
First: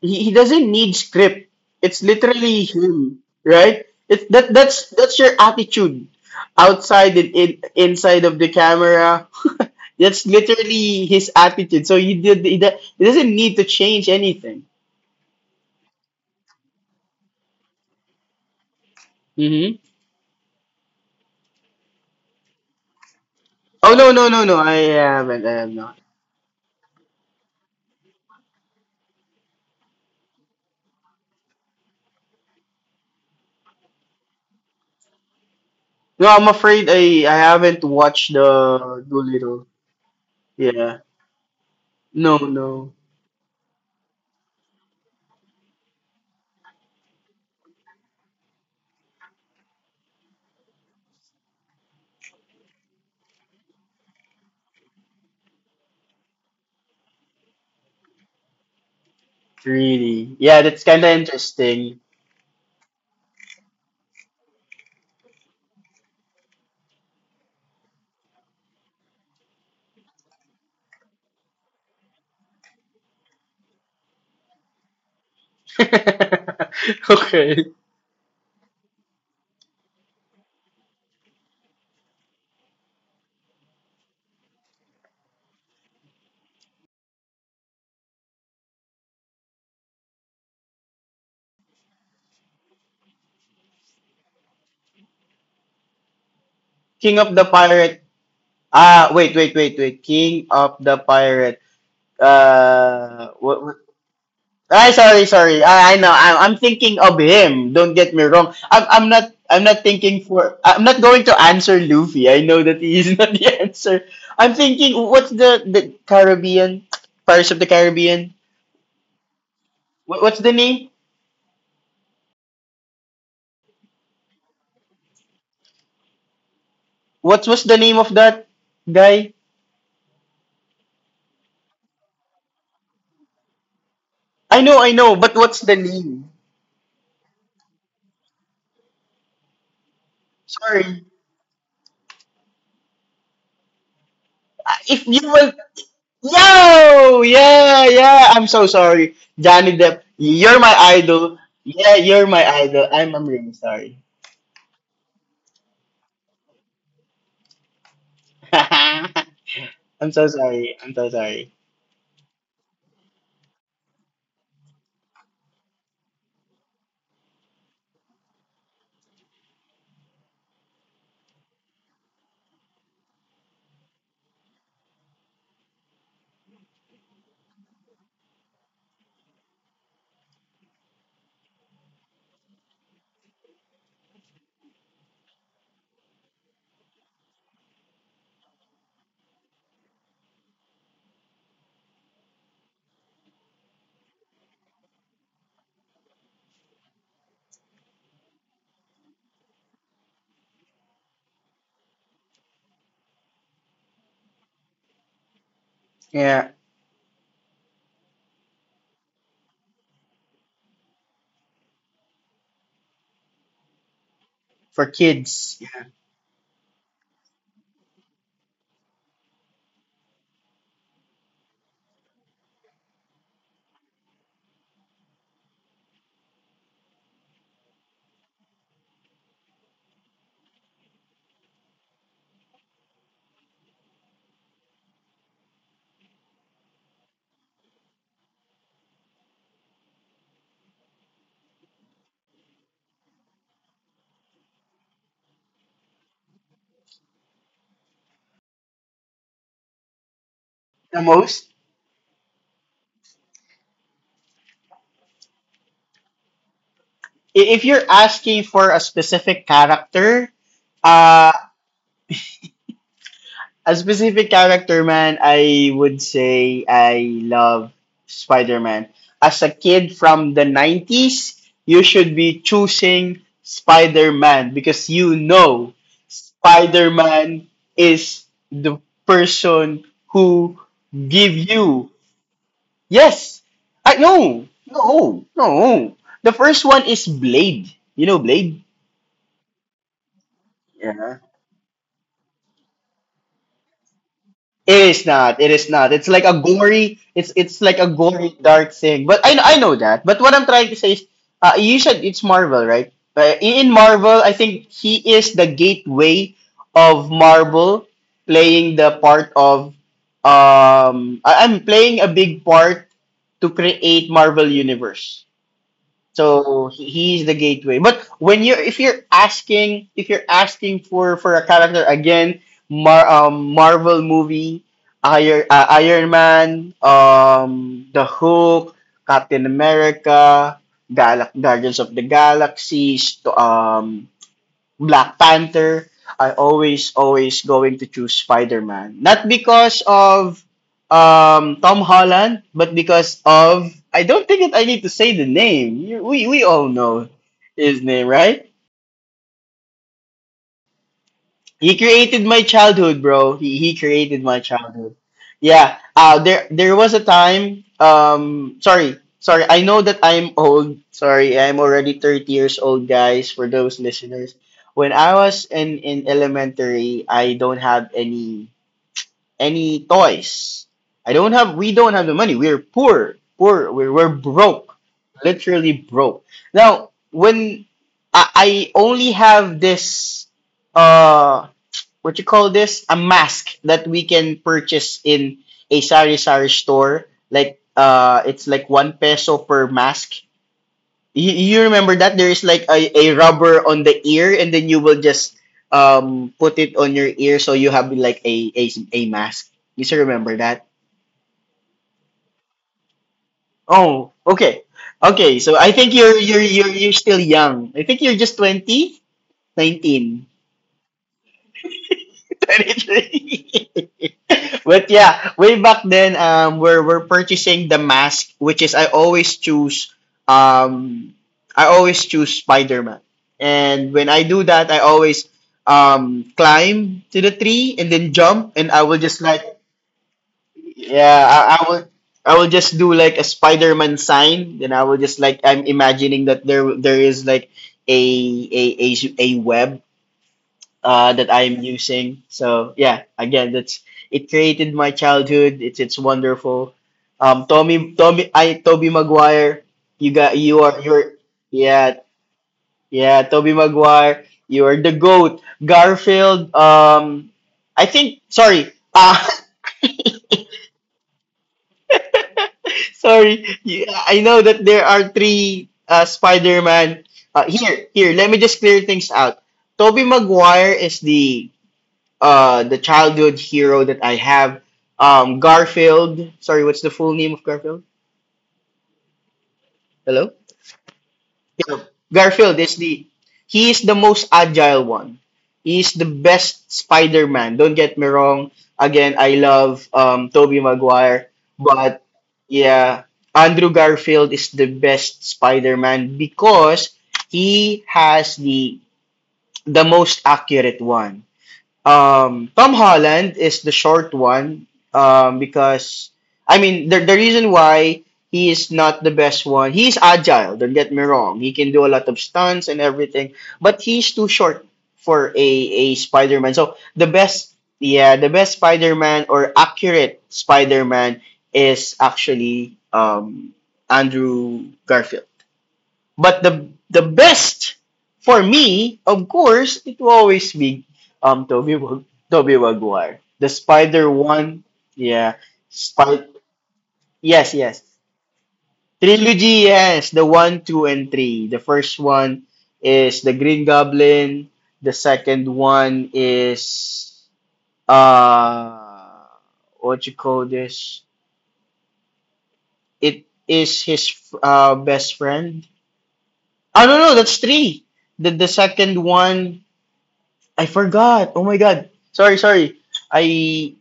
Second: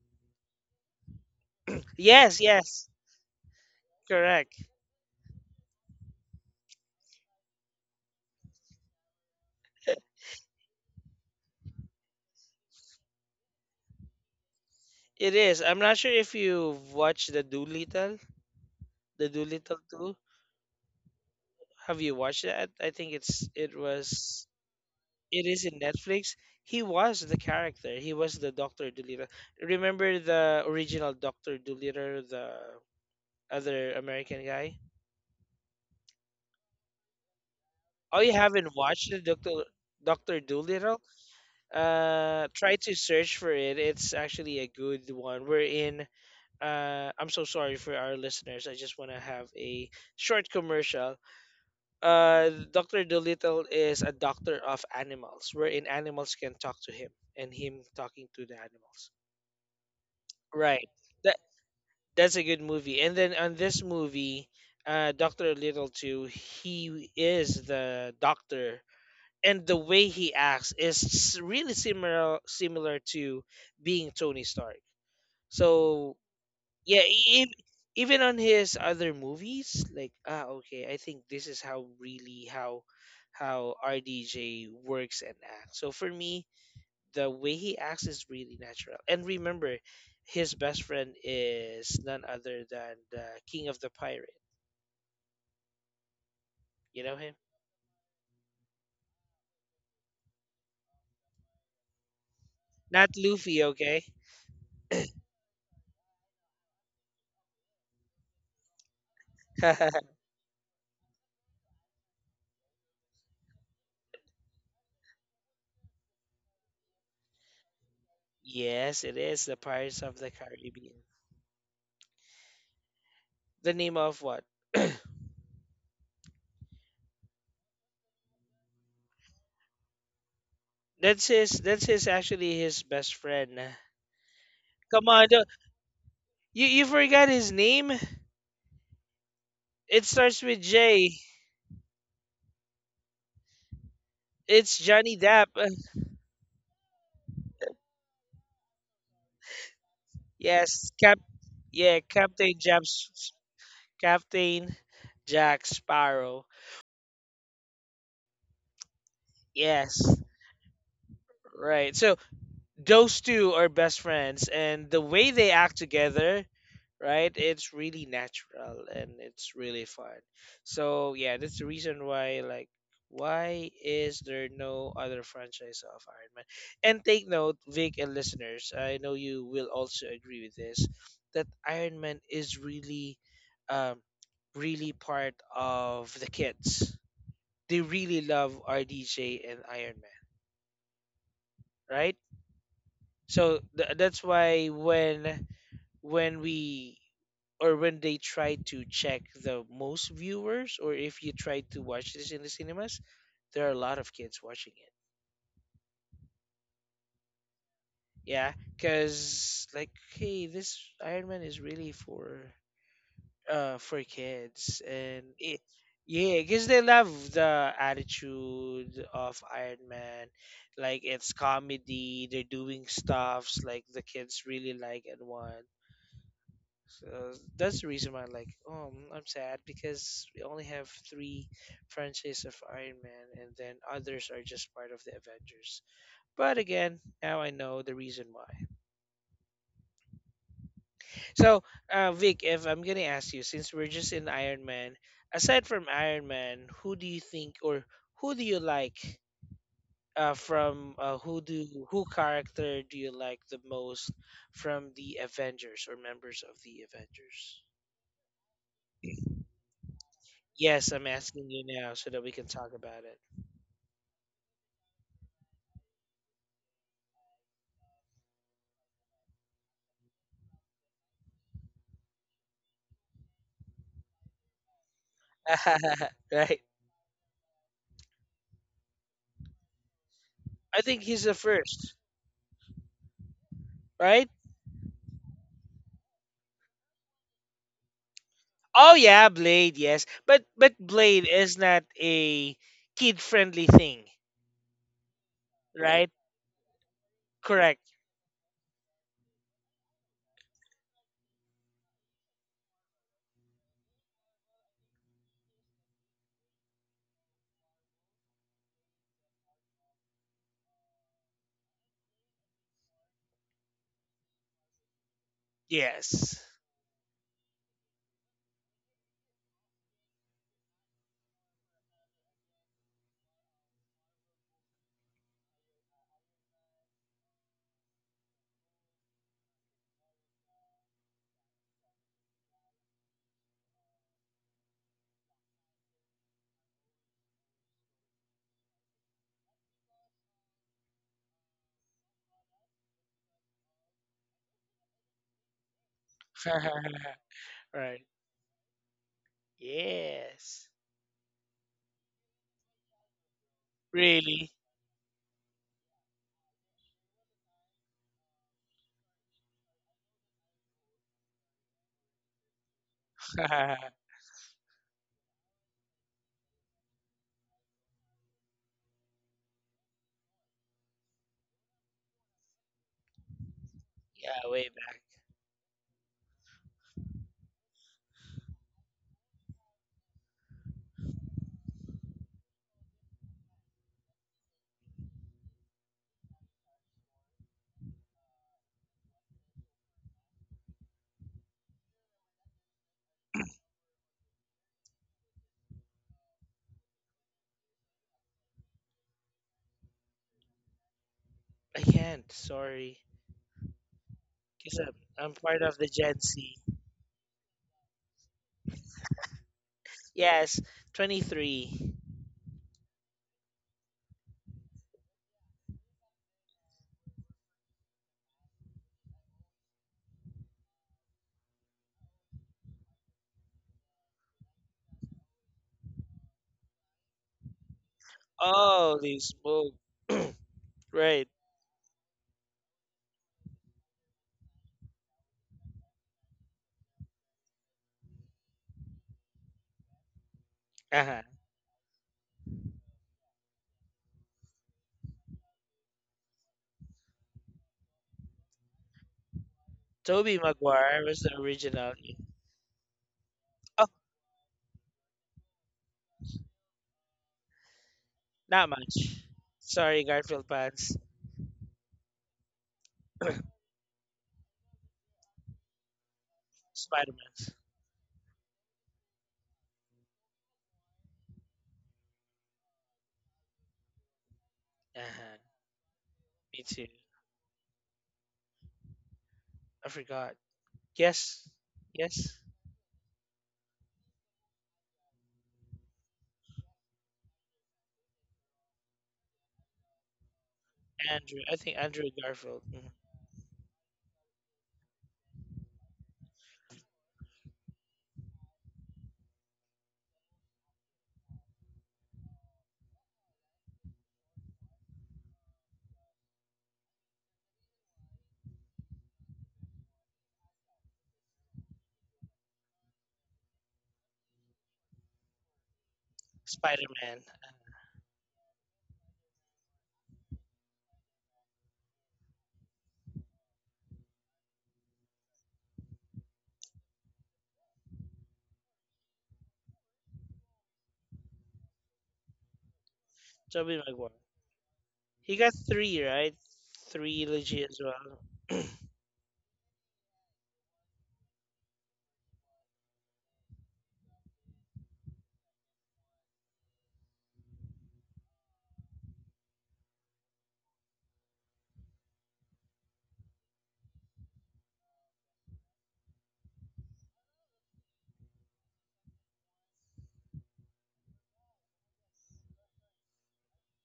[SPEAKER 2] he, he doesn't need script. It's
[SPEAKER 1] yes,
[SPEAKER 2] literally
[SPEAKER 1] yes,
[SPEAKER 2] him, right? It's that
[SPEAKER 1] correct.
[SPEAKER 2] that's That's your attitude outside and in, inside of the camera. That's literally his attitude. So you did he, do- he doesn't need to change anything.
[SPEAKER 1] It is. I'm not sure if you watched the Doolittle, the Doolittle
[SPEAKER 2] hmm
[SPEAKER 1] two. Have you watched that? I think it's it
[SPEAKER 2] Oh, no, no, no,
[SPEAKER 1] was
[SPEAKER 2] no! I
[SPEAKER 1] it
[SPEAKER 2] haven't. I
[SPEAKER 1] is
[SPEAKER 2] have
[SPEAKER 1] in
[SPEAKER 2] not.
[SPEAKER 1] Netflix. He was the character. He was the Doctor Dolittle. Remember the original Doctor Dolittle, the other American guy?
[SPEAKER 2] No, I'm afraid I I haven't
[SPEAKER 1] Oh, you
[SPEAKER 2] watched
[SPEAKER 1] haven't
[SPEAKER 2] the
[SPEAKER 1] watched the Doctor
[SPEAKER 2] Doolittle.
[SPEAKER 1] Doctor
[SPEAKER 2] Yeah.
[SPEAKER 1] Dolittle?
[SPEAKER 2] No,
[SPEAKER 1] Uh,
[SPEAKER 2] no.
[SPEAKER 1] try to search for it. It's actually a good one. We're in. Uh, I'm so sorry for our listeners. I just want to have a short commercial uh, Doctor Dolittle is a doctor of animals, wherein animals can talk to him and him talking to the animals.
[SPEAKER 2] Really? Yeah, that's
[SPEAKER 1] Right.
[SPEAKER 2] kind of
[SPEAKER 1] That
[SPEAKER 2] interesting.
[SPEAKER 1] that's a good movie. And then on this movie, uh, Doctor Little too, he is the doctor, and the way he acts is s- really similar similar to being Tony Stark. So yeah, e- e-
[SPEAKER 2] Okay.
[SPEAKER 1] even on his other movies like ah okay, I think this is how really how how RDJ works and acts. So for me the way he acts is really natural. And remember, his best friend is none other than the king of the pirate. You know
[SPEAKER 2] King
[SPEAKER 1] him?
[SPEAKER 2] of the Pirate. Ah, wait, wait, wait, wait. King of the Pirate.
[SPEAKER 1] Not
[SPEAKER 2] Uh,
[SPEAKER 1] Luffy.
[SPEAKER 2] what, what?
[SPEAKER 1] Okay.
[SPEAKER 2] Ay, sorry, sorry. I, I know. I'm, I'm thinking of him. Don't get me wrong. I'm, I'm not. I'm not thinking for. I'm not going to answer Luffy. I know that he is not the answer. I'm thinking. What's the the Caribbean? Pirates of the Caribbean.
[SPEAKER 1] Yes, it is the Pirates of
[SPEAKER 2] What,
[SPEAKER 1] the
[SPEAKER 2] what's the name?
[SPEAKER 1] Caribbean. The name of what?
[SPEAKER 2] What was the name of that guy?
[SPEAKER 1] That's his that's his actually his best friend.
[SPEAKER 2] I know, I
[SPEAKER 1] Come
[SPEAKER 2] know.
[SPEAKER 1] on,
[SPEAKER 2] But
[SPEAKER 1] don't,
[SPEAKER 2] what's the name?
[SPEAKER 1] you you forgot his name. It starts with
[SPEAKER 2] Sorry.
[SPEAKER 1] J. It's
[SPEAKER 2] Ah, if
[SPEAKER 1] Johnny
[SPEAKER 2] you
[SPEAKER 1] Depp.
[SPEAKER 2] will.
[SPEAKER 1] Uh,
[SPEAKER 2] Yo, yeah, yeah. I'm so sorry, Johnny Depp. You're my
[SPEAKER 1] Yes, Cap.
[SPEAKER 2] idol. Yeah,
[SPEAKER 1] Yeah,
[SPEAKER 2] you're my
[SPEAKER 1] Captain Jack.
[SPEAKER 2] idol. I'm, I'm really sorry.
[SPEAKER 1] Captain Jack Sparrow. Yes,
[SPEAKER 2] I'm so sorry. I'm so sorry.
[SPEAKER 1] right. So those two are best friends and the way they act together, right, it's really natural and it's really fun. So yeah, that's the reason why like why is there no other franchise of Iron Man. And take note, Vic and listeners, I know you will also agree with this, that Iron Man is really um really part of the kids. They really love RDJ and Iron Man, right? So th- that's why when when we or when they try to check the most viewers or if you try to watch this in the cinemas, there are a lot of kids watching it.
[SPEAKER 2] Yeah,
[SPEAKER 1] Yeah, because like hey, this Iron Man is really for uh for kids,
[SPEAKER 2] for
[SPEAKER 1] and it
[SPEAKER 2] kids, yeah.
[SPEAKER 1] yeah because they love the attitude of Iron Man, like it's comedy, they're doing stuffs like the kids really like and want. So that's the reason why, like, oh, I'm I'm sad because we only have three franchises of Iron Man, and then others are just part of the Avengers. But again, now I know the reason why. So, uh, Vic, if I'm gonna ask you, since we're just in Iron Man, aside from Iron Man, who do you think or who do you like? Uh, from
[SPEAKER 2] The
[SPEAKER 1] uh, who
[SPEAKER 2] most.
[SPEAKER 1] do who character do you like the most from the Avengers or members of the
[SPEAKER 2] i-
[SPEAKER 1] Avengers?
[SPEAKER 2] If you're asking for a specific character,
[SPEAKER 1] Yes, I'm
[SPEAKER 2] uh,
[SPEAKER 1] asking you now so that we can talk about
[SPEAKER 2] a specific character, man, I would say I love Spider-Man. As a kid from the nineties, you should be choosing Spider-Man because you know
[SPEAKER 1] it. Right.
[SPEAKER 2] Spider-Man is the person who
[SPEAKER 1] I think he's the
[SPEAKER 2] give
[SPEAKER 1] first,
[SPEAKER 2] you. Yes. I
[SPEAKER 1] right?
[SPEAKER 2] no. No. No. The first one is Blade. You know Blade?
[SPEAKER 1] Oh yeah, Blade, yes. But but Blade
[SPEAKER 2] Yeah.
[SPEAKER 1] is not a kid-friendly thing,
[SPEAKER 2] It is not. It is not.
[SPEAKER 1] right?
[SPEAKER 2] It's like a gory. It's it's
[SPEAKER 1] Correct.
[SPEAKER 2] like a gory dark thing. But I I know that. But what I'm trying to say is, uh, you said it's Marvel, right? Uh, in Marvel, I think he is the gateway of Marvel, playing the part of um. I, I'm playing a big part to create Marvel universe.
[SPEAKER 1] Yes.
[SPEAKER 2] So he, he's the gateway. But when you're if you're asking if you're asking for for a character again, Mar um Marvel movie, uh, Iron uh, Iron Man, um The Hulk, Captain America, Gal- Guardians of the Galaxy, st- um Black Panther, I always, always going to choose Spider Man. Not because of um, Tom Holland, but because of I don't think that I need to say the name. We we all know his
[SPEAKER 1] Right.
[SPEAKER 2] name, right?
[SPEAKER 1] Yes.
[SPEAKER 2] He created my childhood, bro. He he created my
[SPEAKER 1] Really?
[SPEAKER 2] childhood. Yeah. Uh, there there was a time um sorry, sorry. I know that I'm old. Sorry. I'm already thirty years old, guys, for
[SPEAKER 1] Yeah,
[SPEAKER 2] those listeners. When I was in in elementary, I don't have any any toys. I don't have we don't have the money. We're poor. Poor. We're, we're
[SPEAKER 1] way
[SPEAKER 2] broke.
[SPEAKER 1] back.
[SPEAKER 2] Literally broke. Now, when I, I only have this uh what you call this, a mask that we can purchase in a sari sari store like uh it's like one peso per mask. You, you remember that there is like a, a rubber on the ear and then you will just um put it on your ear, so you have like a a, a mask. You still remember that?
[SPEAKER 1] I can't. Sorry.
[SPEAKER 2] Oh, okay.
[SPEAKER 1] Cuz I'm, I'm
[SPEAKER 2] Okay, so
[SPEAKER 1] part
[SPEAKER 2] I
[SPEAKER 1] of the
[SPEAKER 2] think
[SPEAKER 1] Gen
[SPEAKER 2] you're you're
[SPEAKER 1] Z.
[SPEAKER 2] you're, you're still young. I think you're just twenty nineteen.
[SPEAKER 1] Yes, twenty-three.
[SPEAKER 2] twenty-three. But yeah, way back then, um, we're we're purchasing the mask, which is I always choose, um, I always choose Spider Man, and when I do that, I always um climb to the tree and then jump, and I will
[SPEAKER 1] Holy
[SPEAKER 2] just like
[SPEAKER 1] smoke.
[SPEAKER 2] yeah,
[SPEAKER 1] Right.
[SPEAKER 2] I, I will. I will just do like a Spider-Man sign, then I will just like I'm imagining that there there is like a a a, a web uh, that I am using. So yeah, again, that's it created my childhood. It's it's wonderful. Um, Tommy Tommy I Toby Maguire, you
[SPEAKER 1] Toby
[SPEAKER 2] got you are
[SPEAKER 1] Maguire
[SPEAKER 2] you're
[SPEAKER 1] was the original.
[SPEAKER 2] yeah. Yeah, Toby
[SPEAKER 1] Oh,
[SPEAKER 2] Maguire, you are the goat. Garfield, um, I think
[SPEAKER 1] not
[SPEAKER 2] sorry
[SPEAKER 1] much.
[SPEAKER 2] uh,
[SPEAKER 1] Sorry, Garfield fans.
[SPEAKER 2] sorry you, I know that there are three uh, Spider Man.
[SPEAKER 1] Spider Man.
[SPEAKER 2] Uh, here here let me just clear things out. Toby Maguire is the uh the childhood hero that I have.
[SPEAKER 1] Uh-huh.
[SPEAKER 2] Um Garfield.
[SPEAKER 1] Me
[SPEAKER 2] Sorry, what's
[SPEAKER 1] too.
[SPEAKER 2] the full name of Garfield?
[SPEAKER 1] I
[SPEAKER 2] Hello?
[SPEAKER 1] forgot. Yes.
[SPEAKER 2] Yeah.
[SPEAKER 1] Yes.
[SPEAKER 2] Garfield is the he is the most agile one. He is the best Spider-Man. Don't get me wrong. Again, I love um Tobey Maguire,
[SPEAKER 1] Andrew. I think
[SPEAKER 2] but
[SPEAKER 1] Andrew Garfield. Mm.
[SPEAKER 2] yeah, Andrew Garfield is the best Spider-Man because he has the the most accurate one. Um, Tom Holland is the short one um, because I mean the the reason why he is not the best one. He's agile. Don't get me wrong. He can do a lot of stunts and everything, but he's too short for a a Spider Man. So
[SPEAKER 1] Spider
[SPEAKER 2] the
[SPEAKER 1] Man.
[SPEAKER 2] best,
[SPEAKER 1] Uh,
[SPEAKER 2] yeah, the best Spider Man or accurate Spider Man is actually um, Andrew Garfield. But the the best for me, of course, it will always be um Toby Wa- Toby Maguire. The
[SPEAKER 1] Toby
[SPEAKER 2] Spider
[SPEAKER 1] Maguire.
[SPEAKER 2] one,
[SPEAKER 1] He
[SPEAKER 2] yeah.
[SPEAKER 1] got three,
[SPEAKER 2] Spider
[SPEAKER 1] right? Three
[SPEAKER 2] yes,
[SPEAKER 1] legit as
[SPEAKER 2] yes.
[SPEAKER 1] well.
[SPEAKER 2] Trilogy, yes, the one, two, and three. The first one is the Green Goblin. The second one is uh what you call this? It is his uh best friend. I don't know that's three. The the second one I forgot. Oh my god. Sorry, sorry. I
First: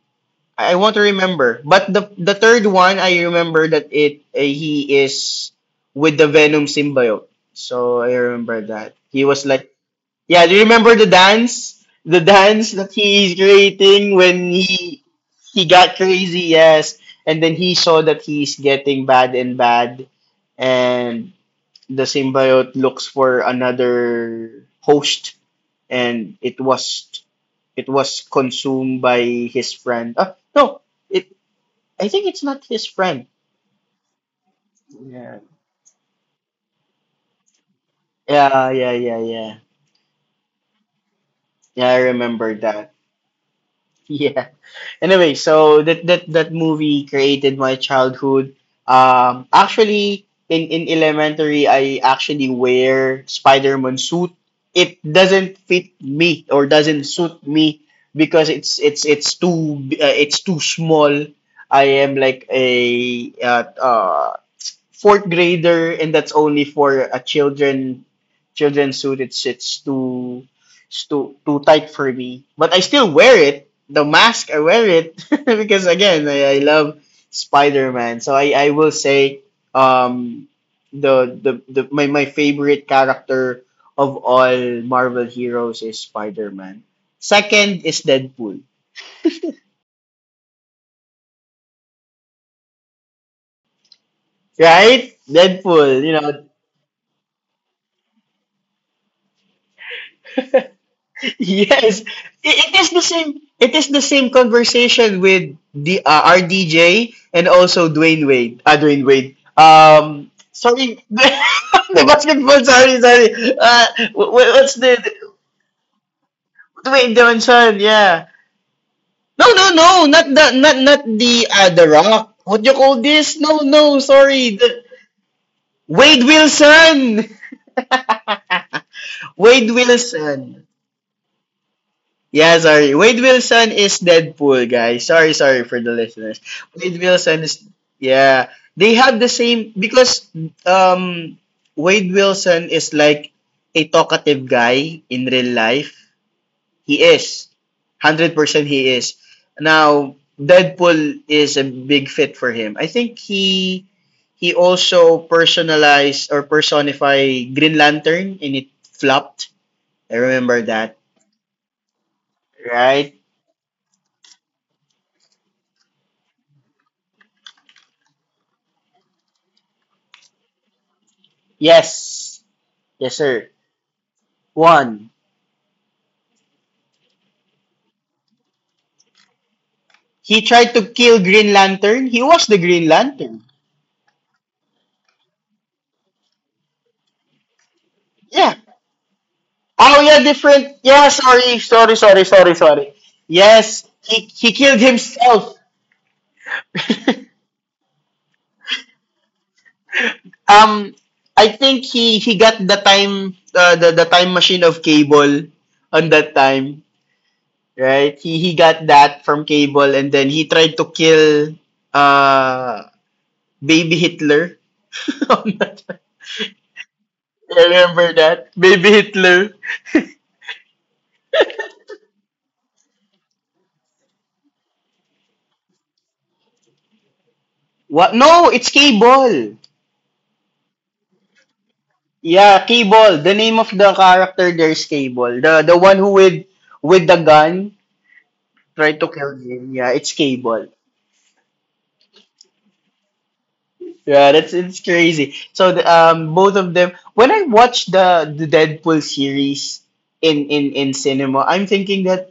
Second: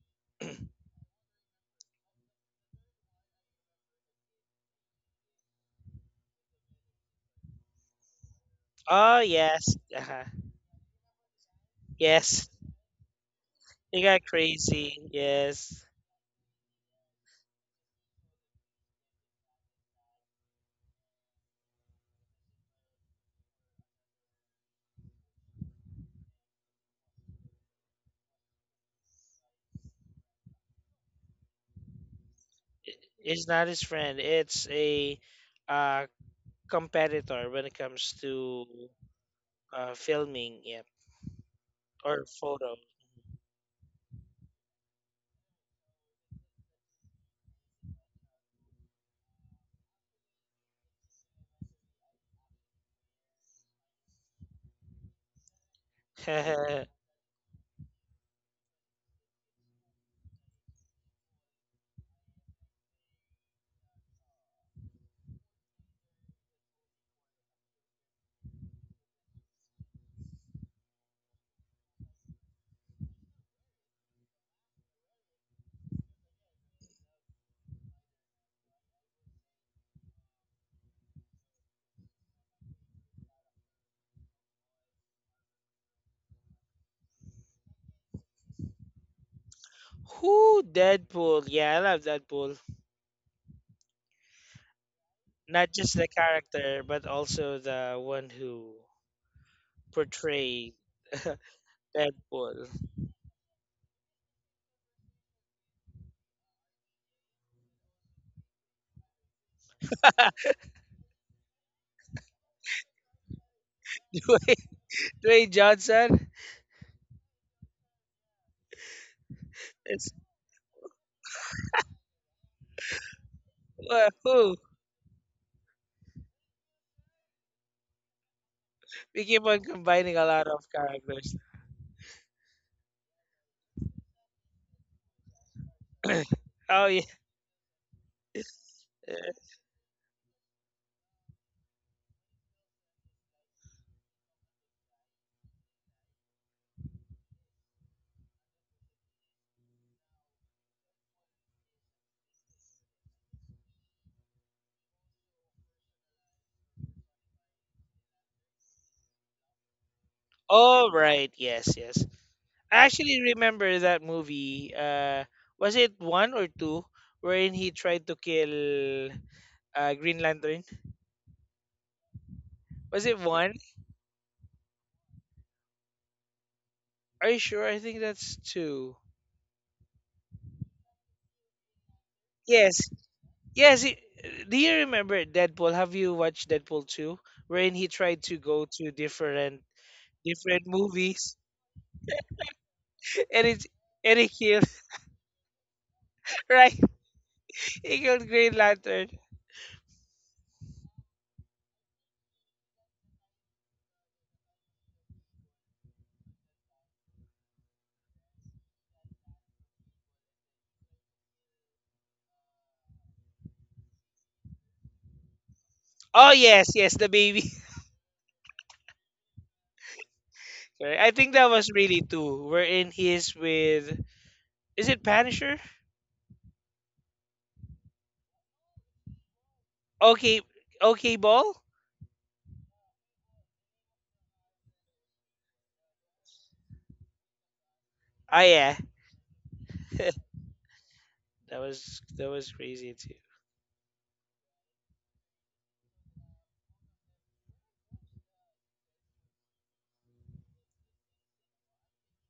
[SPEAKER 2] I want to remember. But the the third one, I remember that it uh, he is with the Venom symbiote. So I remember that
[SPEAKER 1] Oh,
[SPEAKER 2] he was like,
[SPEAKER 1] yes. Uh-huh.
[SPEAKER 2] yeah. Do you remember the dance? The
[SPEAKER 1] Yes.
[SPEAKER 2] dance that he's
[SPEAKER 1] He
[SPEAKER 2] creating
[SPEAKER 1] got
[SPEAKER 2] when
[SPEAKER 1] crazy.
[SPEAKER 2] he he
[SPEAKER 1] Yes.
[SPEAKER 2] got crazy, yes. And then he saw that he's getting bad and bad, and the symbiote looks for another host, and it was it was consumed by his friend. Ah, no, it. I think it's not his
[SPEAKER 1] I-
[SPEAKER 2] friend.
[SPEAKER 1] It's not his friend. It's a
[SPEAKER 2] Yeah.
[SPEAKER 1] uh, competitor when it comes to
[SPEAKER 2] Yeah, yeah, yeah, yeah.
[SPEAKER 1] uh, filming it
[SPEAKER 2] Yeah, I
[SPEAKER 1] or
[SPEAKER 2] remember
[SPEAKER 1] photo.
[SPEAKER 2] that. Yeah. Anyway, so that that that movie created my childhood. Um, actually, in in elementary, I actually wear Spider-Man suit. It doesn't fit me or doesn't suit me because it's it's it's too uh, it's too small. I am like a uh, uh fourth grader, and that's only for a children children suit. It's it's too it's too too tight for me. But I still wear it. The mask, I wear it because again, I, I love Spider Man. So I, I will say um the the, the my, my favorite character of all Marvel heroes is Spider Man. Second is Deadpool.
[SPEAKER 1] Who Deadpool? Yeah, I love Deadpool.
[SPEAKER 2] Right?
[SPEAKER 1] Not just
[SPEAKER 2] Deadpool,
[SPEAKER 1] the
[SPEAKER 2] you know,
[SPEAKER 1] character, but also the one who portrayed
[SPEAKER 2] yes, it,
[SPEAKER 1] Deadpool.
[SPEAKER 2] it is the same. It is the same conversation with the uh, R D J and also Dwayne Wade. Ah, Dwayne Wade. Um, sorry, the basketball. Sorry, sorry. Uh, wh- wh-
[SPEAKER 1] Dwayne,
[SPEAKER 2] what's the
[SPEAKER 1] Dwayne Johnson.
[SPEAKER 2] Dwayne Johnson? Yeah. No, no, no.
[SPEAKER 1] It's
[SPEAKER 2] Not the not not the uh, the Rock. What do you call this? No, no.
[SPEAKER 1] uh, who
[SPEAKER 2] Sorry, the Wade Wilson.
[SPEAKER 1] we keep on
[SPEAKER 2] Wade
[SPEAKER 1] combining a lot of
[SPEAKER 2] Wilson.
[SPEAKER 1] characters.
[SPEAKER 2] Yeah, sorry. Wade Wilson is Deadpool, guys. Sorry, sorry for the listeners.
[SPEAKER 1] Oh
[SPEAKER 2] Wade
[SPEAKER 1] yeah.
[SPEAKER 2] Wilson is yeah. They have the same because um Wade Wilson is like a talkative guy in real life. He is. one hundred percent he is. Now, Deadpool is a big fit for him. I think he he also personalized or personified Green Lantern and it flopped. I remember
[SPEAKER 1] All
[SPEAKER 2] that,
[SPEAKER 1] right. Yes. Yes. I actually
[SPEAKER 2] right?
[SPEAKER 1] remember that movie. Uh, was it one or two? Wherein he tried to kill uh, Green Lantern.
[SPEAKER 2] Yes.
[SPEAKER 1] Was
[SPEAKER 2] Yes,
[SPEAKER 1] it
[SPEAKER 2] sir.
[SPEAKER 1] one?
[SPEAKER 2] One.
[SPEAKER 1] Are you sure? I think that's two.
[SPEAKER 2] He tried to kill Green Lantern. He was the
[SPEAKER 1] Yes.
[SPEAKER 2] Green Lantern.
[SPEAKER 1] Yes. It, do you remember Deadpool? Have you watched Deadpool two? Wherein he tried to
[SPEAKER 2] Yeah.
[SPEAKER 1] go to different
[SPEAKER 2] Oh yeah,
[SPEAKER 1] different
[SPEAKER 2] different. Yeah,
[SPEAKER 1] movies
[SPEAKER 2] sorry, sorry, sorry, sorry, sorry.
[SPEAKER 1] and it
[SPEAKER 2] Yes,
[SPEAKER 1] and
[SPEAKER 2] he
[SPEAKER 1] he
[SPEAKER 2] he
[SPEAKER 1] killed
[SPEAKER 2] killed himself.
[SPEAKER 1] right. He killed Green Lantern.
[SPEAKER 2] um, I think he he got the time uh, the the time machine of Cable on that time, right? He he got that from Cable, and then he tried to kill uh baby Hitler. On that time.
[SPEAKER 1] Oh yes, yes, the baby.
[SPEAKER 2] I remember that baby Hitler.
[SPEAKER 1] Sorry, I think that was really two. Wherein he is with is it Punisher?
[SPEAKER 2] What? No, it's Cable.
[SPEAKER 1] Okay, okay ball?
[SPEAKER 2] Yeah, Cable. The name of the character there is Cable. The the one who with with the gun
[SPEAKER 1] Oh yeah.
[SPEAKER 2] tried to kill him. Yeah, it's Cable.
[SPEAKER 1] That was that was crazy too.
[SPEAKER 2] Yeah, that's it's crazy. So the, um, both of them. When I watched the the Deadpool series in in in cinema, I'm thinking that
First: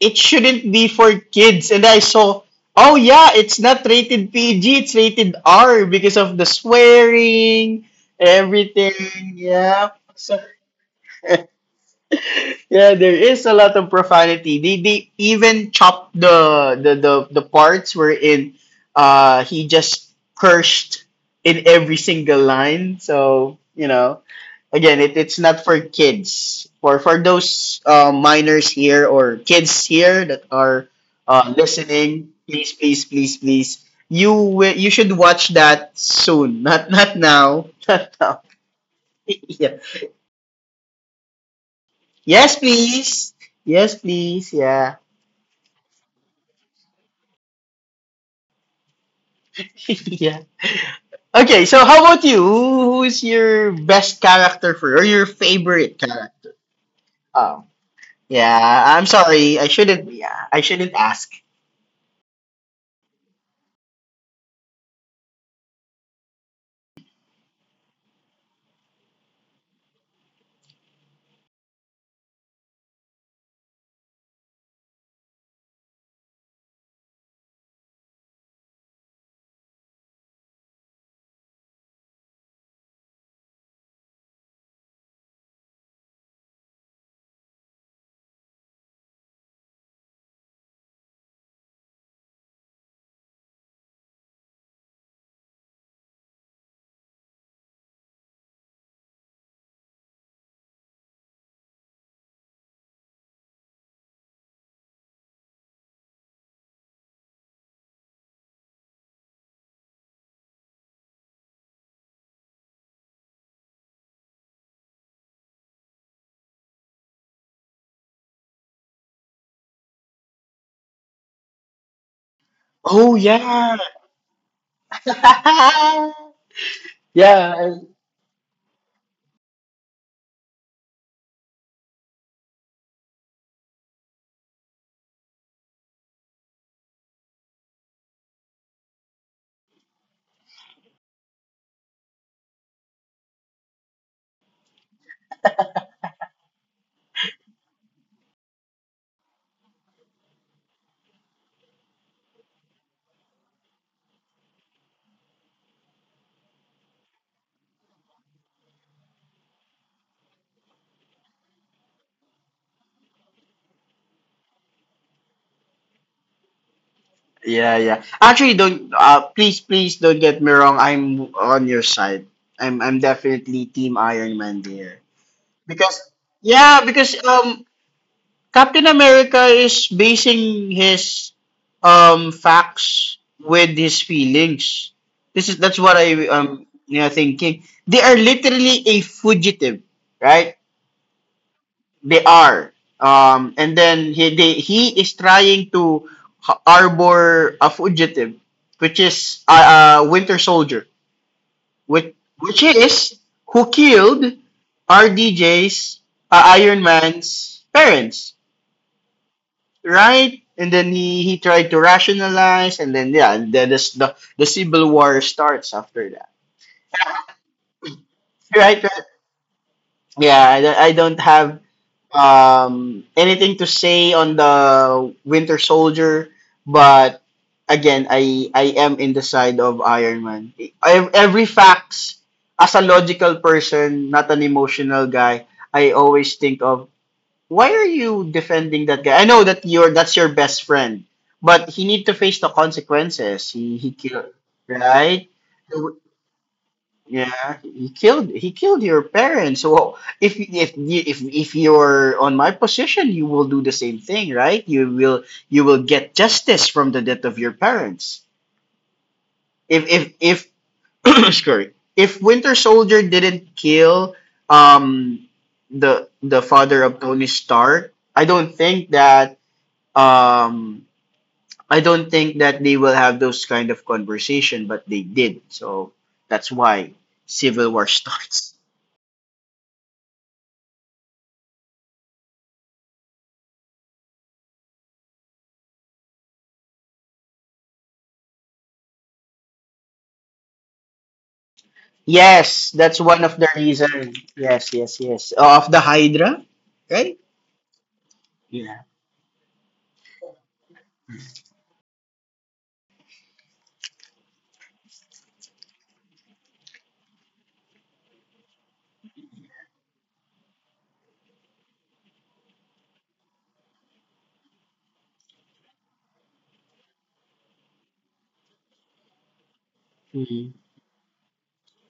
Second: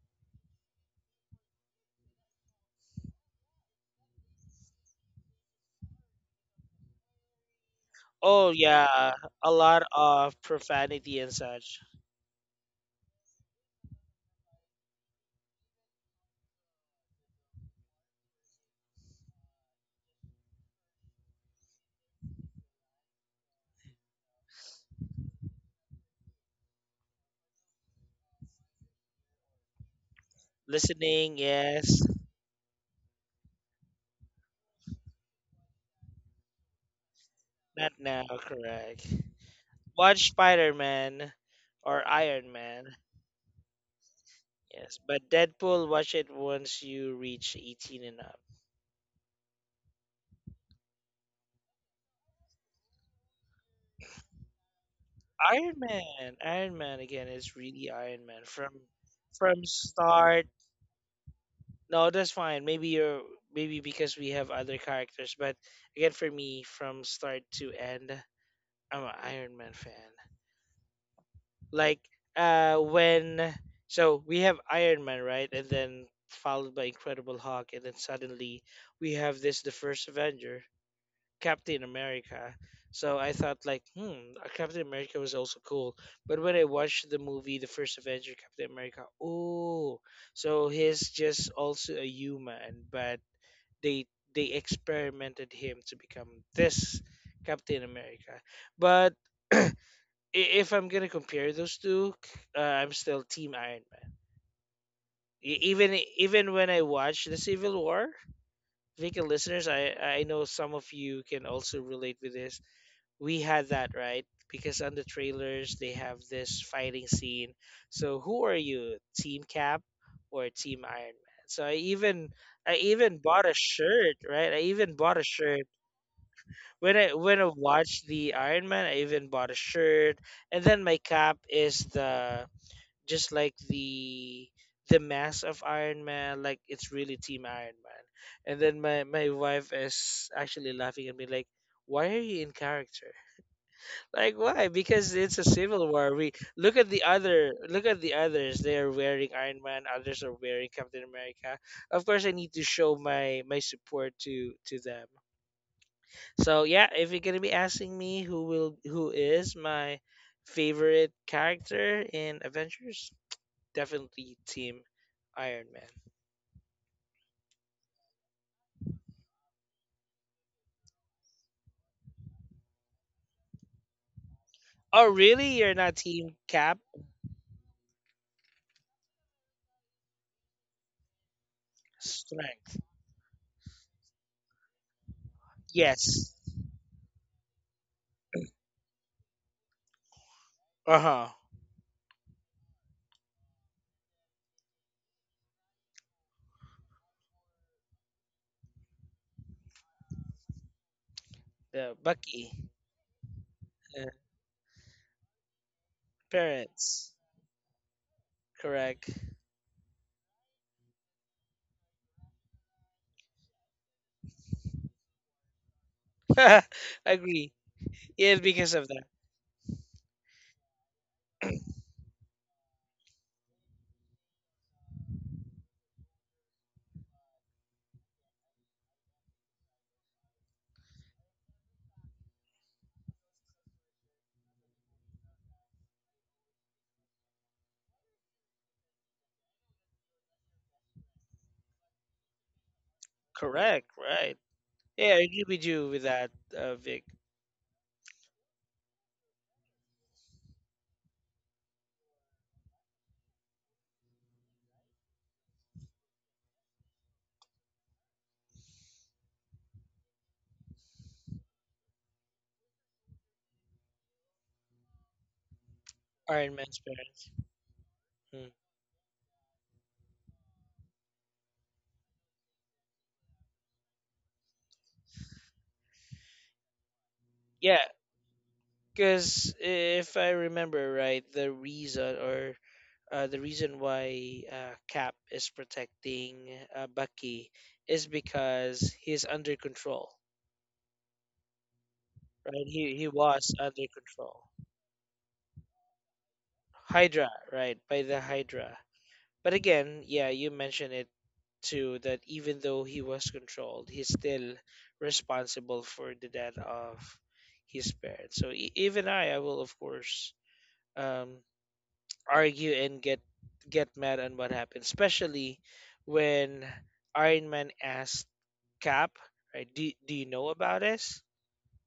[SPEAKER 2] it shouldn't be for kids, and I saw. Oh yeah, it's not rated P G, it's rated R because of the swearing,
[SPEAKER 1] Oh
[SPEAKER 2] everything.
[SPEAKER 1] yeah, a lot
[SPEAKER 2] Yeah.
[SPEAKER 1] of
[SPEAKER 2] So
[SPEAKER 1] profanity and such.
[SPEAKER 2] yeah, there is a lot of profanity. They they even chop the the the, the parts wherein uh he just cursed in every single line. So, you know, again, it, it's not for kids. For for those uh, minors here or kids here that are
[SPEAKER 1] Listening,
[SPEAKER 2] uh,
[SPEAKER 1] yes.
[SPEAKER 2] listening, please please please please you will, you should watch that soon. Not not now.
[SPEAKER 1] Not
[SPEAKER 2] Not
[SPEAKER 1] now,
[SPEAKER 2] now.
[SPEAKER 1] correct.
[SPEAKER 2] Yeah.
[SPEAKER 1] Watch Spider-Man or Iron
[SPEAKER 2] Yes,
[SPEAKER 1] Man.
[SPEAKER 2] please. Yes, please. Yeah.
[SPEAKER 1] Yes, but Deadpool, watch it once you reach eighteen and up.
[SPEAKER 2] Yeah. Okay, so how about you? Who, who is your best character for or your
[SPEAKER 1] Iron
[SPEAKER 2] favorite
[SPEAKER 1] Man,
[SPEAKER 2] character?
[SPEAKER 1] Iron Man again is
[SPEAKER 2] Oh,
[SPEAKER 1] really Iron Man from
[SPEAKER 2] yeah. I'm sorry.
[SPEAKER 1] from
[SPEAKER 2] I shouldn't. Yeah,
[SPEAKER 1] start.
[SPEAKER 2] I shouldn't ask.
[SPEAKER 1] No, that's fine. Maybe you're maybe because we have other characters, but again for me from start to end, I'm an Iron Man fan. Like uh when so we have Iron Man right and then followed by Incredible Hulk and then suddenly we have this the first Avenger Captain America. So I thought like hmm uh, Captain America was also cool, but when I watched the movie the first Avenger Captain America, oh so he's just also a human but they they experimented him to become this Captain America. But I- if I'm gonna compare those two, uh, I'm still Team Iron Man. E- Even even when I watch the Civil War, Vika listeners, I I know some of you can also relate with this. We had that right because on the trailers they have this fighting scene. So who are you, Team Cap or Team Iron Man? So I even I
[SPEAKER 2] Oh
[SPEAKER 1] even bought a
[SPEAKER 2] yeah.
[SPEAKER 1] shirt, right? I even bought a shirt
[SPEAKER 2] yeah.
[SPEAKER 1] when I when I
[SPEAKER 2] I-
[SPEAKER 1] watched the Iron Man. I even bought a shirt, and then my cap is the just like the the mass of Iron Man, like it's really Team Iron Man. And then my my wife is actually laughing at me like, why are you in character? Like why? Because it's a civil war. We look at the other look at the others. They are wearing Iron Man, others are wearing Captain America. Of course I need to show my my support to to them. So yeah, if you're gonna be asking me who will who is my favorite character in Avengers, definitely Team Iron Man.
[SPEAKER 2] Yeah, yeah. Actually, don't. Uh, please, please don't get me wrong. I'm on your side. I'm, I'm definitely Team Iron Man there
[SPEAKER 1] Oh, really? You're not
[SPEAKER 2] because
[SPEAKER 1] Team Cap?
[SPEAKER 2] yeah, because um, Captain America is basing his um
[SPEAKER 1] Strength.
[SPEAKER 2] facts with his feelings. This is that's what I
[SPEAKER 1] Yes.
[SPEAKER 2] um you know thinking. They are literally a fugitive, right?
[SPEAKER 1] Uh huh.
[SPEAKER 2] They are. Um and then he they, he is trying to h- harbor a fugitive, which is a, a Winter Soldier,
[SPEAKER 1] Yeah,
[SPEAKER 2] which
[SPEAKER 1] Bucky.
[SPEAKER 2] which is who
[SPEAKER 1] Yeah.
[SPEAKER 2] killed R D J's uh, Iron
[SPEAKER 1] Parents.
[SPEAKER 2] Man's parents
[SPEAKER 1] Correct.
[SPEAKER 2] right? And then he he tried to rationalize, and then yeah, and then this, the the civil war starts after that,
[SPEAKER 1] Agree. Yeah, because
[SPEAKER 2] right?
[SPEAKER 1] of
[SPEAKER 2] Right.
[SPEAKER 1] that.
[SPEAKER 2] Yeah, I, don't- I don't have um anything to say on the Winter Soldier, but again, I I am in the side of Iron Man. I, every facts as a logical person, not an emotional guy. I always think of why are you defending that guy? I know that you're that's your best friend, but he need to face the consequences. He
[SPEAKER 1] Correct.
[SPEAKER 2] he killed
[SPEAKER 1] Right. Yeah, I
[SPEAKER 2] right.
[SPEAKER 1] agree with you with that, uh, Vic.
[SPEAKER 2] Yeah, he killed he killed your parents. So if if if if you're on my position, you will do the same thing, right? You will you will get justice from the death of your parents. If if if sorry, if Winter Soldier didn't kill um the the
[SPEAKER 1] Iron Man's
[SPEAKER 2] father of Tony
[SPEAKER 1] parents.
[SPEAKER 2] Stark, I don't
[SPEAKER 1] Hmm.
[SPEAKER 2] think that um I don't think that they will have those kind of conversation, but they did. So that's why civil
[SPEAKER 1] Yeah,
[SPEAKER 2] war starts.
[SPEAKER 1] because if I remember right, the reason or uh, the reason why uh, Cap is protecting uh, Bucky is because he's under control,
[SPEAKER 2] Yes,
[SPEAKER 1] right?
[SPEAKER 2] that's
[SPEAKER 1] He he
[SPEAKER 2] one of the
[SPEAKER 1] was under
[SPEAKER 2] reasons.
[SPEAKER 1] control.
[SPEAKER 2] Yes, yes, yes. Oh, of the Hydra, right?
[SPEAKER 1] Hydra, right? By the
[SPEAKER 2] Yeah.
[SPEAKER 1] Hydra. But again, yeah, you mentioned it too that even though he was controlled, he's still responsible for the death of his parents. So e- even I, I will of course um, argue and get get mad on what happened, especially when Iron Man asked Cap, right? Do, do you know
[SPEAKER 2] Mhm.
[SPEAKER 1] about this?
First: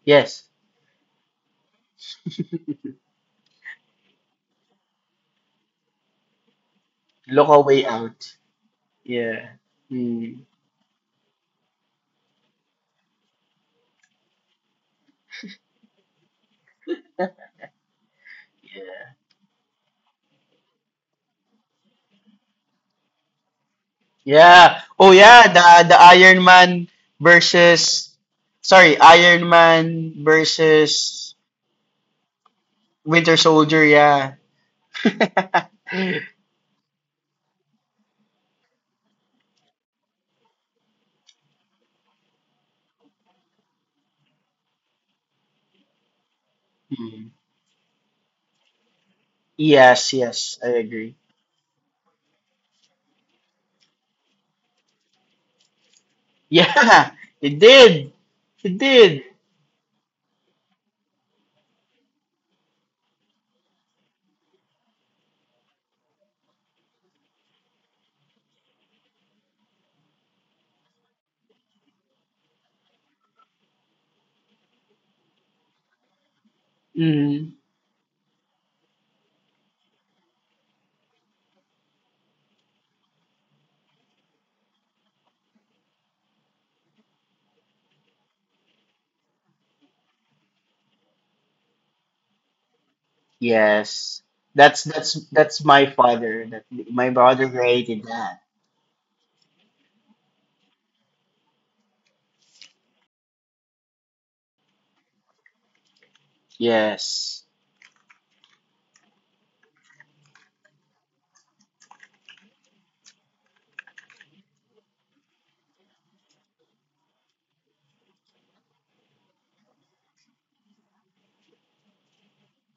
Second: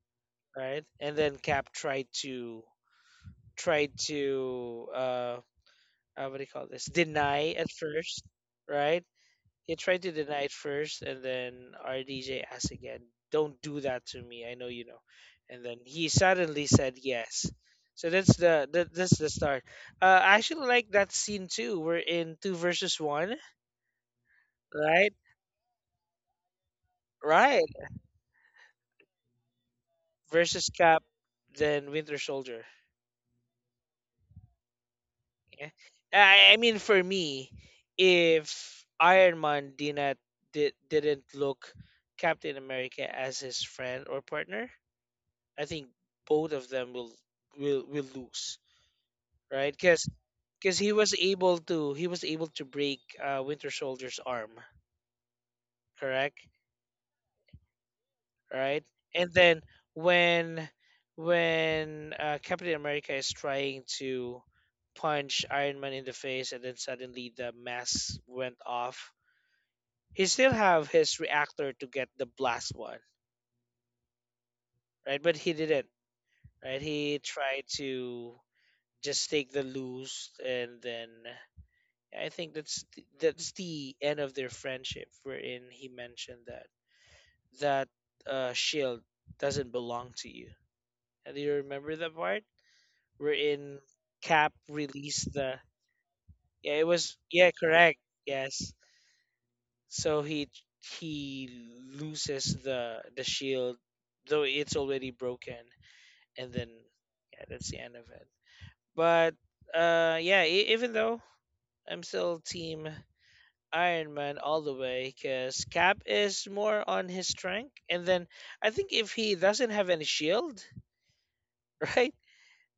[SPEAKER 2] Yes.
[SPEAKER 1] Right? And then Cap tried to tried to uh, uh what do you call this?
[SPEAKER 2] Look
[SPEAKER 1] Deny
[SPEAKER 2] a
[SPEAKER 1] at
[SPEAKER 2] way
[SPEAKER 1] first,
[SPEAKER 2] out.
[SPEAKER 1] right?
[SPEAKER 2] Yeah.
[SPEAKER 1] He tried to
[SPEAKER 2] Mm.
[SPEAKER 1] deny it first, and then our D J asked again, "Don't do that to me. I know you know." And then he suddenly said yes. So that's the that, that's the start. Uh, I actually like that scene too. We're in two versus one,
[SPEAKER 2] Yeah. Oh
[SPEAKER 1] right?
[SPEAKER 2] yeah, the the Iron Man
[SPEAKER 1] Right.
[SPEAKER 2] versus sorry, Iron Man
[SPEAKER 1] Versus Cap,
[SPEAKER 2] versus
[SPEAKER 1] then Winter Soldier.
[SPEAKER 2] Winter Soldier, yeah.
[SPEAKER 1] Yeah. I, I mean, for me, if Iron Man did not did, didn't look Captain America as his friend or partner, I think both of them will
[SPEAKER 2] Mm.
[SPEAKER 1] will will lose, right? Because
[SPEAKER 2] Yes, yes, I
[SPEAKER 1] because he was
[SPEAKER 2] agree.
[SPEAKER 1] able to he was able to break uh, Winter Soldier's arm, correct?
[SPEAKER 2] Yeah, it did. It
[SPEAKER 1] Right?
[SPEAKER 2] did.
[SPEAKER 1] And then when when uh, Captain America is trying to punch Iron Man in the face, and then suddenly the mask went off. He still have his reactor to get the blast one, right? But he didn't, right? He
[SPEAKER 2] Mm.
[SPEAKER 1] tried to just take the loose and then I think that's th- that's the end of their friendship, wherein he mentioned that that uh, shield doesn't belong to you. And do you remember that part? Wherein
[SPEAKER 2] Yes.
[SPEAKER 1] Cap
[SPEAKER 2] That's that's
[SPEAKER 1] released the
[SPEAKER 2] that's my father. That
[SPEAKER 1] yeah, it
[SPEAKER 2] my
[SPEAKER 1] was
[SPEAKER 2] brother
[SPEAKER 1] yeah, correct,
[SPEAKER 2] created that.
[SPEAKER 1] yes. So he he loses the the shield, though it's already broken, and then
[SPEAKER 2] Yes.
[SPEAKER 1] yeah, that's the end of it. But uh, yeah, e- even though I'm still team Iron Man all the way because Cap is more on his strength. And then I think if he doesn't have any shield, right,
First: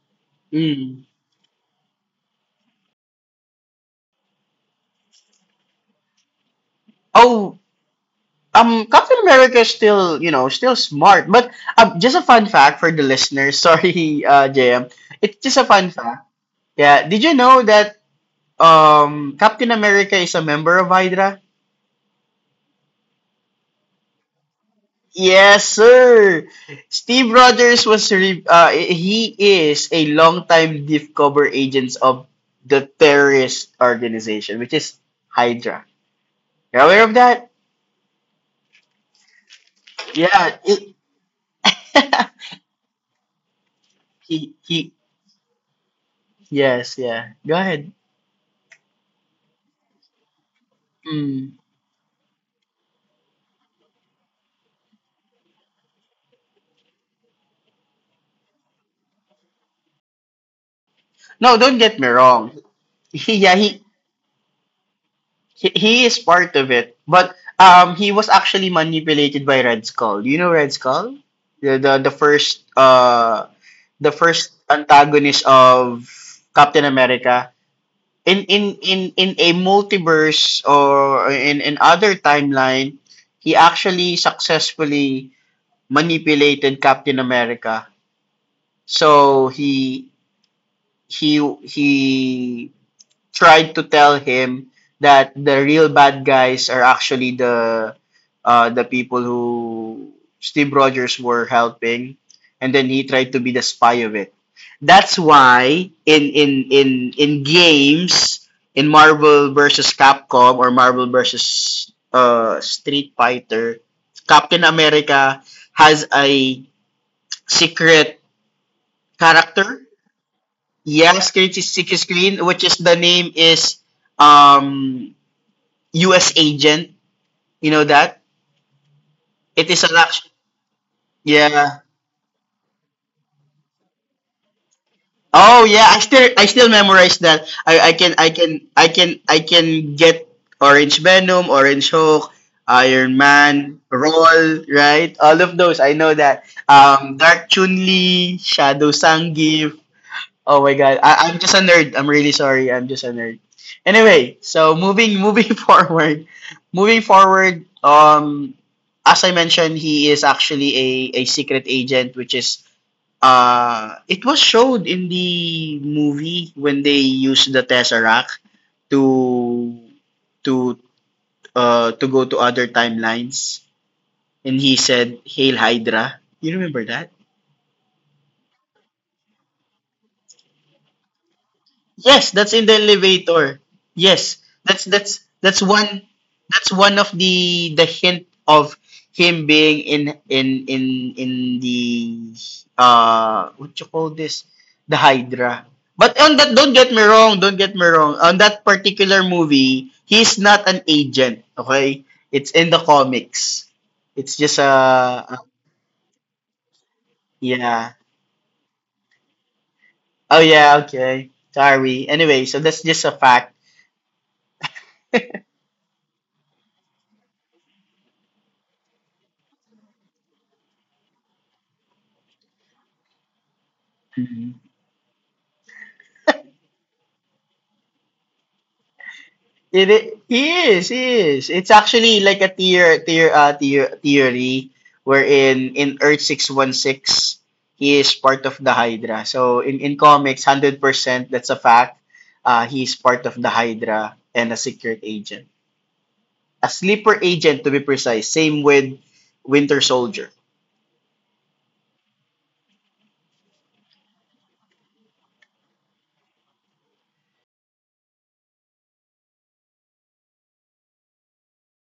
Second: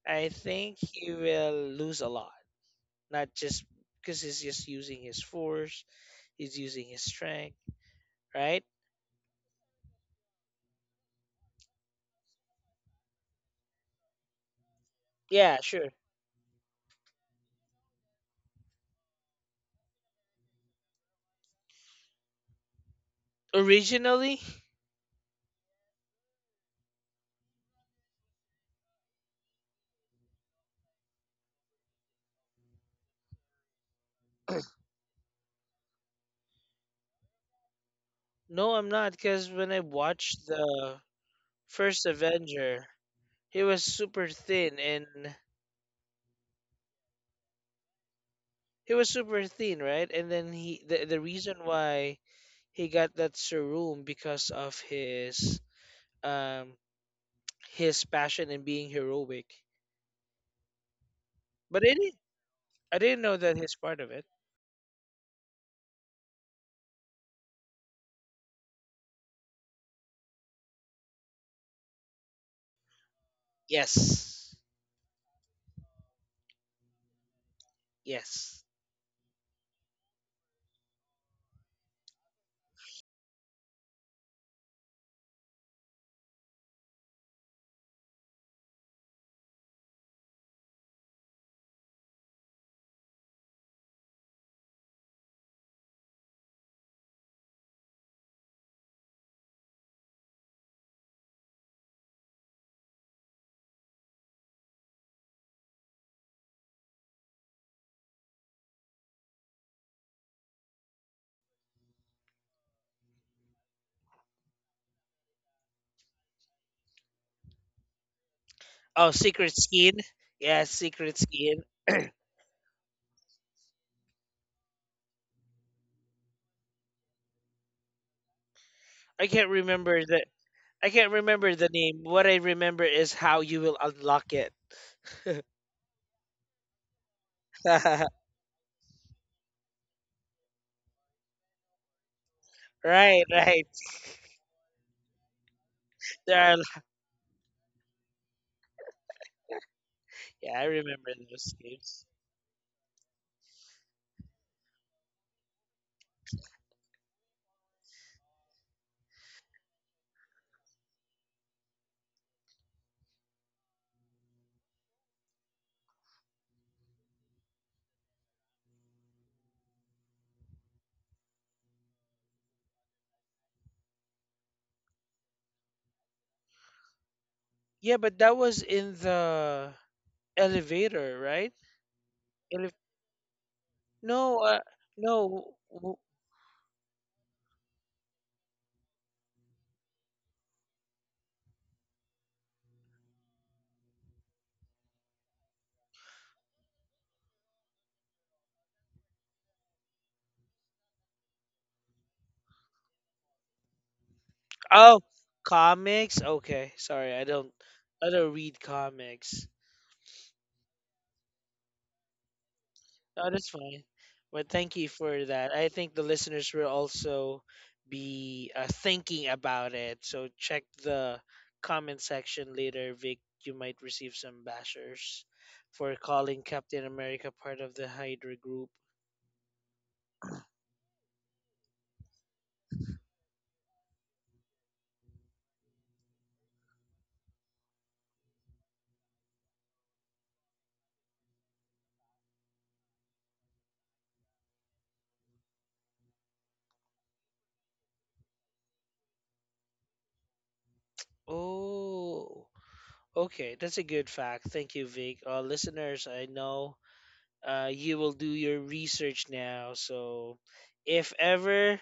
[SPEAKER 1] I think
[SPEAKER 2] Mm.
[SPEAKER 1] he will lose a lot. Not just because he's just using his force, he's using his strength,
[SPEAKER 2] Oh,
[SPEAKER 1] right?
[SPEAKER 2] um, Captain America is still, you know, still smart. But um, just a fun fact for the listeners. Sorry, uh, J M. It's
[SPEAKER 1] Yeah,
[SPEAKER 2] just a
[SPEAKER 1] sure.
[SPEAKER 2] fun fact. Yeah. Did you know that um Captain America is a member of Hydra?
[SPEAKER 1] Originally,
[SPEAKER 2] Yes, sir. Steve Rogers was re- uh, he is a longtime diff cover agent of the terrorist organization, which is Hydra. You're aware of that?
[SPEAKER 1] no, I'm not because when I watched
[SPEAKER 2] Yeah, it-
[SPEAKER 1] the first Avenger, he was super
[SPEAKER 2] he
[SPEAKER 1] thin
[SPEAKER 2] he.
[SPEAKER 1] and
[SPEAKER 2] Yes. Yeah. Go ahead.
[SPEAKER 1] he was super thin, right? And then he the, the reason
[SPEAKER 2] Mm.
[SPEAKER 1] why he got that serum because of his um his passion and being heroic.
[SPEAKER 2] No, don't
[SPEAKER 1] But I
[SPEAKER 2] get me
[SPEAKER 1] didn't
[SPEAKER 2] wrong.
[SPEAKER 1] I didn't
[SPEAKER 2] He,
[SPEAKER 1] know
[SPEAKER 2] yeah,
[SPEAKER 1] that he's
[SPEAKER 2] he,
[SPEAKER 1] part of it.
[SPEAKER 2] he he is part of it, but um, he was actually manipulated by Red Skull. Do you know Red Skull? The the, the first uh the first
[SPEAKER 1] Yes.
[SPEAKER 2] antagonist of Captain America in in
[SPEAKER 1] Yes.
[SPEAKER 2] in in a multiverse or in in other timeline he actually successfully manipulated Captain America so he he he tried to tell him that the real bad guys are actually the uh, the people who Steve Rogers were helping, and then he tried to be the spy of it. That's why in in in in games in Marvel versus Capcom or Marvel versus uh, Street Fighter, Captain America has a secret
[SPEAKER 1] Oh, secret
[SPEAKER 2] character.
[SPEAKER 1] skin. Yes, secret
[SPEAKER 2] Yes, creates a
[SPEAKER 1] skin.
[SPEAKER 2] secret screen, which is the name is um U S agent. You know that
[SPEAKER 1] I can't
[SPEAKER 2] it is an
[SPEAKER 1] remember the
[SPEAKER 2] action.
[SPEAKER 1] I can't remember the
[SPEAKER 2] Yeah.
[SPEAKER 1] name. What I remember is how you will unlock it.
[SPEAKER 2] Oh yeah, I still I still memorize that. I, I
[SPEAKER 1] right,
[SPEAKER 2] can I can I can I can get Orange Venom, Orange Hulk, Iron
[SPEAKER 1] right.
[SPEAKER 2] Man, Roll, right? All of those I know that.
[SPEAKER 1] There are,
[SPEAKER 2] Um, Dark Chun Li, Shadow Sangief,
[SPEAKER 1] yeah,
[SPEAKER 2] oh
[SPEAKER 1] I
[SPEAKER 2] my god,
[SPEAKER 1] remember
[SPEAKER 2] I, I'm just
[SPEAKER 1] those
[SPEAKER 2] a nerd.
[SPEAKER 1] games.
[SPEAKER 2] I'm really sorry. I'm just a nerd. Anyway, so moving moving forward, moving forward. Um, as I mentioned, he is actually a a secret agent, which is uh, it was showed in the movie when they used the tesseract to to uh to go to other timelines, and he said "Hail Hydra." You remember that?
[SPEAKER 1] Yeah, but that was in the elevator, right?
[SPEAKER 2] Yes, that's in
[SPEAKER 1] Ele-
[SPEAKER 2] the elevator. Yes,
[SPEAKER 1] no, uh,
[SPEAKER 2] that's that's
[SPEAKER 1] no.
[SPEAKER 2] that's one that's one of the the hint of him being in in in in the uh what you call this the Hydra. But on that, don't get me wrong. Don't get me wrong. On that particular movie, he's not an agent. Okay, it's in the comics. It's just
[SPEAKER 1] Oh,
[SPEAKER 2] a, a
[SPEAKER 1] comics. Okay, sorry, I don't,
[SPEAKER 2] yeah.
[SPEAKER 1] I don't read comics.
[SPEAKER 2] Oh yeah. Okay. Sorry. Anyway, so that's just a
[SPEAKER 1] No, that's
[SPEAKER 2] fact.
[SPEAKER 1] fine. But thank you for that. I think the listeners will also be uh, thinking about it. So check the comment section later, Vic. You might receive some
[SPEAKER 2] Mm-hmm.
[SPEAKER 1] bashers for calling Captain America part of the Hydra group.
[SPEAKER 2] It, it is, is. It's actually like a tier tier uh tier theory wherein in Earth six one six he is part of the Hydra. So in in comics one hundred percent that's a fact. Uh he's part of the Hydra and a secret agent. A sleeper agent to be precise. Same with Winter Soldier.
[SPEAKER 1] Oh, okay, that's a good fact. Thank you, Vic. Uh, listeners, I know uh, you will do your research now. So if ever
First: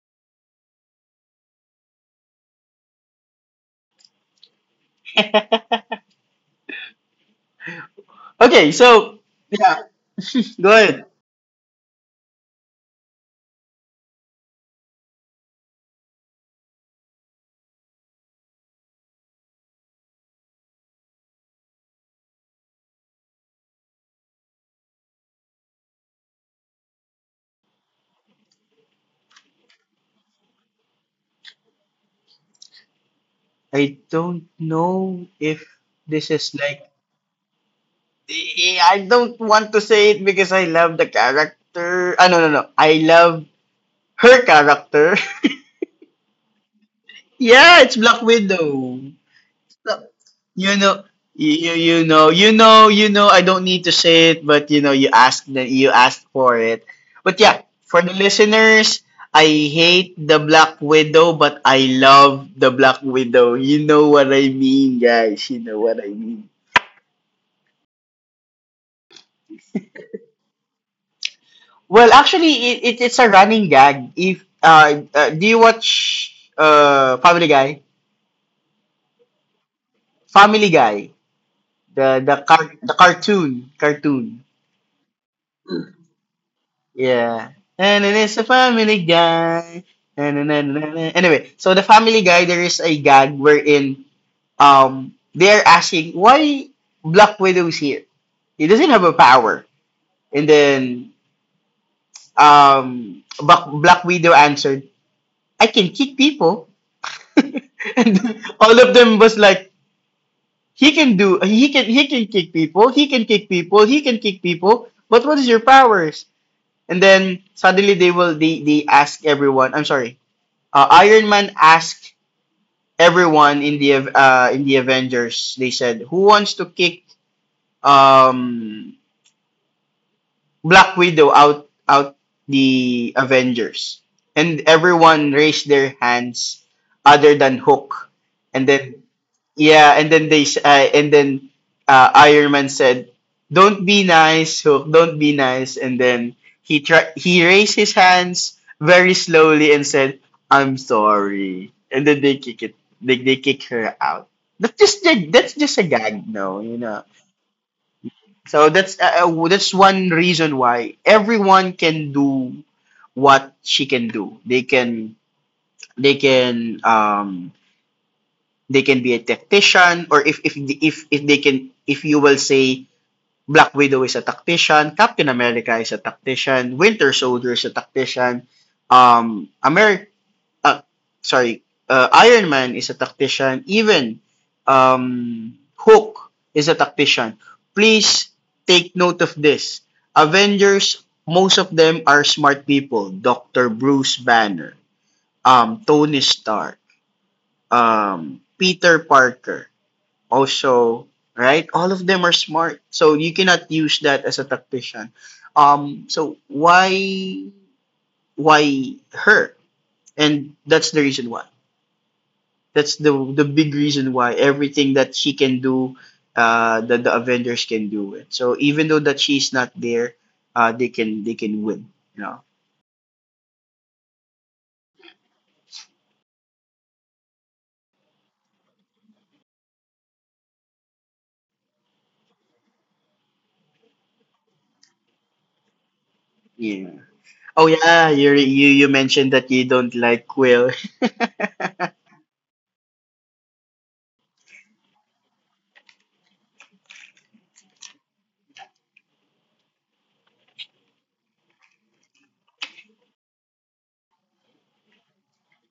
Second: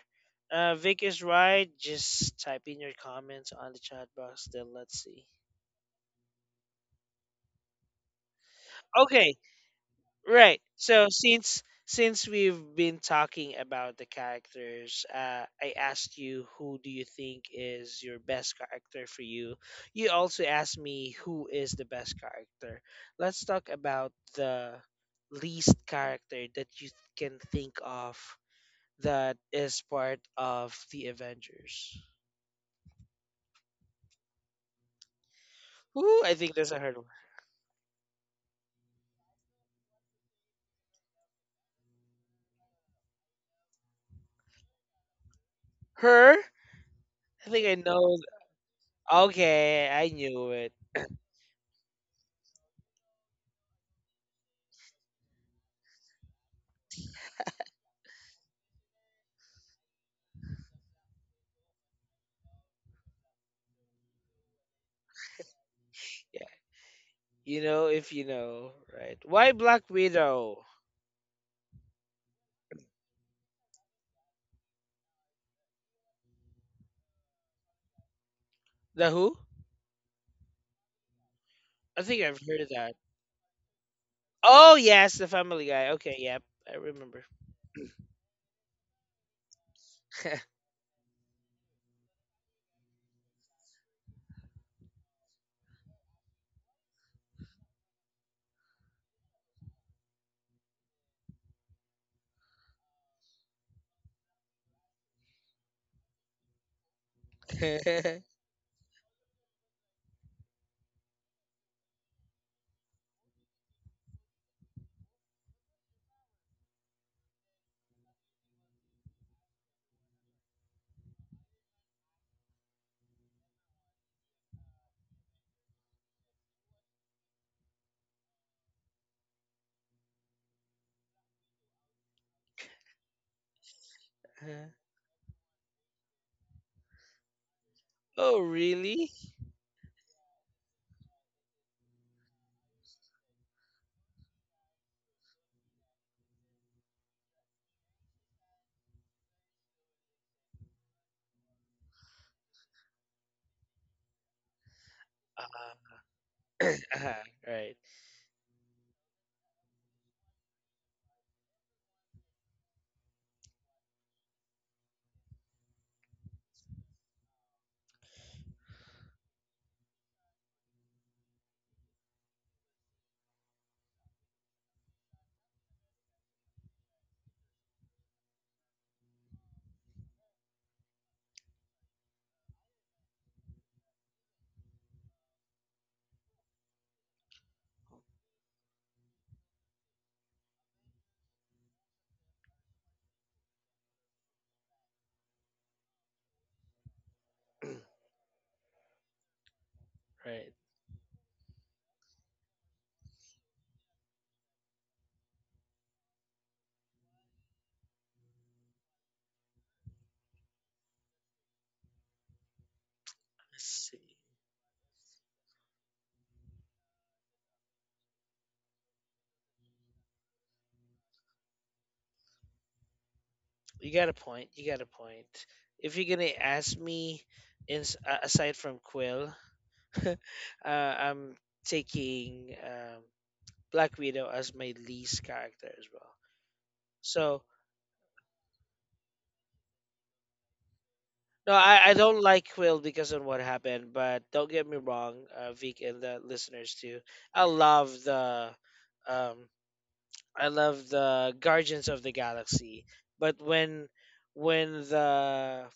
[SPEAKER 1] uh, Vic is right, just type in your comments on the chat box. Then let's see.
[SPEAKER 2] Okay, so
[SPEAKER 1] Okay,
[SPEAKER 2] yeah,
[SPEAKER 1] right.
[SPEAKER 2] go
[SPEAKER 1] So
[SPEAKER 2] ahead.
[SPEAKER 1] since since we've been talking about the characters, uh, I asked you who do you think is your best character for you. You also asked me who is the best character. Let's talk about the least character that you can think of that is part of the Avengers.
[SPEAKER 2] I don't know if
[SPEAKER 1] Ooh, I
[SPEAKER 2] this
[SPEAKER 1] think
[SPEAKER 2] is
[SPEAKER 1] there's a
[SPEAKER 2] like
[SPEAKER 1] hurdle.
[SPEAKER 2] eh, I don't want to say it because I love the character. Ah, no, no, no. I love her character.
[SPEAKER 1] Her? I think I
[SPEAKER 2] Yeah, it's
[SPEAKER 1] know.
[SPEAKER 2] Black Widow.
[SPEAKER 1] Okay,
[SPEAKER 2] So,
[SPEAKER 1] I knew it.
[SPEAKER 2] you know, you, you know, you know, you know. I don't need to say it, but you know, you asked that you asked for it. But yeah, for the listeners, I hate the Black Widow, but I love the Black Widow. You know what I mean, guys. You know what I
[SPEAKER 1] Yeah,
[SPEAKER 2] mean.
[SPEAKER 1] you know if you know, right? Why Black Widow?
[SPEAKER 2] Well, actually, it, it it's a running gag. If uh, uh do you watch uh Family Guy?
[SPEAKER 1] The who?
[SPEAKER 2] Family Guy,
[SPEAKER 1] I think
[SPEAKER 2] the
[SPEAKER 1] I've
[SPEAKER 2] the
[SPEAKER 1] heard of
[SPEAKER 2] car
[SPEAKER 1] that.
[SPEAKER 2] the cartoon cartoon.
[SPEAKER 1] Oh yes, the Family Guy. Okay, yep, I remember.
[SPEAKER 2] Yeah, and it is a Family Guy. And, and, and, and, and. Anyway, so the Family Guy, there is a gag wherein um they're asking why Black Widow is here. He doesn't have a power, and then um Black Black Widow answered, "I can kick people." and all of them was like he can do he can he can kick people he can kick people he can kick people but what is your powers and then suddenly they will they, they ask everyone I'm sorry uh, iron man asked everyone in the Av- uh, in the avengers they said who wants to kick um black widow out out the avengers and everyone raised their hands other than hook
[SPEAKER 1] oh
[SPEAKER 2] and then
[SPEAKER 1] really?
[SPEAKER 2] yeah, and then they s- uh, and then uh, Iron Man said, "Don't be nice, Hulk. Don't be nice." And then he tri- he raised his hands very slowly and said, "I'm sorry." And then they kick it. They they kick her out. That's just a,
[SPEAKER 1] Uh,
[SPEAKER 2] that's just a gag, no, you know.
[SPEAKER 1] uh, right,
[SPEAKER 2] So that's uh, uh, that's one reason why everyone can do what she can do. They can they can um they can be a tactician or if if if if they can if you will say Black Widow is a tactician, Captain America is a tactician, Winter Soldier is a tactician, um Amer uh, sorry, uh, Iron Man is a tactician, even um Hook is a tactician. Please take note of this. Avengers, most of them are smart people. Doctor Bruce Banner, um, Tony Stark, um, Peter Parker,
[SPEAKER 1] right.
[SPEAKER 2] also, right? All of them are smart. So you cannot use that as a tactician. Um, so why why her? And that's the reason why. That's the the
[SPEAKER 1] Let's
[SPEAKER 2] big
[SPEAKER 1] see.
[SPEAKER 2] reason why everything that she can do, uh, that the Avengers can do it. So even though that she's not there, uh, they can they can win. You know.
[SPEAKER 1] You got a point. You got a point. If you're gonna ask me, in, uh, aside from Quill, uh, I'm taking um, Black Widow as my least character as well.
[SPEAKER 2] Yeah.
[SPEAKER 1] So
[SPEAKER 2] Oh yeah, you you you mentioned that you don't like Quill.
[SPEAKER 1] no, I, I don't like Quill because of what happened. But don't get me wrong, uh, Vic and the listeners too. I love the um, I love the Guardians of the Galaxy. But when when the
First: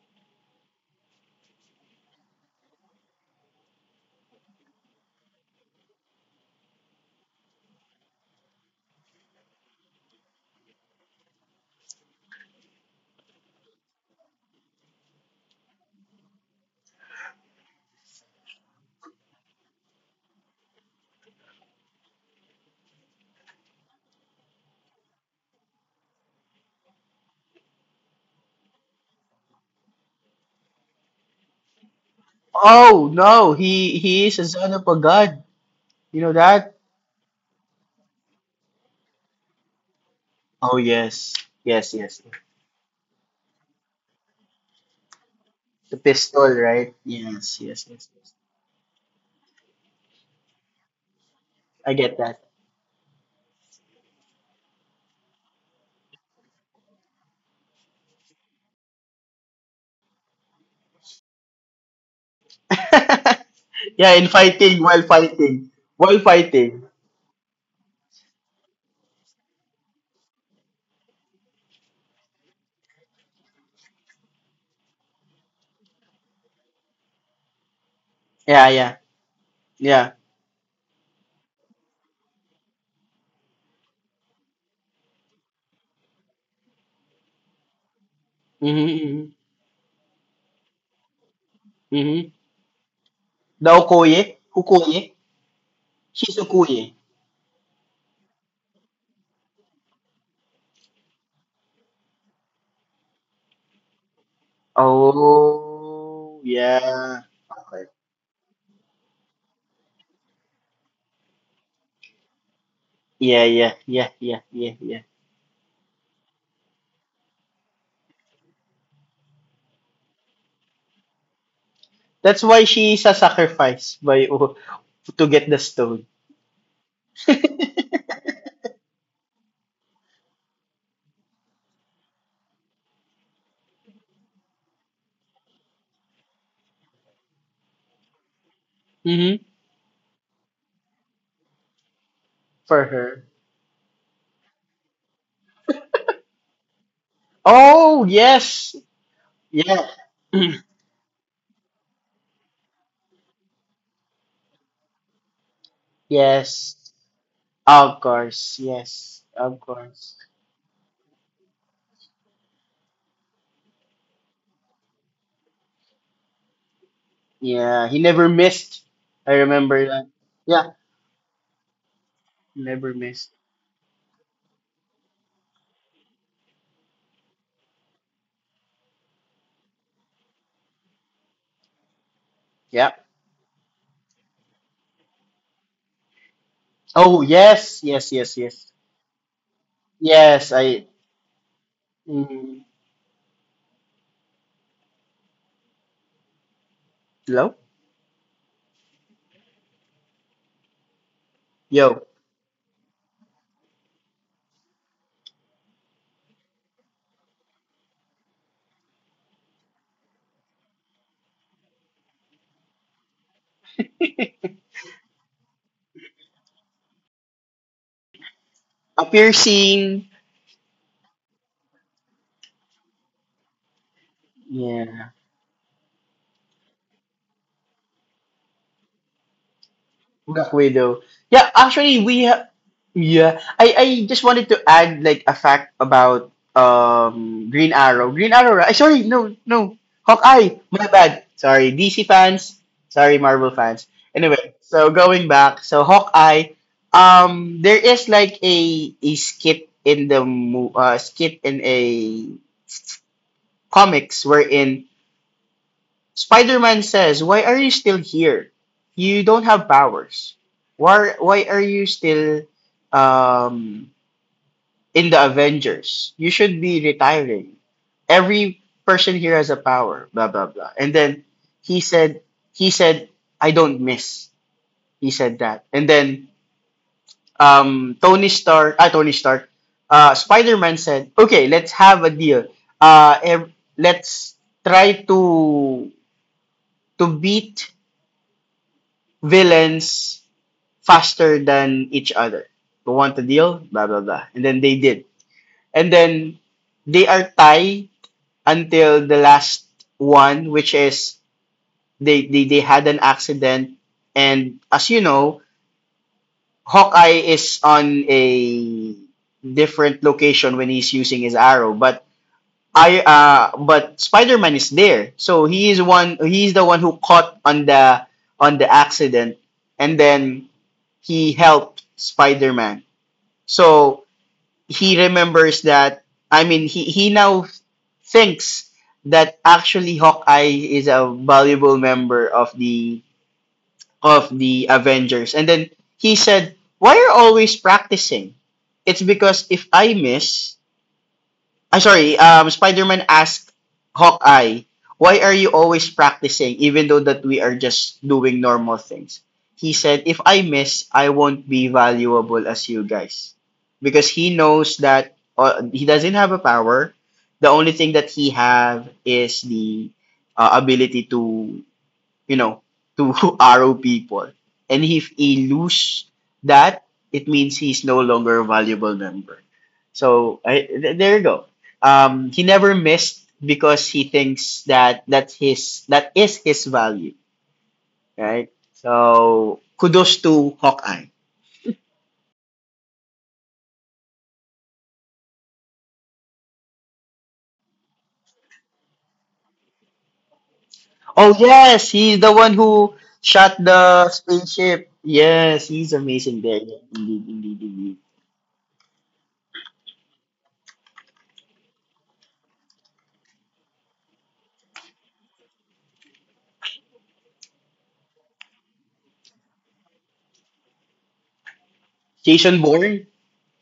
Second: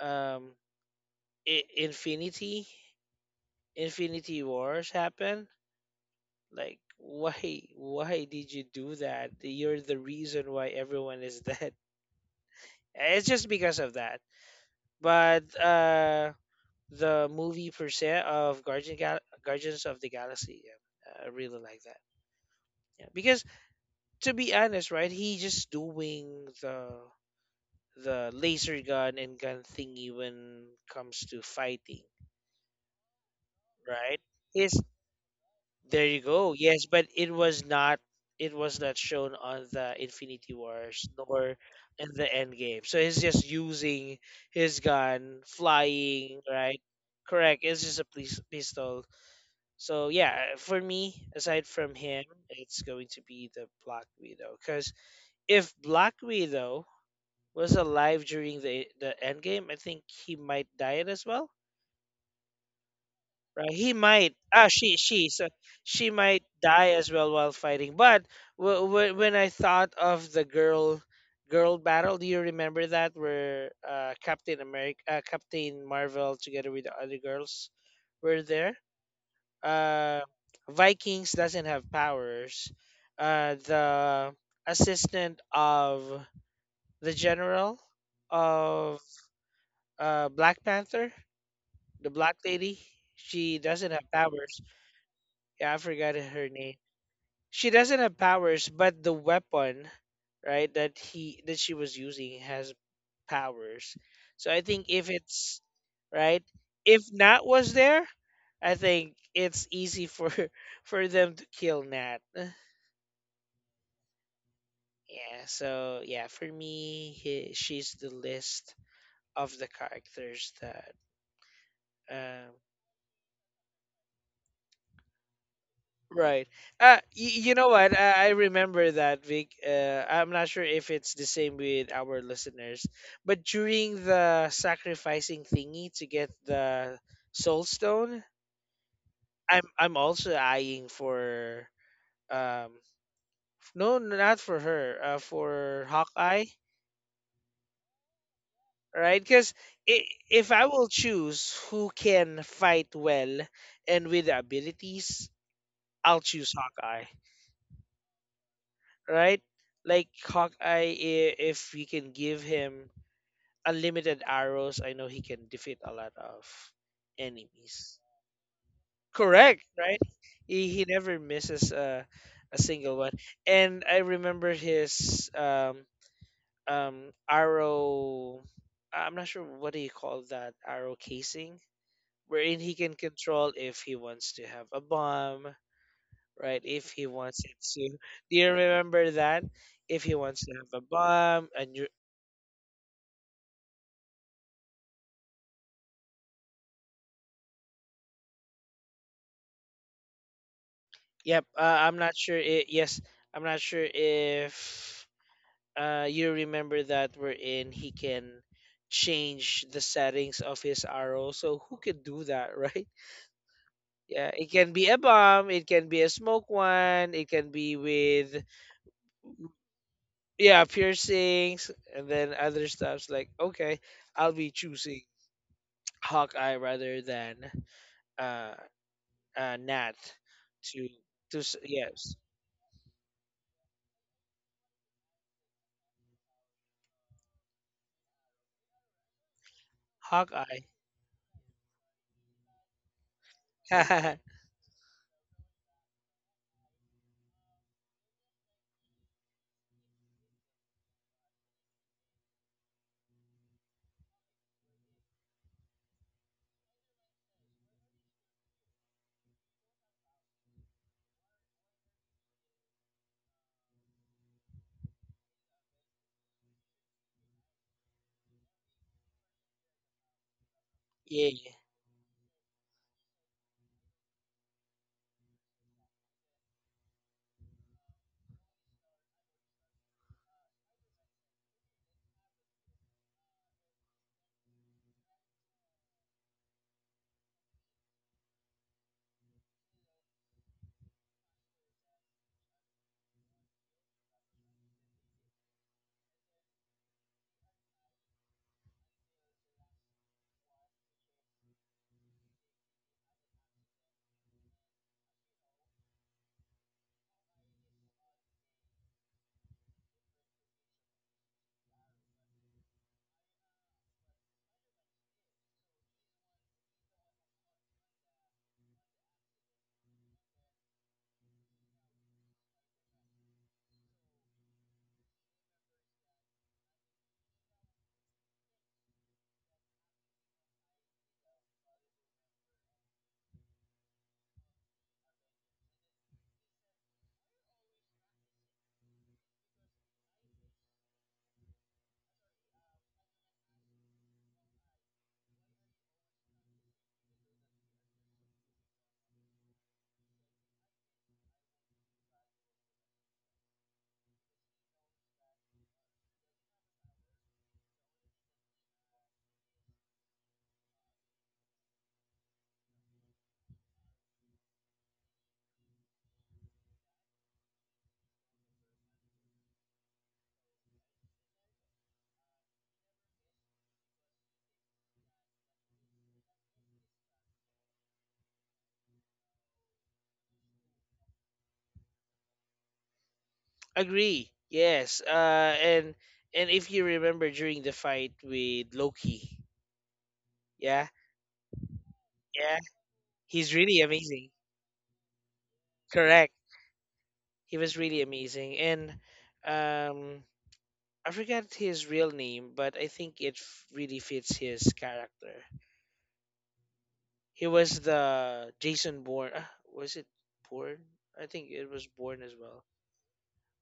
[SPEAKER 1] um, I- Infinity Infinity Wars happen? Like, why, why did you do that? You're the reason why everyone is dead. It's just because of that. But uh, the movie per se of Guardian Gal- Guardians of the Galaxy, yeah, I really like that. Yeah, because to be honest, right, he just doing the the laser gun and gun thingy when comes to fighting,
[SPEAKER 2] Oh no, he
[SPEAKER 1] right?
[SPEAKER 2] he is a son
[SPEAKER 1] His
[SPEAKER 2] of a god.
[SPEAKER 1] there you
[SPEAKER 2] You know
[SPEAKER 1] go.
[SPEAKER 2] that?
[SPEAKER 1] Yes, but it was not it was not shown on the Infinity
[SPEAKER 2] Oh
[SPEAKER 1] Wars
[SPEAKER 2] yes,
[SPEAKER 1] nor
[SPEAKER 2] yes,
[SPEAKER 1] in
[SPEAKER 2] yes.
[SPEAKER 1] the Endgame. So he's just using his gun,
[SPEAKER 2] The
[SPEAKER 1] flying,
[SPEAKER 2] pistol,
[SPEAKER 1] right?
[SPEAKER 2] right? Yes,
[SPEAKER 1] Correct. It's
[SPEAKER 2] yes,
[SPEAKER 1] just a
[SPEAKER 2] yes, yes.
[SPEAKER 1] police pistol. So yeah, for me, aside
[SPEAKER 2] I
[SPEAKER 1] from
[SPEAKER 2] get
[SPEAKER 1] him,
[SPEAKER 2] that.
[SPEAKER 1] it's going to be the Black Widow. Because if Black Widow was alive during the the Endgame, I think he might die it as well. Right? He
[SPEAKER 2] Yeah, in
[SPEAKER 1] might, ah,
[SPEAKER 2] fighting
[SPEAKER 1] she,
[SPEAKER 2] while
[SPEAKER 1] she, so
[SPEAKER 2] fighting,
[SPEAKER 1] she
[SPEAKER 2] while
[SPEAKER 1] might
[SPEAKER 2] fighting.
[SPEAKER 1] die as well while fighting. But w- w- when I thought of the girl, girl battle, do you remember that where uh, Captain America, uh, Captain Marvel, together with the other girls, were
[SPEAKER 2] Yeah,
[SPEAKER 1] there?
[SPEAKER 2] yeah, yeah.
[SPEAKER 1] Uh, Vikings doesn't have powers. Uh, the assistant of the general of
[SPEAKER 2] Mm-hmm,
[SPEAKER 1] uh, Black Panther, the
[SPEAKER 2] mm-hmm.
[SPEAKER 1] Black Lady, she
[SPEAKER 2] The
[SPEAKER 1] doesn't have
[SPEAKER 2] okoye,
[SPEAKER 1] powers
[SPEAKER 2] ukoye,
[SPEAKER 1] yeah, I forgot
[SPEAKER 2] she's
[SPEAKER 1] her name.
[SPEAKER 2] okoye.
[SPEAKER 1] She doesn't have powers, but the weapon, right, that he that she was using has powers. So I think if it's
[SPEAKER 2] Oh,
[SPEAKER 1] right, if
[SPEAKER 2] yeah.
[SPEAKER 1] Nat was
[SPEAKER 2] Okay.
[SPEAKER 1] there, I think it's easy for for them to kill Nat.
[SPEAKER 2] Yeah, yeah, yeah, yeah, yeah, yeah.
[SPEAKER 1] Yeah, so yeah, for me, he, she's the list of the characters that
[SPEAKER 2] That's
[SPEAKER 1] um
[SPEAKER 2] why she is a sacrifice by oh, to get the stone.
[SPEAKER 1] right. Uh, y- you know what? I, I remember that, Vic. Uh, I'm not sure if it's the same with our listeners, but during the sacrificing thingy to get the soul stone,
[SPEAKER 2] Mm-hmm.
[SPEAKER 1] I'm I'm also eyeing for um
[SPEAKER 2] For her.
[SPEAKER 1] no, not for her, uh, for Hawkeye,
[SPEAKER 2] Oh yes,
[SPEAKER 1] right? Because
[SPEAKER 2] yeah.
[SPEAKER 1] if I will choose who can fight well and with the abilities, I'll choose
[SPEAKER 2] Yes.
[SPEAKER 1] Hawkeye.
[SPEAKER 2] Of course. Yes.
[SPEAKER 1] Right?
[SPEAKER 2] Of
[SPEAKER 1] Like
[SPEAKER 2] course.
[SPEAKER 1] Hawkeye, i- if you can give him unlimited arrows, I know he can defeat a lot of
[SPEAKER 2] Yeah.
[SPEAKER 1] enemies.
[SPEAKER 2] He never missed. I
[SPEAKER 1] Correct,
[SPEAKER 2] remember
[SPEAKER 1] right?
[SPEAKER 2] that.
[SPEAKER 1] He,
[SPEAKER 2] Yeah.
[SPEAKER 1] he never misses a, a
[SPEAKER 2] Never
[SPEAKER 1] single one.
[SPEAKER 2] missed.
[SPEAKER 1] And I remember his um, um, arrow. I'm not sure what do you call that arrow casing, wherein he can
[SPEAKER 2] Yeah.
[SPEAKER 1] control if he wants to have a bomb, right? If he
[SPEAKER 2] Oh
[SPEAKER 1] wants it
[SPEAKER 2] yes.
[SPEAKER 1] to,
[SPEAKER 2] Yes.
[SPEAKER 1] do
[SPEAKER 2] Yes.
[SPEAKER 1] you
[SPEAKER 2] Yes.
[SPEAKER 1] remember that? If he wants to
[SPEAKER 2] Yes.
[SPEAKER 1] have a
[SPEAKER 2] I.
[SPEAKER 1] bomb, and you,
[SPEAKER 2] Mm, hello.
[SPEAKER 1] yep, uh, I'm
[SPEAKER 2] Yo.
[SPEAKER 1] not sure. It, yes, I'm not sure if uh, you remember that wherein he can change the settings of his arrow. So who could do that, right? Yeah, it
[SPEAKER 2] A
[SPEAKER 1] can be a bomb, it can be a smoke one, it can be with
[SPEAKER 2] piercing.
[SPEAKER 1] yeah piercings, and then other stuffs like okay, I'll be choosing
[SPEAKER 2] Yeah.
[SPEAKER 1] Hawkeye rather than uh uh, Nat
[SPEAKER 2] Black
[SPEAKER 1] to
[SPEAKER 2] Widow.
[SPEAKER 1] to
[SPEAKER 2] Yeah.
[SPEAKER 1] s-
[SPEAKER 2] Actually,
[SPEAKER 1] yes
[SPEAKER 2] we ha- yeah, I I just wanted to add like a fact about um Green Arrow. Green Arrow, right? Sorry, no, no, Hawkeye.
[SPEAKER 1] Hawkeye.
[SPEAKER 2] My bad. Sorry, D C fans. Sorry, Marvel fans.
[SPEAKER 1] yeah,
[SPEAKER 2] Anyway, so going back, so Hawkeye, um, there is like a a skit in the mo- uh, skit in a comics wherein Spider-Man says, "Why are you still here? You don't have powers. Why why are you still um in the Avengers. You should be retiring. Every person here has a power, blah blah blah." And then
[SPEAKER 1] yeah.
[SPEAKER 2] he said he said I don't miss. He said that. And then um Tony Stark, ah Tony Stark, uh Spider-Man said, "Okay, let's have a deal. Uh ev- let's try to to beat villains faster than each other. You want a deal? Blah blah blah." And then they did. And then they are tied until the last one, which is they, they, they had an accident. And as you know, Hawkeye is on a different location when he's using his arrow, but I uh, but Spider Man is there, so he is one. He's the one who caught on the on the accident, and then he helped Spider Man. So he remembers that I mean he he now thinks that actually Hawkeye is a valuable member of the of the Avengers. And then he said, "Why are you always practicing? It's because if I miss, I'm sorry, um, Spider-Man asked Hawkeye, why are you always practicing even though that we are just doing normal things?" He said, if I miss, I won't be valuable as you guys. Because he knows that uh, he doesn't have a power. The only thing that he have is the uh, ability to you know, to RO people. And if he lose that, it means he's no longer a valuable member. So I, th- there you go. Um, he never missed because he thinks that that's his that is his value, right? So kudos to Hawkeye.
[SPEAKER 1] Agree. Yes, uh, and and if you remember during the fight with Loki, yeah,
[SPEAKER 2] Oh yes, he's the one
[SPEAKER 1] yeah,
[SPEAKER 2] who
[SPEAKER 1] he's
[SPEAKER 2] shot
[SPEAKER 1] really
[SPEAKER 2] the
[SPEAKER 1] amazing.
[SPEAKER 2] spaceship. Yes, he's
[SPEAKER 1] Correct,
[SPEAKER 2] amazing there. Indeed,
[SPEAKER 1] he
[SPEAKER 2] indeed,
[SPEAKER 1] was
[SPEAKER 2] indeed.
[SPEAKER 1] really amazing, and um, I forgot his real name, but I think it f- really fits his character. He was the Jason Bourne. Uh, was it Bourne? I think it was Bourne as
[SPEAKER 2] Jason
[SPEAKER 1] well.
[SPEAKER 2] Bourne,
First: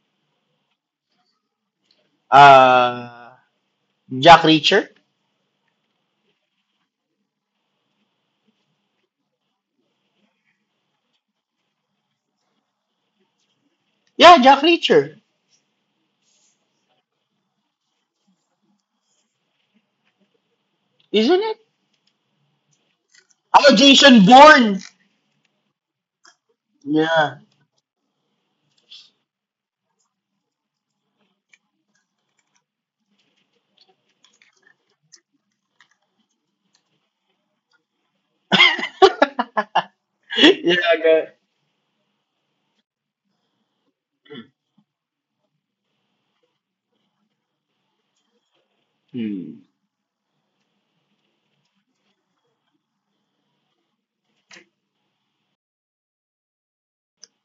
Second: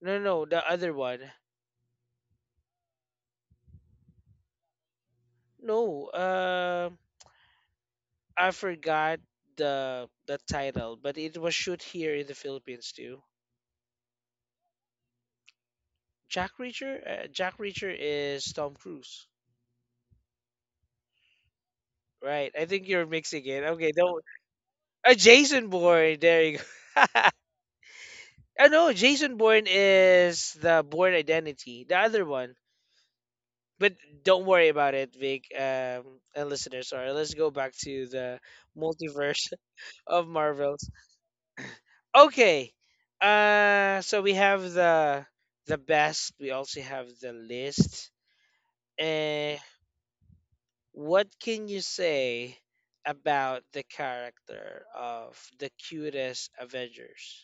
[SPEAKER 1] No, no, no, the other one.
[SPEAKER 2] uh, Jack Reacher.
[SPEAKER 1] No, uh, I forgot the the title, but it was shoot here in the Philippines too.
[SPEAKER 2] Yeah, Jack Reacher,
[SPEAKER 1] Jack Reacher, uh, Jack Reacher is Tom Cruise,
[SPEAKER 2] isn't it?
[SPEAKER 1] right? I think you're mixing it.
[SPEAKER 2] Oh,
[SPEAKER 1] Okay,
[SPEAKER 2] Jason
[SPEAKER 1] don't.
[SPEAKER 2] Bourne.
[SPEAKER 1] Uh, Jason Bourne. There you go.
[SPEAKER 2] Yeah.
[SPEAKER 1] I know Jason Bourne is the Bourne Identity, the other one. But don't worry about it, Vic, um, and listeners. Sorry, let's go back to the multiverse of
[SPEAKER 2] Yeah,
[SPEAKER 1] Marvel.
[SPEAKER 2] I got.
[SPEAKER 1] Okay. Uh so we have the the best, we also have the list. Uh
[SPEAKER 2] Hmm.
[SPEAKER 1] what can you say about the character of the cutest Avengers?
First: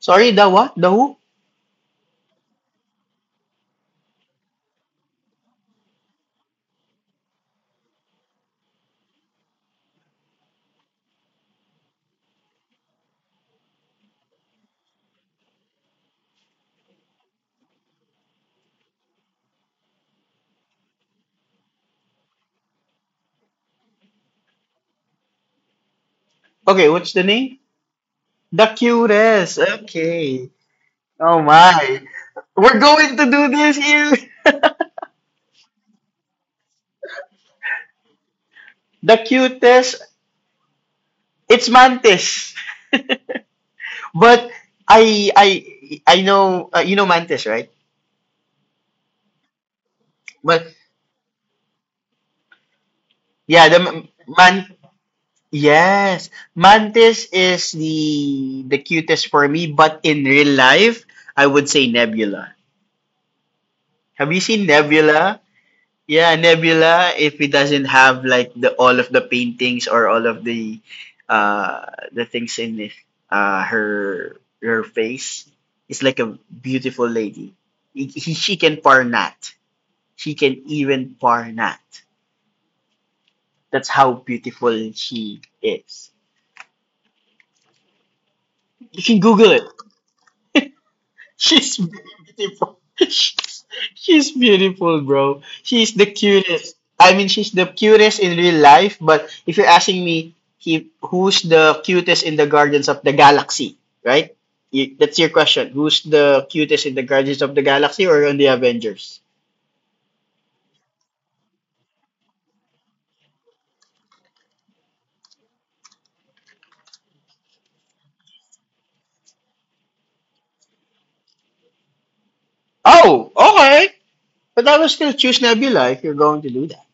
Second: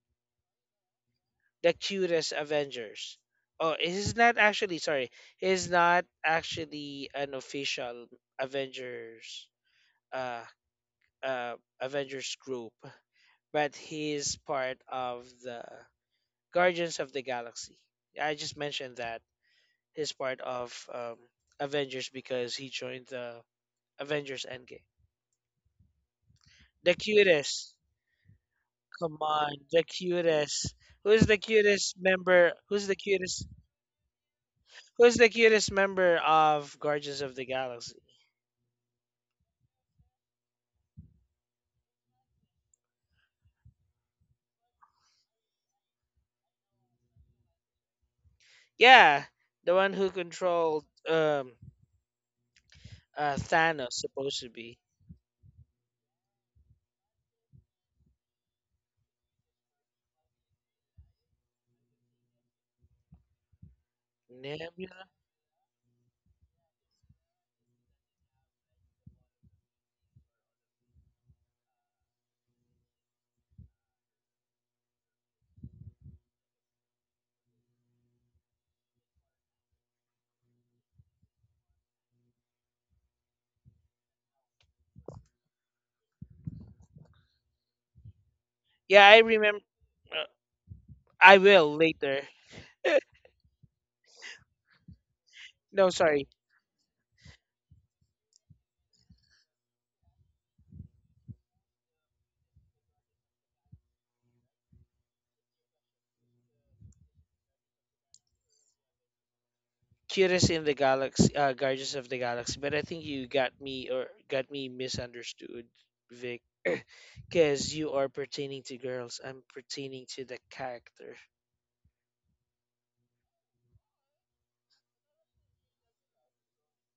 [SPEAKER 2] Sorry, the what? The who?
[SPEAKER 1] The cutest Avengers. Oh, it is not actually sorry, it is not actually an official Avengers uh uh Avengers group, but he's part of the Guardians of the Galaxy. I just mentioned that he's part of um, Avengers because he joined the Avengers Endgame.
[SPEAKER 2] Okay,
[SPEAKER 1] The
[SPEAKER 2] what's the name?
[SPEAKER 1] cutest.
[SPEAKER 2] The
[SPEAKER 1] Come on,
[SPEAKER 2] cutest.
[SPEAKER 1] the
[SPEAKER 2] Okay.
[SPEAKER 1] cutest. Who's the
[SPEAKER 2] Oh
[SPEAKER 1] cutest
[SPEAKER 2] my.
[SPEAKER 1] member?
[SPEAKER 2] We're
[SPEAKER 1] Who's the
[SPEAKER 2] going to do
[SPEAKER 1] cutest?
[SPEAKER 2] this here.
[SPEAKER 1] Who's the cutest member of Guardians of the Galaxy?
[SPEAKER 2] The cutest. It's Mantis. But I I I know uh, you know Mantis, right?
[SPEAKER 1] Yeah, the one who
[SPEAKER 2] But
[SPEAKER 1] controlled um uh,
[SPEAKER 2] yeah, the
[SPEAKER 1] Thanos supposed to
[SPEAKER 2] Man-
[SPEAKER 1] be
[SPEAKER 2] Yes, Mantis is the the cutest for me, but in real life, I would say Nebula. Have you seen
[SPEAKER 1] Nebula.
[SPEAKER 2] Nebula? Yeah, Nebula. If it doesn't have like the all of the paintings or all of the uh the things in it, uh her her face, it's like a beautiful lady. He, he, she can parnat. She can even parnat. That's how beautiful she is. You
[SPEAKER 1] Yeah, I
[SPEAKER 2] can Google
[SPEAKER 1] remember.
[SPEAKER 2] it.
[SPEAKER 1] Uh, I will
[SPEAKER 2] She's
[SPEAKER 1] later.
[SPEAKER 2] beautiful. She's, she's beautiful, bro.
[SPEAKER 1] No,
[SPEAKER 2] She's the
[SPEAKER 1] sorry.
[SPEAKER 2] cutest. I mean, she's the cutest in real life, but if you're asking me, he, who's the cutest in the Guardians of the Galaxy, right? You, that's your question. Who's the cutest in the Guardians of the Galaxy or on the Avengers?
[SPEAKER 1] Cutest in the galaxy, uh, Guardians of the Galaxy. But I think you got me or got me misunderstood, Vic, because you are pertaining to girls. I'm pertaining to the character.
[SPEAKER 2] Oh, okay. But I will still choose Nebula if you're going to do that.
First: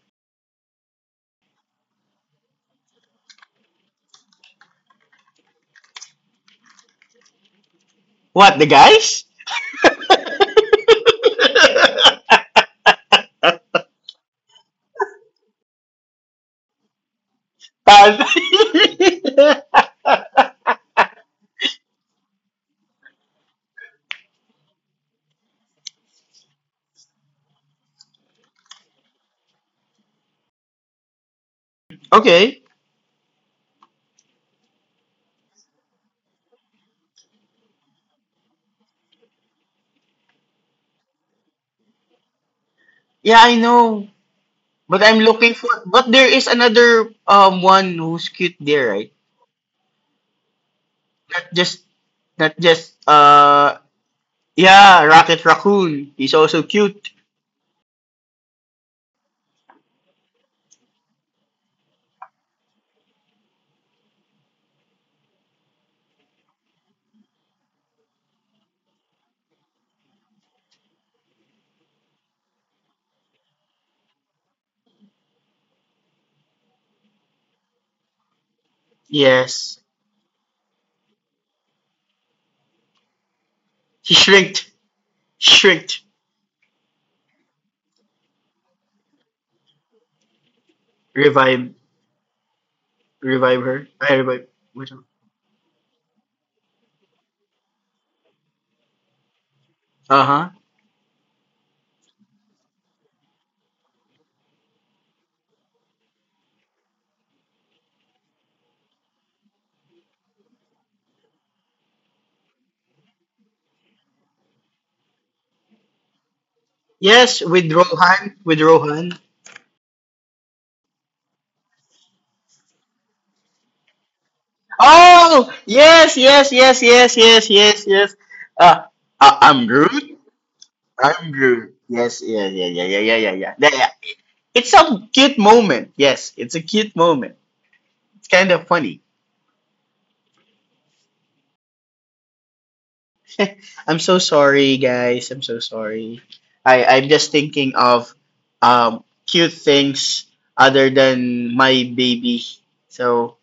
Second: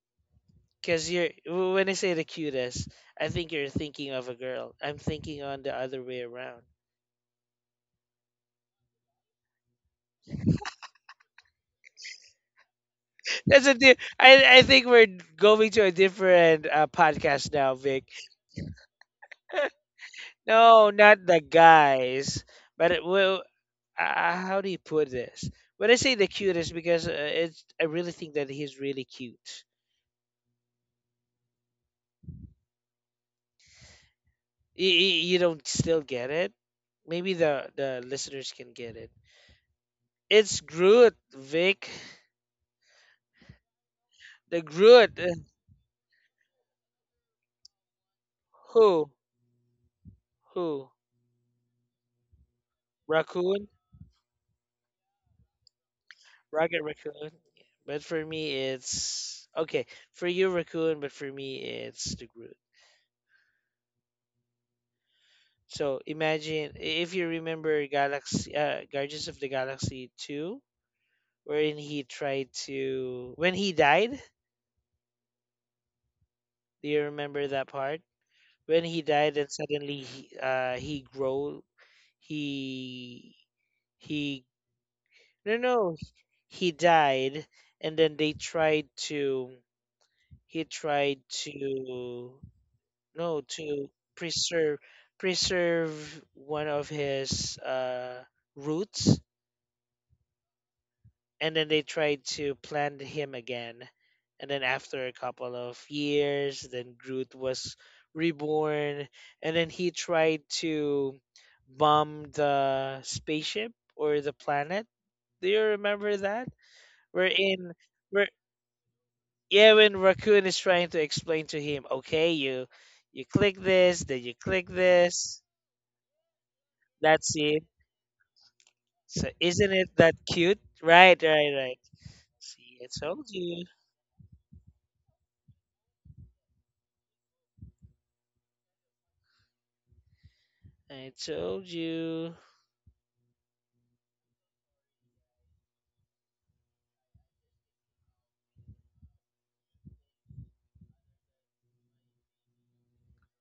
[SPEAKER 1] Because you're w- when I say the cutest, I think you're thinking of a girl. I'm thinking on the other way around.
[SPEAKER 2] What, the guys?
[SPEAKER 1] That's a di- I, I think we're going to a different uh, podcast now, Vic.
[SPEAKER 2] Pan.
[SPEAKER 1] No, not the guys. But it, will. Uh, how do you put this? When I say the cutest, because uh, it's, I really think that he's really cute.
[SPEAKER 2] Okay.
[SPEAKER 1] You, you don't still get it. Maybe the the listeners can get it. It's Groot, Vic.
[SPEAKER 2] Yeah, I know.
[SPEAKER 1] The
[SPEAKER 2] But
[SPEAKER 1] Groot.
[SPEAKER 2] I'm
[SPEAKER 1] Uh,
[SPEAKER 2] looking for. But there is another um one who's cute there,
[SPEAKER 1] who?
[SPEAKER 2] right?
[SPEAKER 1] Who?
[SPEAKER 2] Not just, not just.
[SPEAKER 1] Raccoon?
[SPEAKER 2] Uh, yeah, Rocket Raccoon. He's also
[SPEAKER 1] Rocket
[SPEAKER 2] cute.
[SPEAKER 1] Raccoon. But for me, it's okay. For you, Raccoon. But for me, it's the Groot. So imagine i- if you remember Galaxy, uh, Guardians of the Galaxy two wherein he tried to when he died. Do you remember that part? When he died and
[SPEAKER 2] Yes,
[SPEAKER 1] suddenly he uh he grow he
[SPEAKER 2] he
[SPEAKER 1] he
[SPEAKER 2] shrinked,
[SPEAKER 1] no no
[SPEAKER 2] shrinked.
[SPEAKER 1] he died and then they tried to he tried
[SPEAKER 2] Revive,
[SPEAKER 1] to no
[SPEAKER 2] revive her.
[SPEAKER 1] to
[SPEAKER 2] I revive.
[SPEAKER 1] preserve preserve one of his uh roots
[SPEAKER 2] Uh huh.
[SPEAKER 1] and then they tried to plant him again and then after a couple of years then groot was reborn and then he tried to bomb the spaceship or the planet do you remember that we're
[SPEAKER 2] Yes, with
[SPEAKER 1] in we're
[SPEAKER 2] Rohan, with Rohan.
[SPEAKER 1] yeah when raccoon is trying to explain to him okay you you click this then you click this
[SPEAKER 2] Oh yes, yes, yes, yes,
[SPEAKER 1] that's
[SPEAKER 2] yes,
[SPEAKER 1] it
[SPEAKER 2] yes, yes. Uh,
[SPEAKER 1] so
[SPEAKER 2] I- I'm
[SPEAKER 1] isn't it that
[SPEAKER 2] Groot.
[SPEAKER 1] cute right
[SPEAKER 2] I'm
[SPEAKER 1] right
[SPEAKER 2] Groot.
[SPEAKER 1] right
[SPEAKER 2] Yes, yeah, yeah,
[SPEAKER 1] see
[SPEAKER 2] yeah,
[SPEAKER 1] I
[SPEAKER 2] yeah, yeah,
[SPEAKER 1] told
[SPEAKER 2] yeah, yeah.
[SPEAKER 1] you
[SPEAKER 2] Yeah, yeah. It's a cute moment. Yes, it's a cute moment. It's kind of funny.
[SPEAKER 1] I told you.
[SPEAKER 2] I'm so sorry, guys. I'm so sorry. I I'm just thinking of um cute things other than my baby. So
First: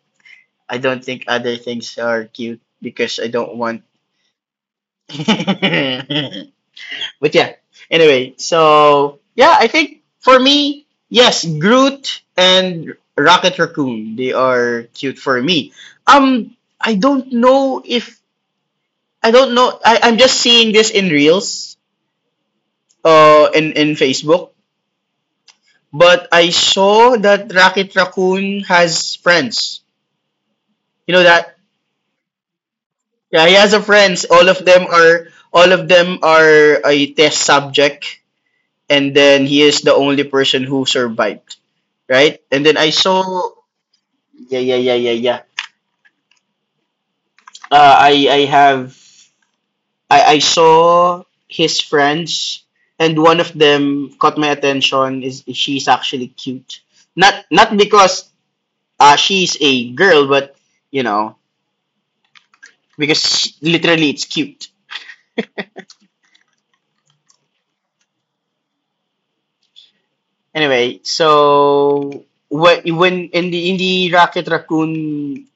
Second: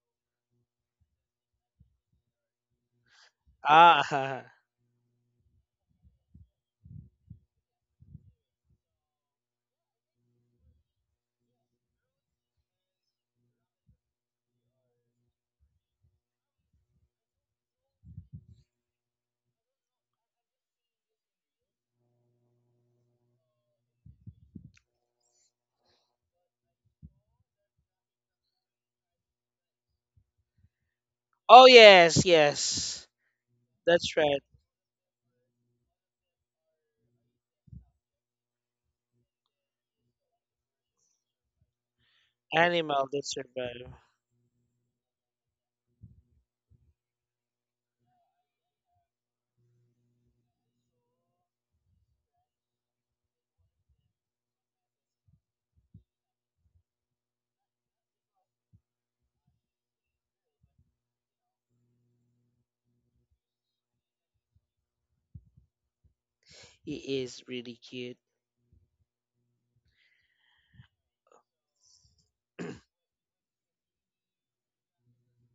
[SPEAKER 2] I don't think other things are cute because I don't want.
[SPEAKER 1] Ah,
[SPEAKER 2] But yeah. Anyway, so yeah, I think for me, yes, Groot and Rocket Raccoon, they are cute for me. Um, I don't know if I don't know. I, I'm just seeing this in reels, uh, in in Facebook. But I saw that Rocket Raccoon has friends. You know that?
[SPEAKER 1] oh yes, yes,
[SPEAKER 2] Yeah, he has a
[SPEAKER 1] that's
[SPEAKER 2] friends.
[SPEAKER 1] right.
[SPEAKER 2] All of them are all of them are a test subject, and then he is the only person who survived. Right? And then I
[SPEAKER 1] Animal
[SPEAKER 2] saw,
[SPEAKER 1] that survive.
[SPEAKER 2] yeah, yeah, yeah, yeah, yeah. Uh, I I have I I saw his friends, and one of them caught my attention. Is she's actually cute? Not not because uh she's a girl, but you know because she, literally it's cute.
[SPEAKER 1] He is really cute.
[SPEAKER 2] Anyway, so when when in the in the Rocket Raccoon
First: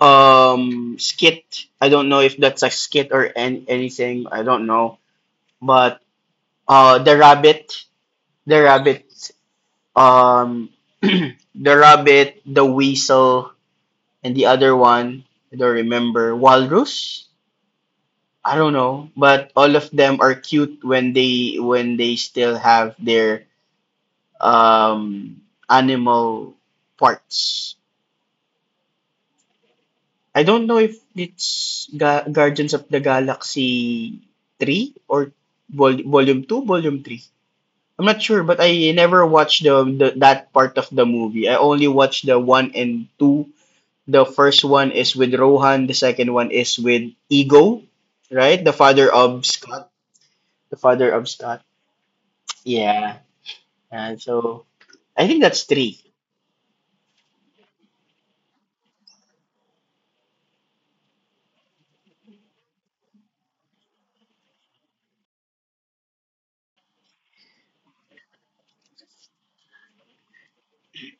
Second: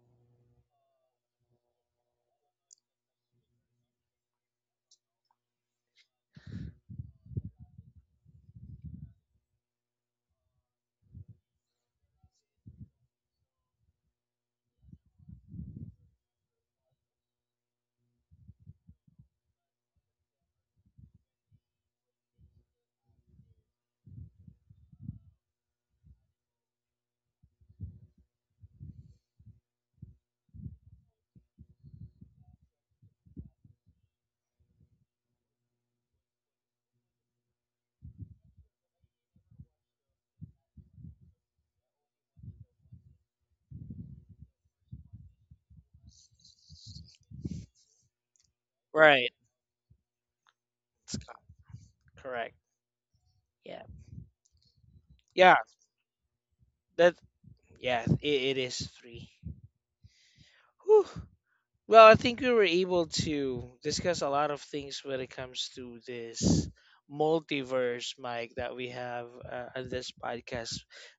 [SPEAKER 2] um skit, I don't know if that's a skit or any, anything. I don't know, but Uh, the rabbit, the rabbit, um, the rabbit, the weasel, and the other one, I don't remember, walrus. I don't know, but all of them are cute when they when they still have their um animal parts. I don't know if it's Ga- Guardians of the Galaxy three or vol- volume two, volume three. I'm not sure, but I never watched the, the that part of the movie. I only watched the one and two. The first one is with Rohan. The second one is with Ego, right? The father
[SPEAKER 1] Right,
[SPEAKER 2] of Scott. The father of
[SPEAKER 1] Scott.
[SPEAKER 2] Scott.
[SPEAKER 1] Correct.
[SPEAKER 2] Yeah.
[SPEAKER 1] Yeah,
[SPEAKER 2] And so I think
[SPEAKER 1] yeah.
[SPEAKER 2] that's three.
[SPEAKER 1] That yeah. It, it is three. Whew. Well, I think we were able to discuss a lot of things when it comes to this multiverse, Mike, that we have uh, on this podcast,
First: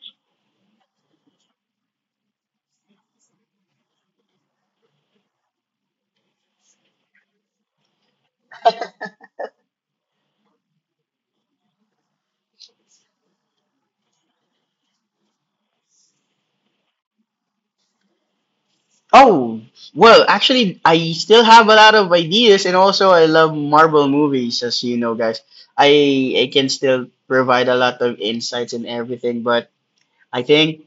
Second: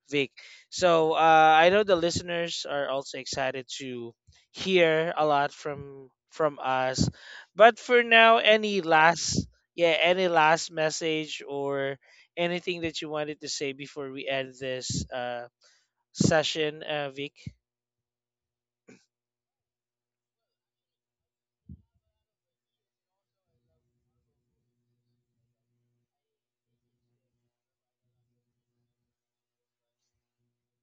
[SPEAKER 1] Vic. So uh, I know the listeners are also excited to hear a lot from from us. But for now, any last yeah, any last message or anything that you wanted to say before we end this uh, session, uh, Vic?
[SPEAKER 2] Oh well, actually, I still have a lot of ideas, and also I love Marvel movies, as you know, guys. I I can still provide a lot of insights and everything, but I think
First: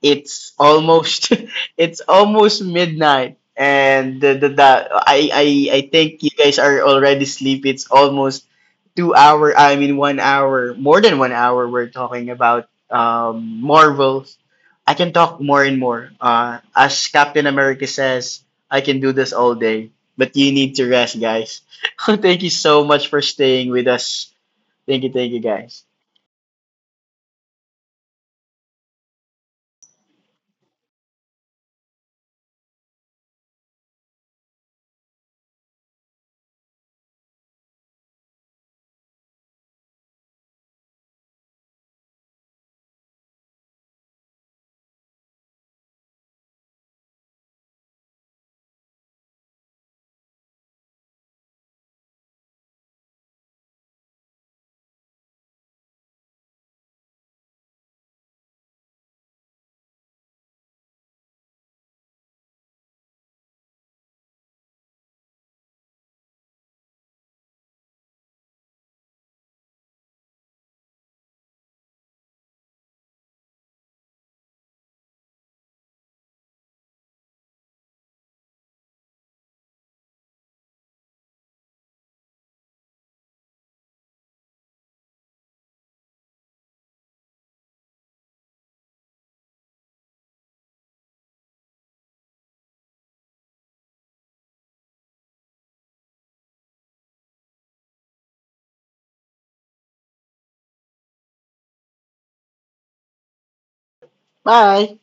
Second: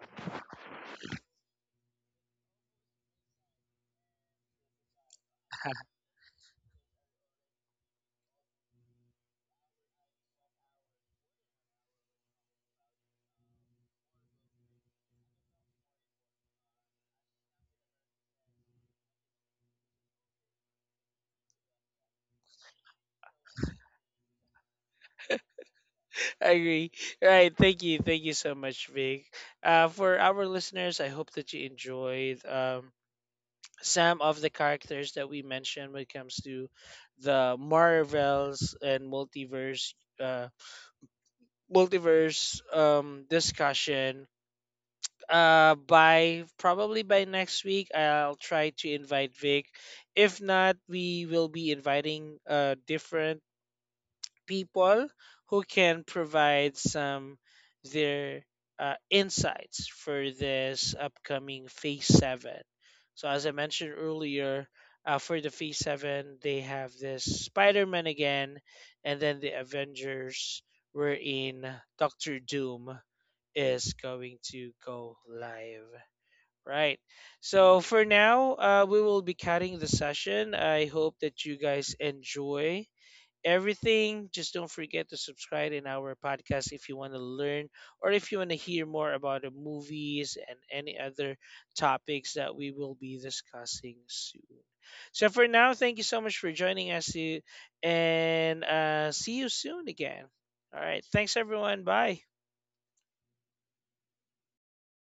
[SPEAKER 2] it's almost it's almost midnight and the, the, the I, I I think you guys are already sleepy. It's almost two hour I mean one hour more than one hour we're talking about um Marvels. I can talk more and more. Uh as Captain America says, I can do this all day. But you need to rest guys. Thank you so much for staying with us. Thank you, thank you guys.
[SPEAKER 1] I agree. Right. Thank you. Thank you so much, Vic. Uh, for our listeners, I hope that you enjoyed um, some of the characters that we mentioned when it comes to the Marvels and multiverse uh, multiverse um, discussion. Uh, by probably by next week, I'll try to invite Vic. If not, we will be inviting uh different people who can provide some their uh, insights for this upcoming phase seven so as I mentioned earlier uh, for the phase seven they have this Spider-Man again and then the Avengers wherein Doctor Doom is going to go live, right? So for now, uh, we will be cutting the session. I hope that you guys enjoy everything. Just don't forget to subscribe in our podcast if you want to learn or if you want to hear more about the movies and any other topics that we will be discussing soon. So for now, thank you so much for joining us eh, and uh, see you soon again. All right. Thanks, everyone. Bye.
[SPEAKER 2] Bye.